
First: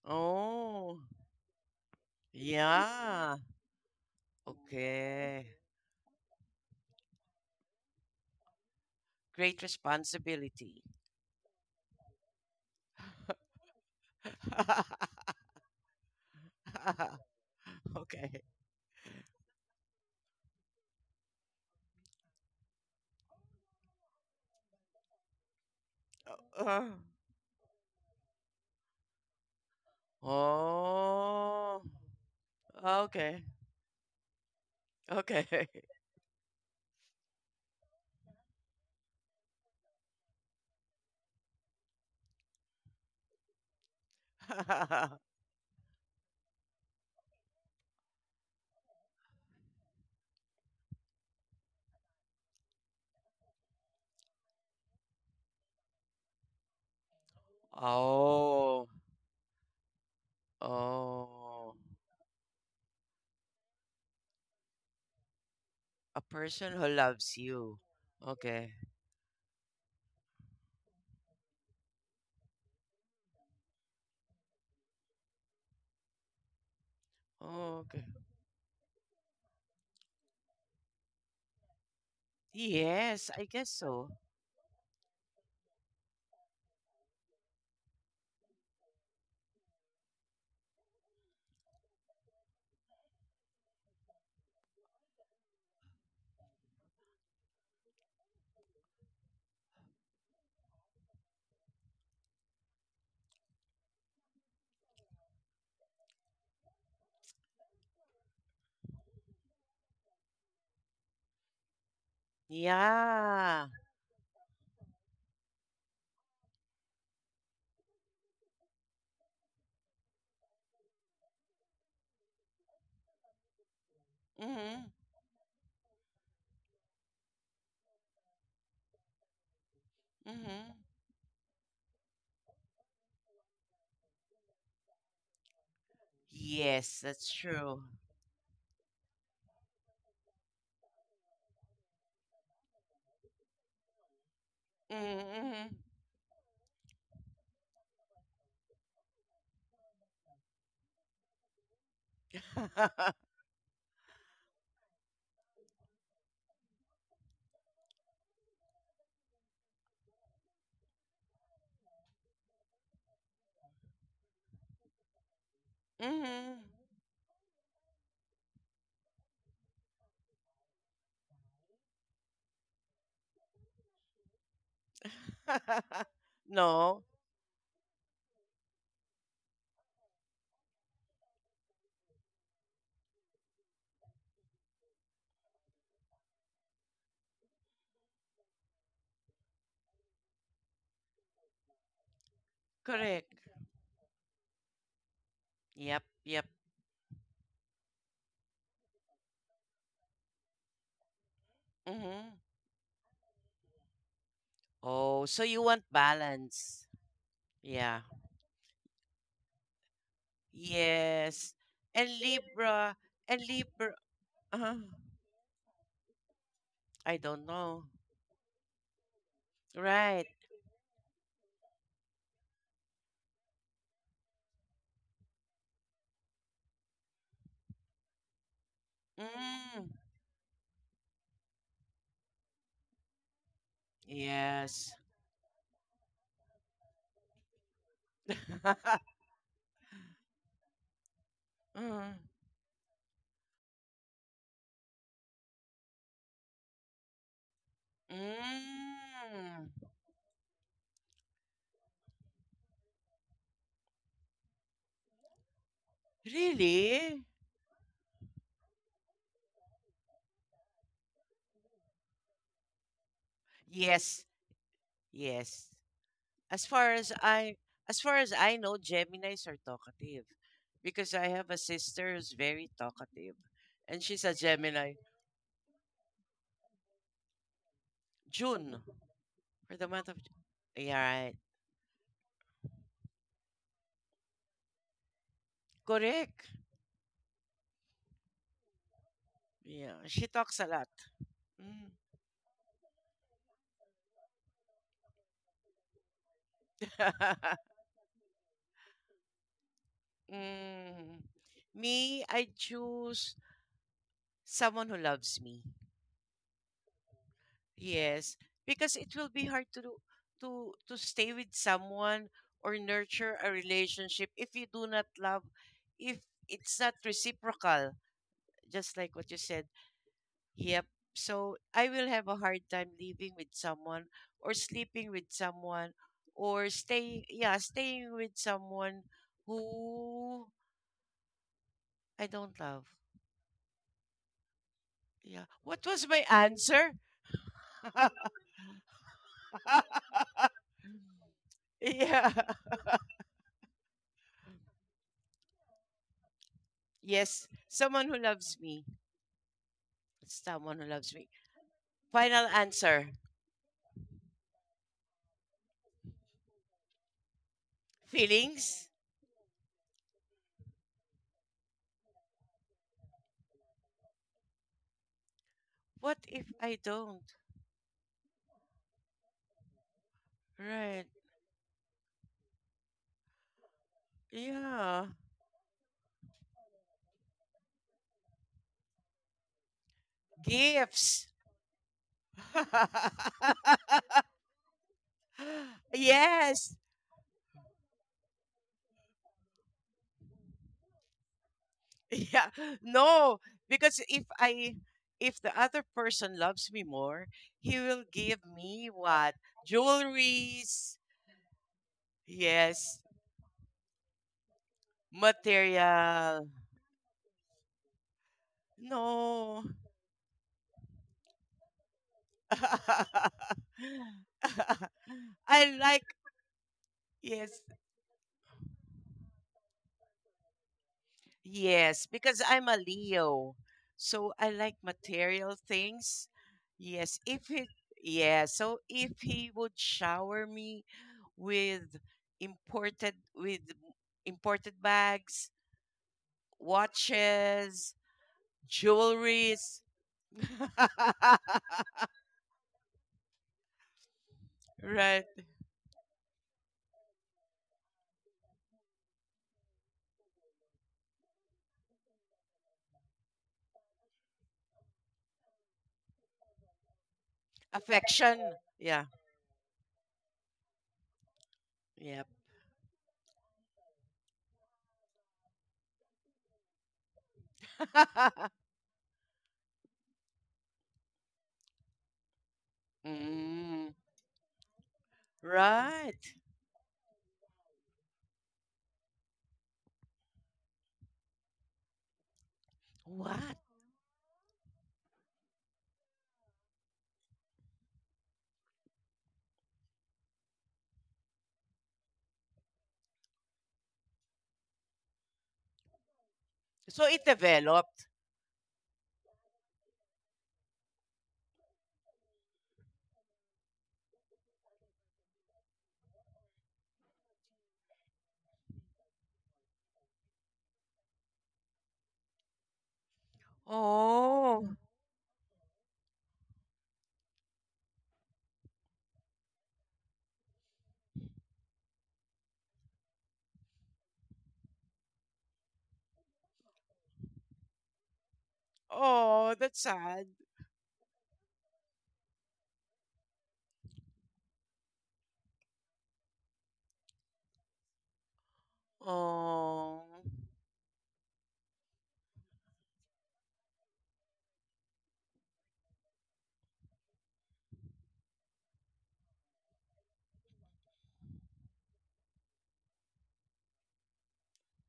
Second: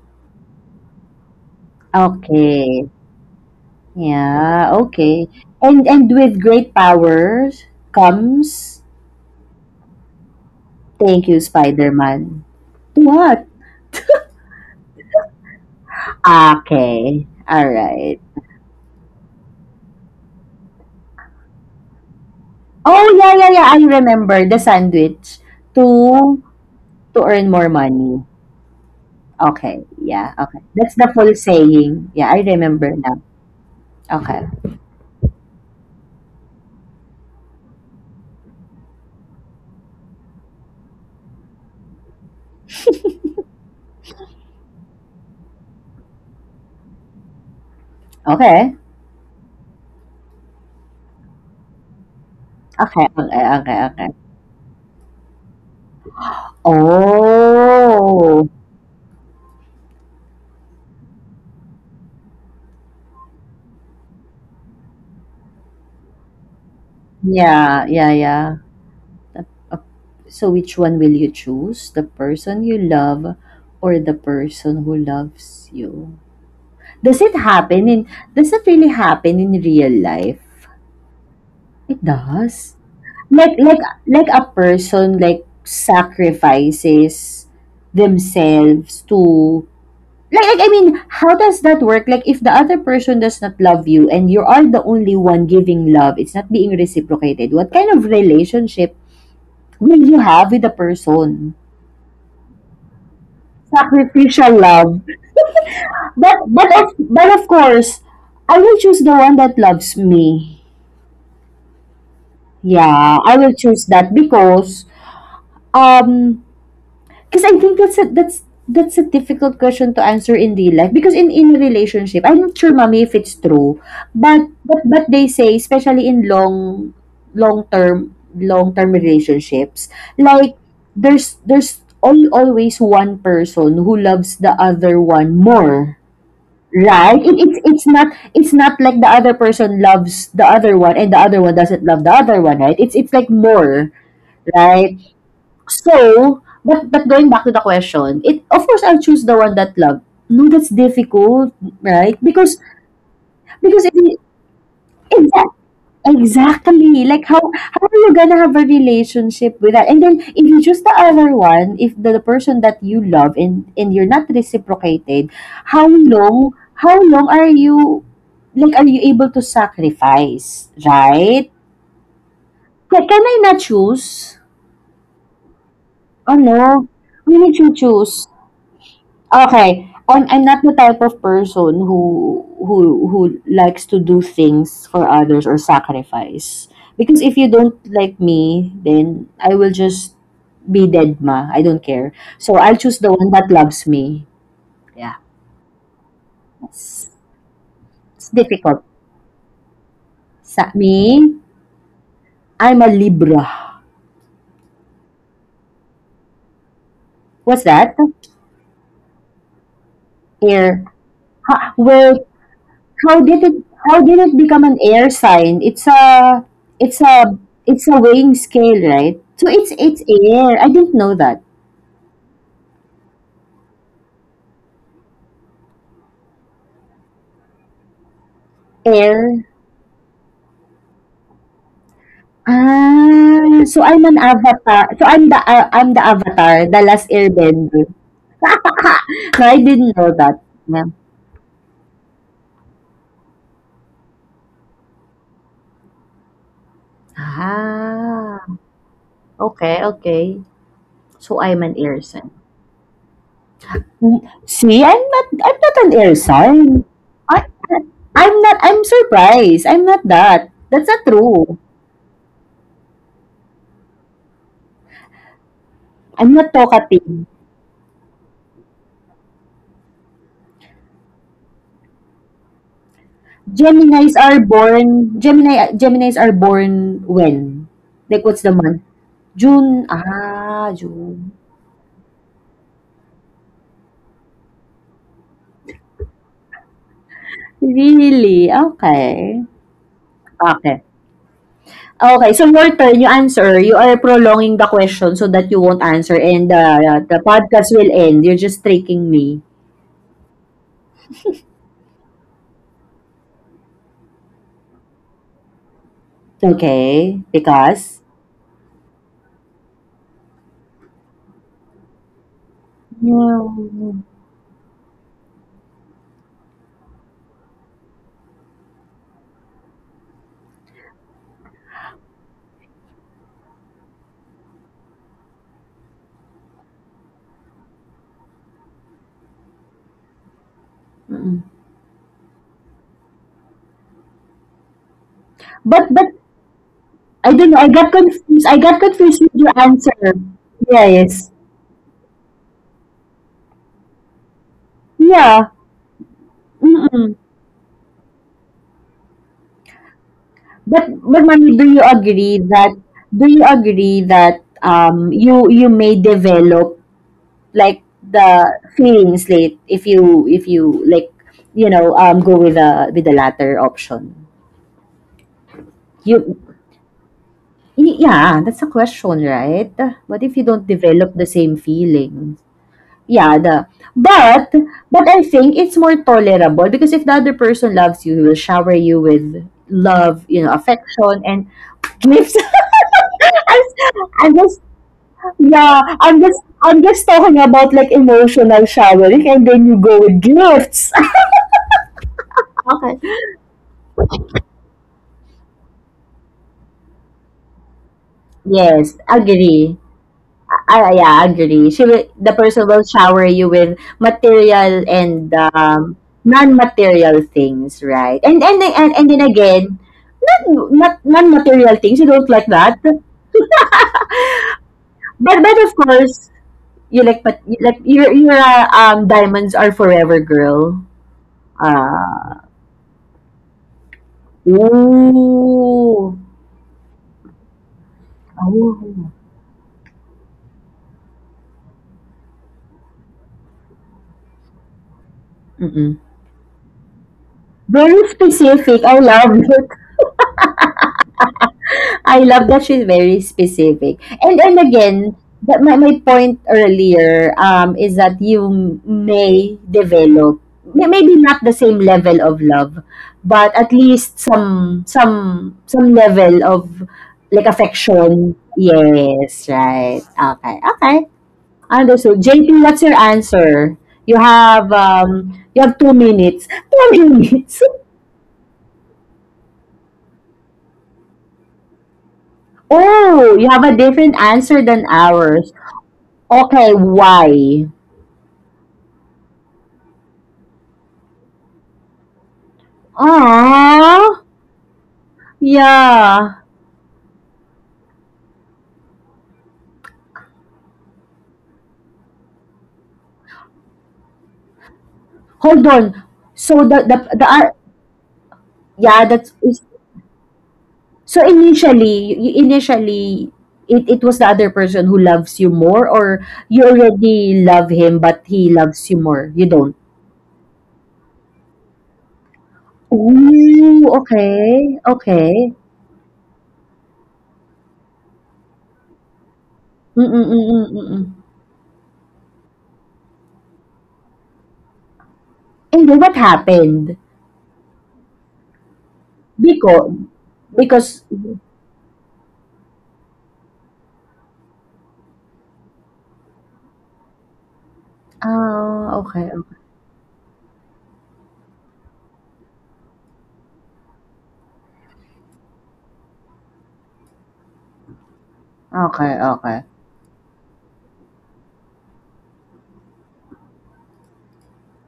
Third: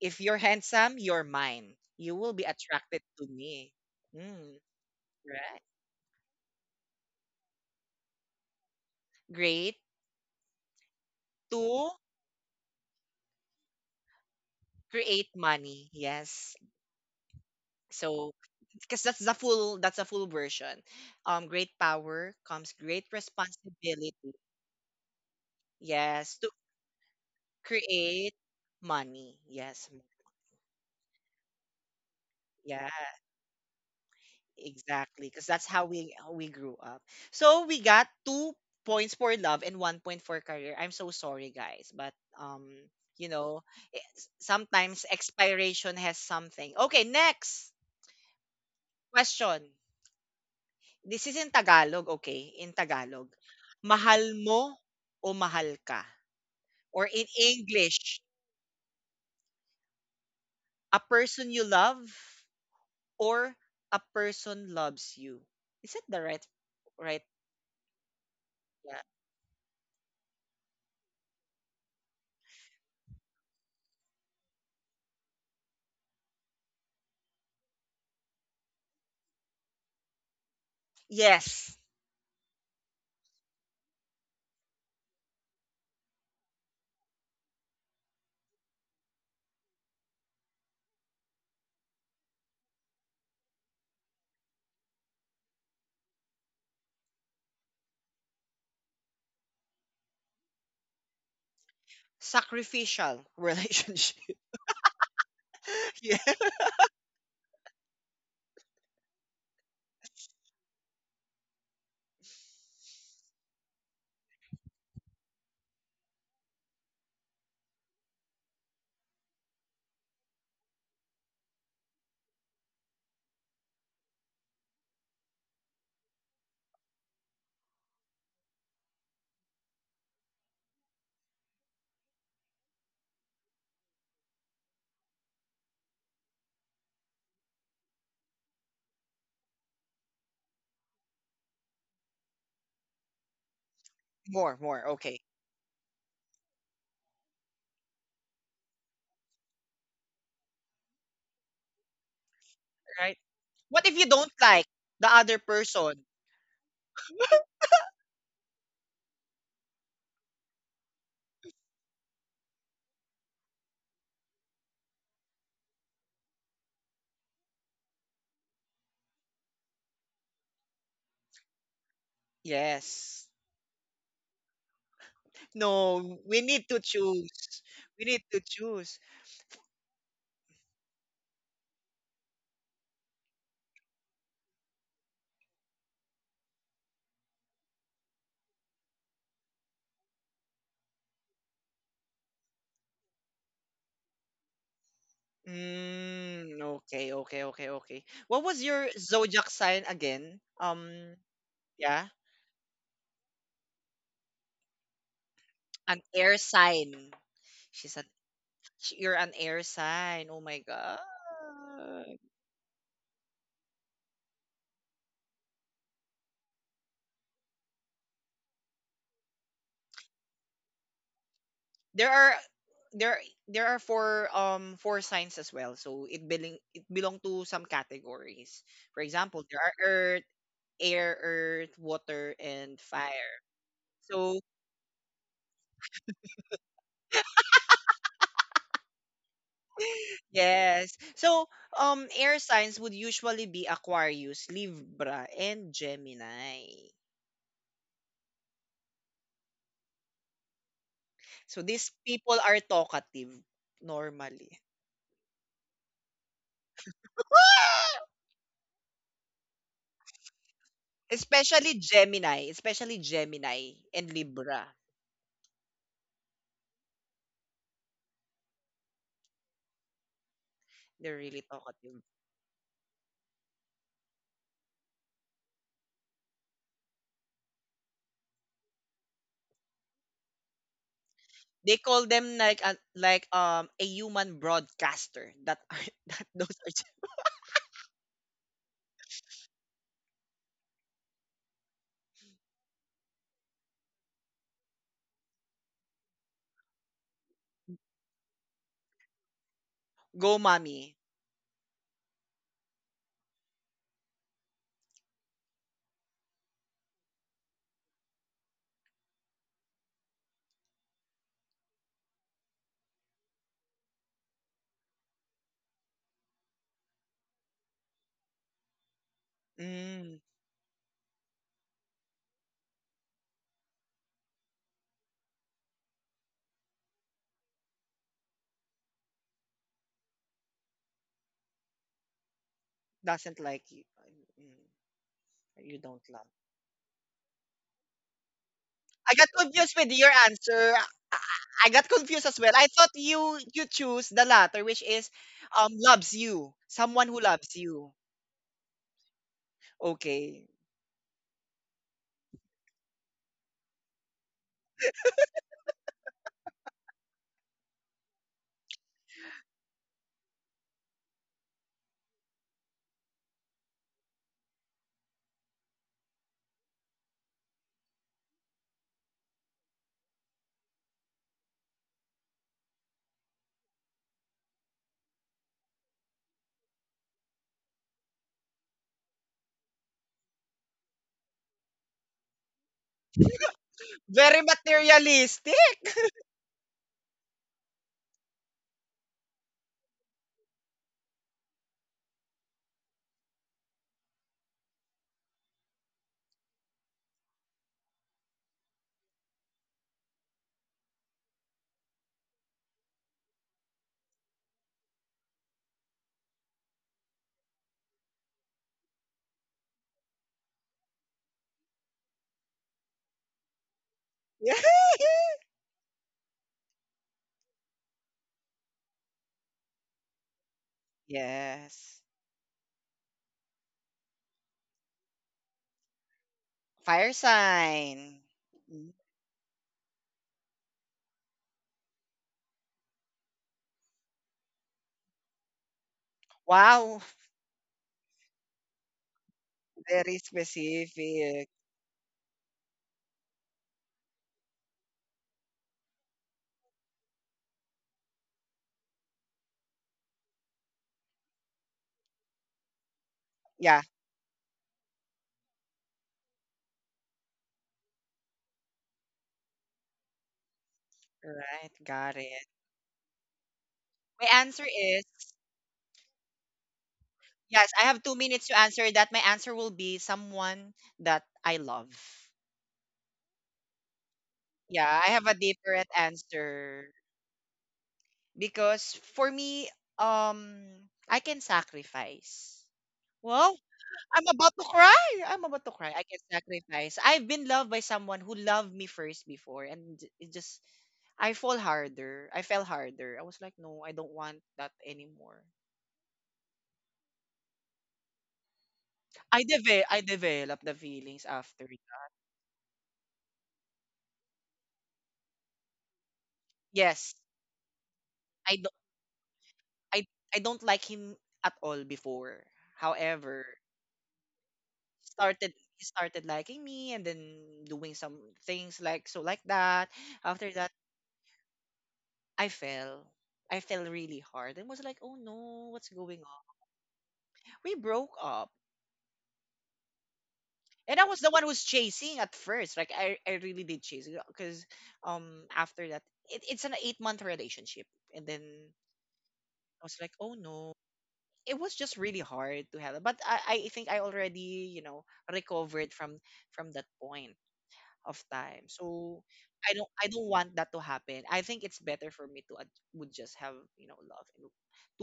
If you're handsome,
Oh.
you're mine. You will be
Okay.
attracted to
Yeah.
me. Mm,
Yeah, okay.
Okay.
right.
And with great powers comes
Great
Great.
responsibility.
thank you,
Two,
Spider-Man. What?
create money. Yes.
Okay. All right.
So,
Okay.
because that's a full version. Great power comes great
Oh, yeah, I
responsibility.
remember the sandwich
Yes,
to
to
Uh,
to earn more money.
create money.
Okay.
Yes.
Yeah, okay. That's the full
oh.
saying. Yeah, I
Yeah.
remember now.
Okay.
Okay.
Exactly, because
Okay.
that's how we grew up. So we got 2 points for love and 1 point for career. I'm so sorry, guys, but um, you know, i- sometimes expiration has something. Okay, next
Okay.
question. This is in Tagalog, okay? In
Okay. Okay.
Tagalog,
Okay.
mahal mo o mahal ka? Or in English,
Oh.
Oh.
a person you
Oh.
love or a person loves you. Is that the
A person who
right?
loves you.
Yeah,
Okay.
Yeah.
the, uh, so which one will you choose? The person you love or the person who loves you? Does it
Oh,
happen
okay.
in does it really happen in real life?
Yes.
It does.
Yes, I guess so.
Like a person like sacrifices themselves to like, I mean, how does that work? Like if the other person does not love you and you are the only one giving love, it's not being reciprocated. What kind of relationship will you have with the person?
Sacrificial relationship.
Sacrificial love.
yeah.
But of course, I will choose the one that loves me. Yeah, I will
Yeah.
choose that um because I think that's a that's that's a difficult question to answer in real life, because in a relationship, I'm not sure mommy if it's true, but
Mm-hmm.
but they say, especially in long term long term relationships, like
Mm-hmm.
there's always one person who loves the other one more,
Yes,
right?
that's true.
It's not, it's not like the other person loves the other one and the other one doesn't love the other one, right? It's like more,
More, more.
right?
Okay.
Mm-hmm.
So but going back to the question, it of course I'll choose the one that love, no, that's difficult, right? because
Right? What
because
if
if
you don't like the other
exactly,
person?
exactly, like how are you gonna have a relationship with that? And then if you choose the other one, if the person that you love and you're not reciprocated, how long
Mm-hmm.
how long are you, like are you able to sacrifice, right? Ca can
Yes.
I not choose?
No, we need to
Ano?
No,
Will
choose.
you
We need
choose?
to choose.
Okay. On, I'm not the type of person who likes to do things for others or sacrifice. Because if you don't like me, then I will just be dead ma. I don't care. So I'll choose the one
correct.
that loves me. Yeah.
Yep, yep.
Mm, okay,
It's,
okay, okay, okay.
it's
What was
difficult.
your zodiac sign again?
Sa me,
Yeah,
Mm-hmm.
I'm a Libra.
Oh, so you want
an air
balance.
sign.
What's
She's
that?
an.
Yeah.
You're an air sign. Oh my
Air.
god.
Yes.
Ha,
And
where
Libra,
how
and
did it
Libra,
how did it become
uh,
an air sign? It's a it's
I
a
don't know.
it's a weighing scale, right? So it's
Right.
air. I didn't know that.
There are, there there are four, four signs as well, so it belong, it belong to some categories. For example,
Air.
there are
Mm.
earth, air, earth, water and fire.
Ah, so I'm an
So
avatar.
Yes.
So I'm the avatar, the last airbender. no, I didn't know that. Yeah.
yes, so
Mm.
air signs would usually be Aquarius, Libra and Gemini.
Ah,
Mm.
okay, okay. So
So
I'm an
these
air
people
sign.
are talkative
Mm,
normally.
see, I'm not an air sign.
Really?
I I'm not, I'm surprised. I'm not that. That's not true.
Especially Gemini and
Yes,
Libra,
yes.
I'm not
As far as
talkative.
I as far as I know, Geminis are talkative
they're
because I
really
have a
talkative.
sister who's very talkative, and
Geminis
she's a
are
Gemini.
born, Geminis are born when? Like, what's the month?
June, for
June.
the month of June.
Ah,
Yeah,
June.
right.
They call them like a human broadcaster that are, that those
Correct.
are just-
Really? Okay.
Yeah, she talks a
Okay.
lot. Mm.
Okay, so your turn, you answer. You are prolonging the question so that you won't answer and the podcast will end. You're just tricking me.
go mommy.
Mm. Me, I choose someone who loves me.
Okay? Because?
Yes, because it will be hard to do- to stay with someone or nurture
Yeah.
a relationship if you do not love, if it's not reciprocal, just like what you said.
Mm,
Yep. So I will have a hard time living with someone or sleeping with someone or staying with someone who
Mm-mm.
I don't love.
doesn't like you. Mm,
Yeah.
you
What
But,
don't
was
but,
love.
my answer?
I don't know, I got confused. I got
I got
confused with your
confused with
answer.
your answer. I
Yes.
I got confused as
Yeah.
well. I thought you choose the latter, which is
Yeah.
loves you, someone who
Mm-mm.
loves
Yes,
you.
someone who loves me.
Okay,
Someone who loves
But
me.
mommy,
Final answer.
do you agree that you you may develop like the
Feelings?
feelings late if you like, go with the latter option.
What
You
if I don't?
y- yeah, that's a question, right? What if you don't
Right.
develop the same feelings? Yeah, the but
Yeah.
but I think it's more tolerable because if the other person loves you, he will shower you with love, you know, affection
Gifts.
and gifts. I'm,
very
I'm just
materialistic.
yeah, I'm just
Yes.
I'm just talking about like emotional showering and then you go with gifts.
Yeah. No, because if the other person loves me more, he will give me
Yes,
what?
agree. Ah,
Jewelries.
yeah, agree. She will, the person will
Yes.
shower you with material and
Material.
non-material things, right? And then
No.
again, not, not non-material things. You don't like that, but of
I like
course, you like, but you
Yes,
like, you're a diamonds are forever girl.
Yes.
yes,
Ah,
because I'm a Leo, so I like material
ooh,
things.
Fire
Yes, if he
sign.
yeah, so
Mm.
oh,
if he would shower me with with imported bags,
mm-mm.
Wow,
watches,
Very specific. I love it.
jewelries,
very specific.
I love that she's very specific. And then again,
right?
that my point earlier, is that you may develop, maybe not the same level of love, but
Yeah.
at least some some level of like affection.
Affection, yeah,
Yes, right. Okay, okay.
Right, got
Understood.
yep.
it.
JP, what's your answer?
My answer is,
You have 2 minutes. Two
yes,
minutes.
I have 2 minutes to answer that. My answer will be someone that I love.
Oh, you have a
Mm,
different answer than
Yeah, I have a
ours.
different
right.
Okay,
answer
why?
because for me, um, I can sacrifice. Well,
What?
I'm
Ah,
about to cry. I'm about to cry. I can
yeah.
sacrifice. I've been loved by someone who loved me first before, and it just, I fall harder. I fell harder. I was like, no, I don't want that anymore.
Hold on. So
So it developed.
yeah,
I developed the feelings
so
after.
initially, initially it was the other person who loves you more or you
Yes.
already love him but
I
he
don't
loves you more. You don't.
I I don't like him at all before. However,
Ooh,
Oh.
okay. Okay.
he started liking me and then doing some things like so like that. After that,
Mm-mm-mm-mm-mm.
I fell. I fell really hard and was like, "Oh no, what's
And then
going
what
on?"
happened?
We broke up.
Oh, that's
Because
sad.
And I
because
was the one who's chasing at first. Like I really did chase because after that, it, it's an 8 month relationship, and then
ah, okay. Okay,
I was like,
Oh.
"Oh no, it was just really hard to handle." But I think I already, you know, recovered from that point of time. So
okay. Okay.
I don't want that to happen. I think it's better for me to ad- would just have, you know, love and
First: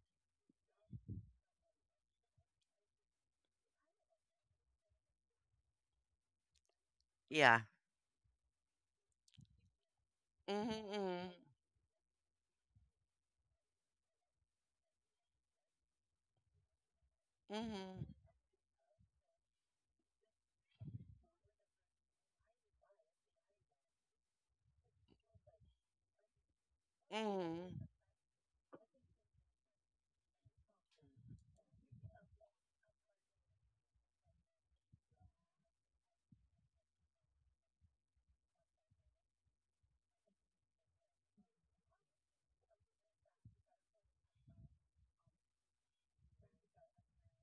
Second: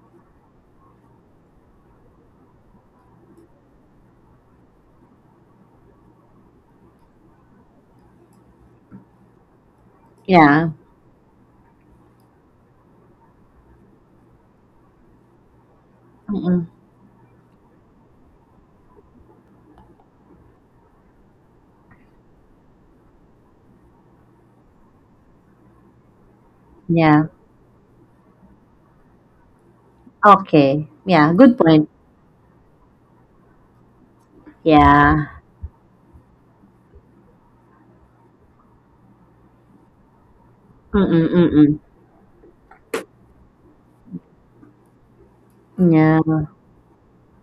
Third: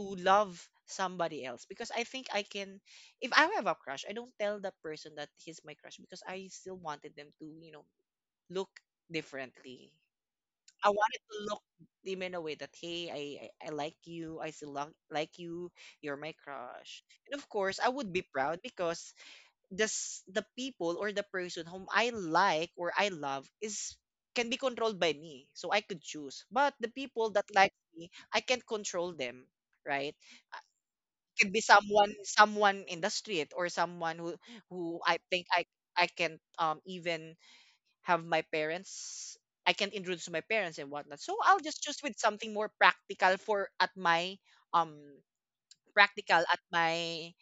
to love somebody else, because I think I can. If I have a crush, I don't tell that person that he's my crush because I still wanted them to,
Yeah.
you know, look differently.
Yeah.
I wanted
Mm-hmm.
to look them in a way that hey, I like you, like you, you're my
Mm-mm.
crush, and of course I
Mm-hmm.
would be proud because this the people or the person whom I like or I love is, can be controlled by me, so I could choose. But the
Yeah.
Mm-hmm.
people that
Mm-hmm.
like me, I can't control them, right? Uh,
Okay. Yeah,
it could
good
be
point.
someone in the street or someone who I
Yeah.
think I can't even have my parents, I can't introduce to my parents and
Mm,
whatnot.
mm.
So
mm,
I'll
mm.
just choose with something more practical for at my um practical
Yeah.
at my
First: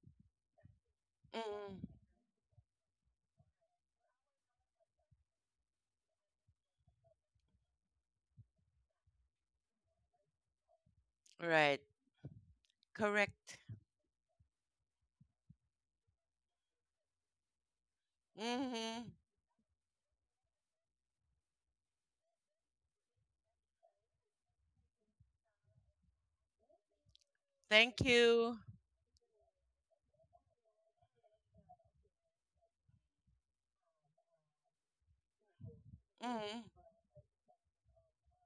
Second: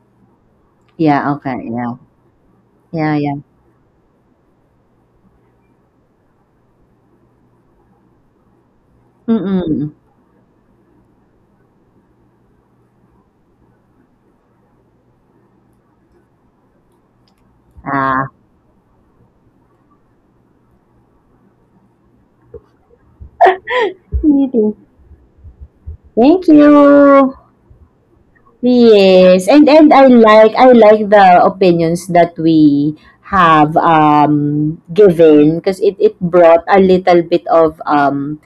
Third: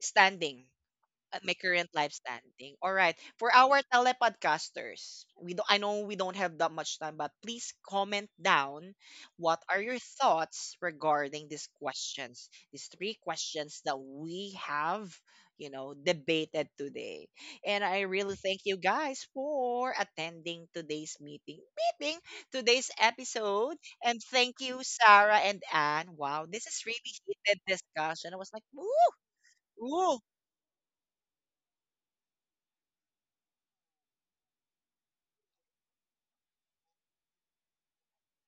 standing,
Yeah,
at my
okay,
Mm-hmm.
current
yeah.
life standing. All
Yeah,
right.
yeah.
For our telepodcasters, we don't, I know we don't have that much time, but please comment down
Mm, mm.
what
mm,
are
mm.
your thoughts regarding these
Right.
questions. These three
Correct.
questions that we have, you know, debated today. And I
Ah,
really thank you
Mm-hmm.
guys for attending today's meeting. Meeting today's episode. And thank
maybe.
you, Sarah and Anne. Wow,
Thank
this is really
you.
heated
Thank
discussion. I was
you.
like, ooh,
Yes, and I
ooh.
like I like the opinions that we have given because it brought a
Mm-hmm.
little bit of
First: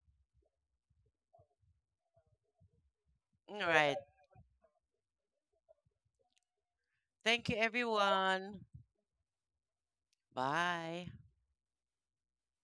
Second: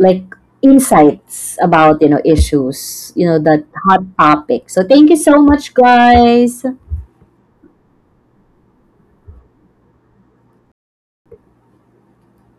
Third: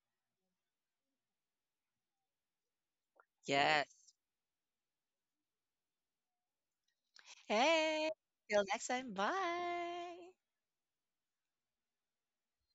like insights about you know issues you know
All
that
Yes.
right.
hot topic, so thank you so much, guys.
Thank you,
Hey,
everyone.
till next time. Bye.
Bye.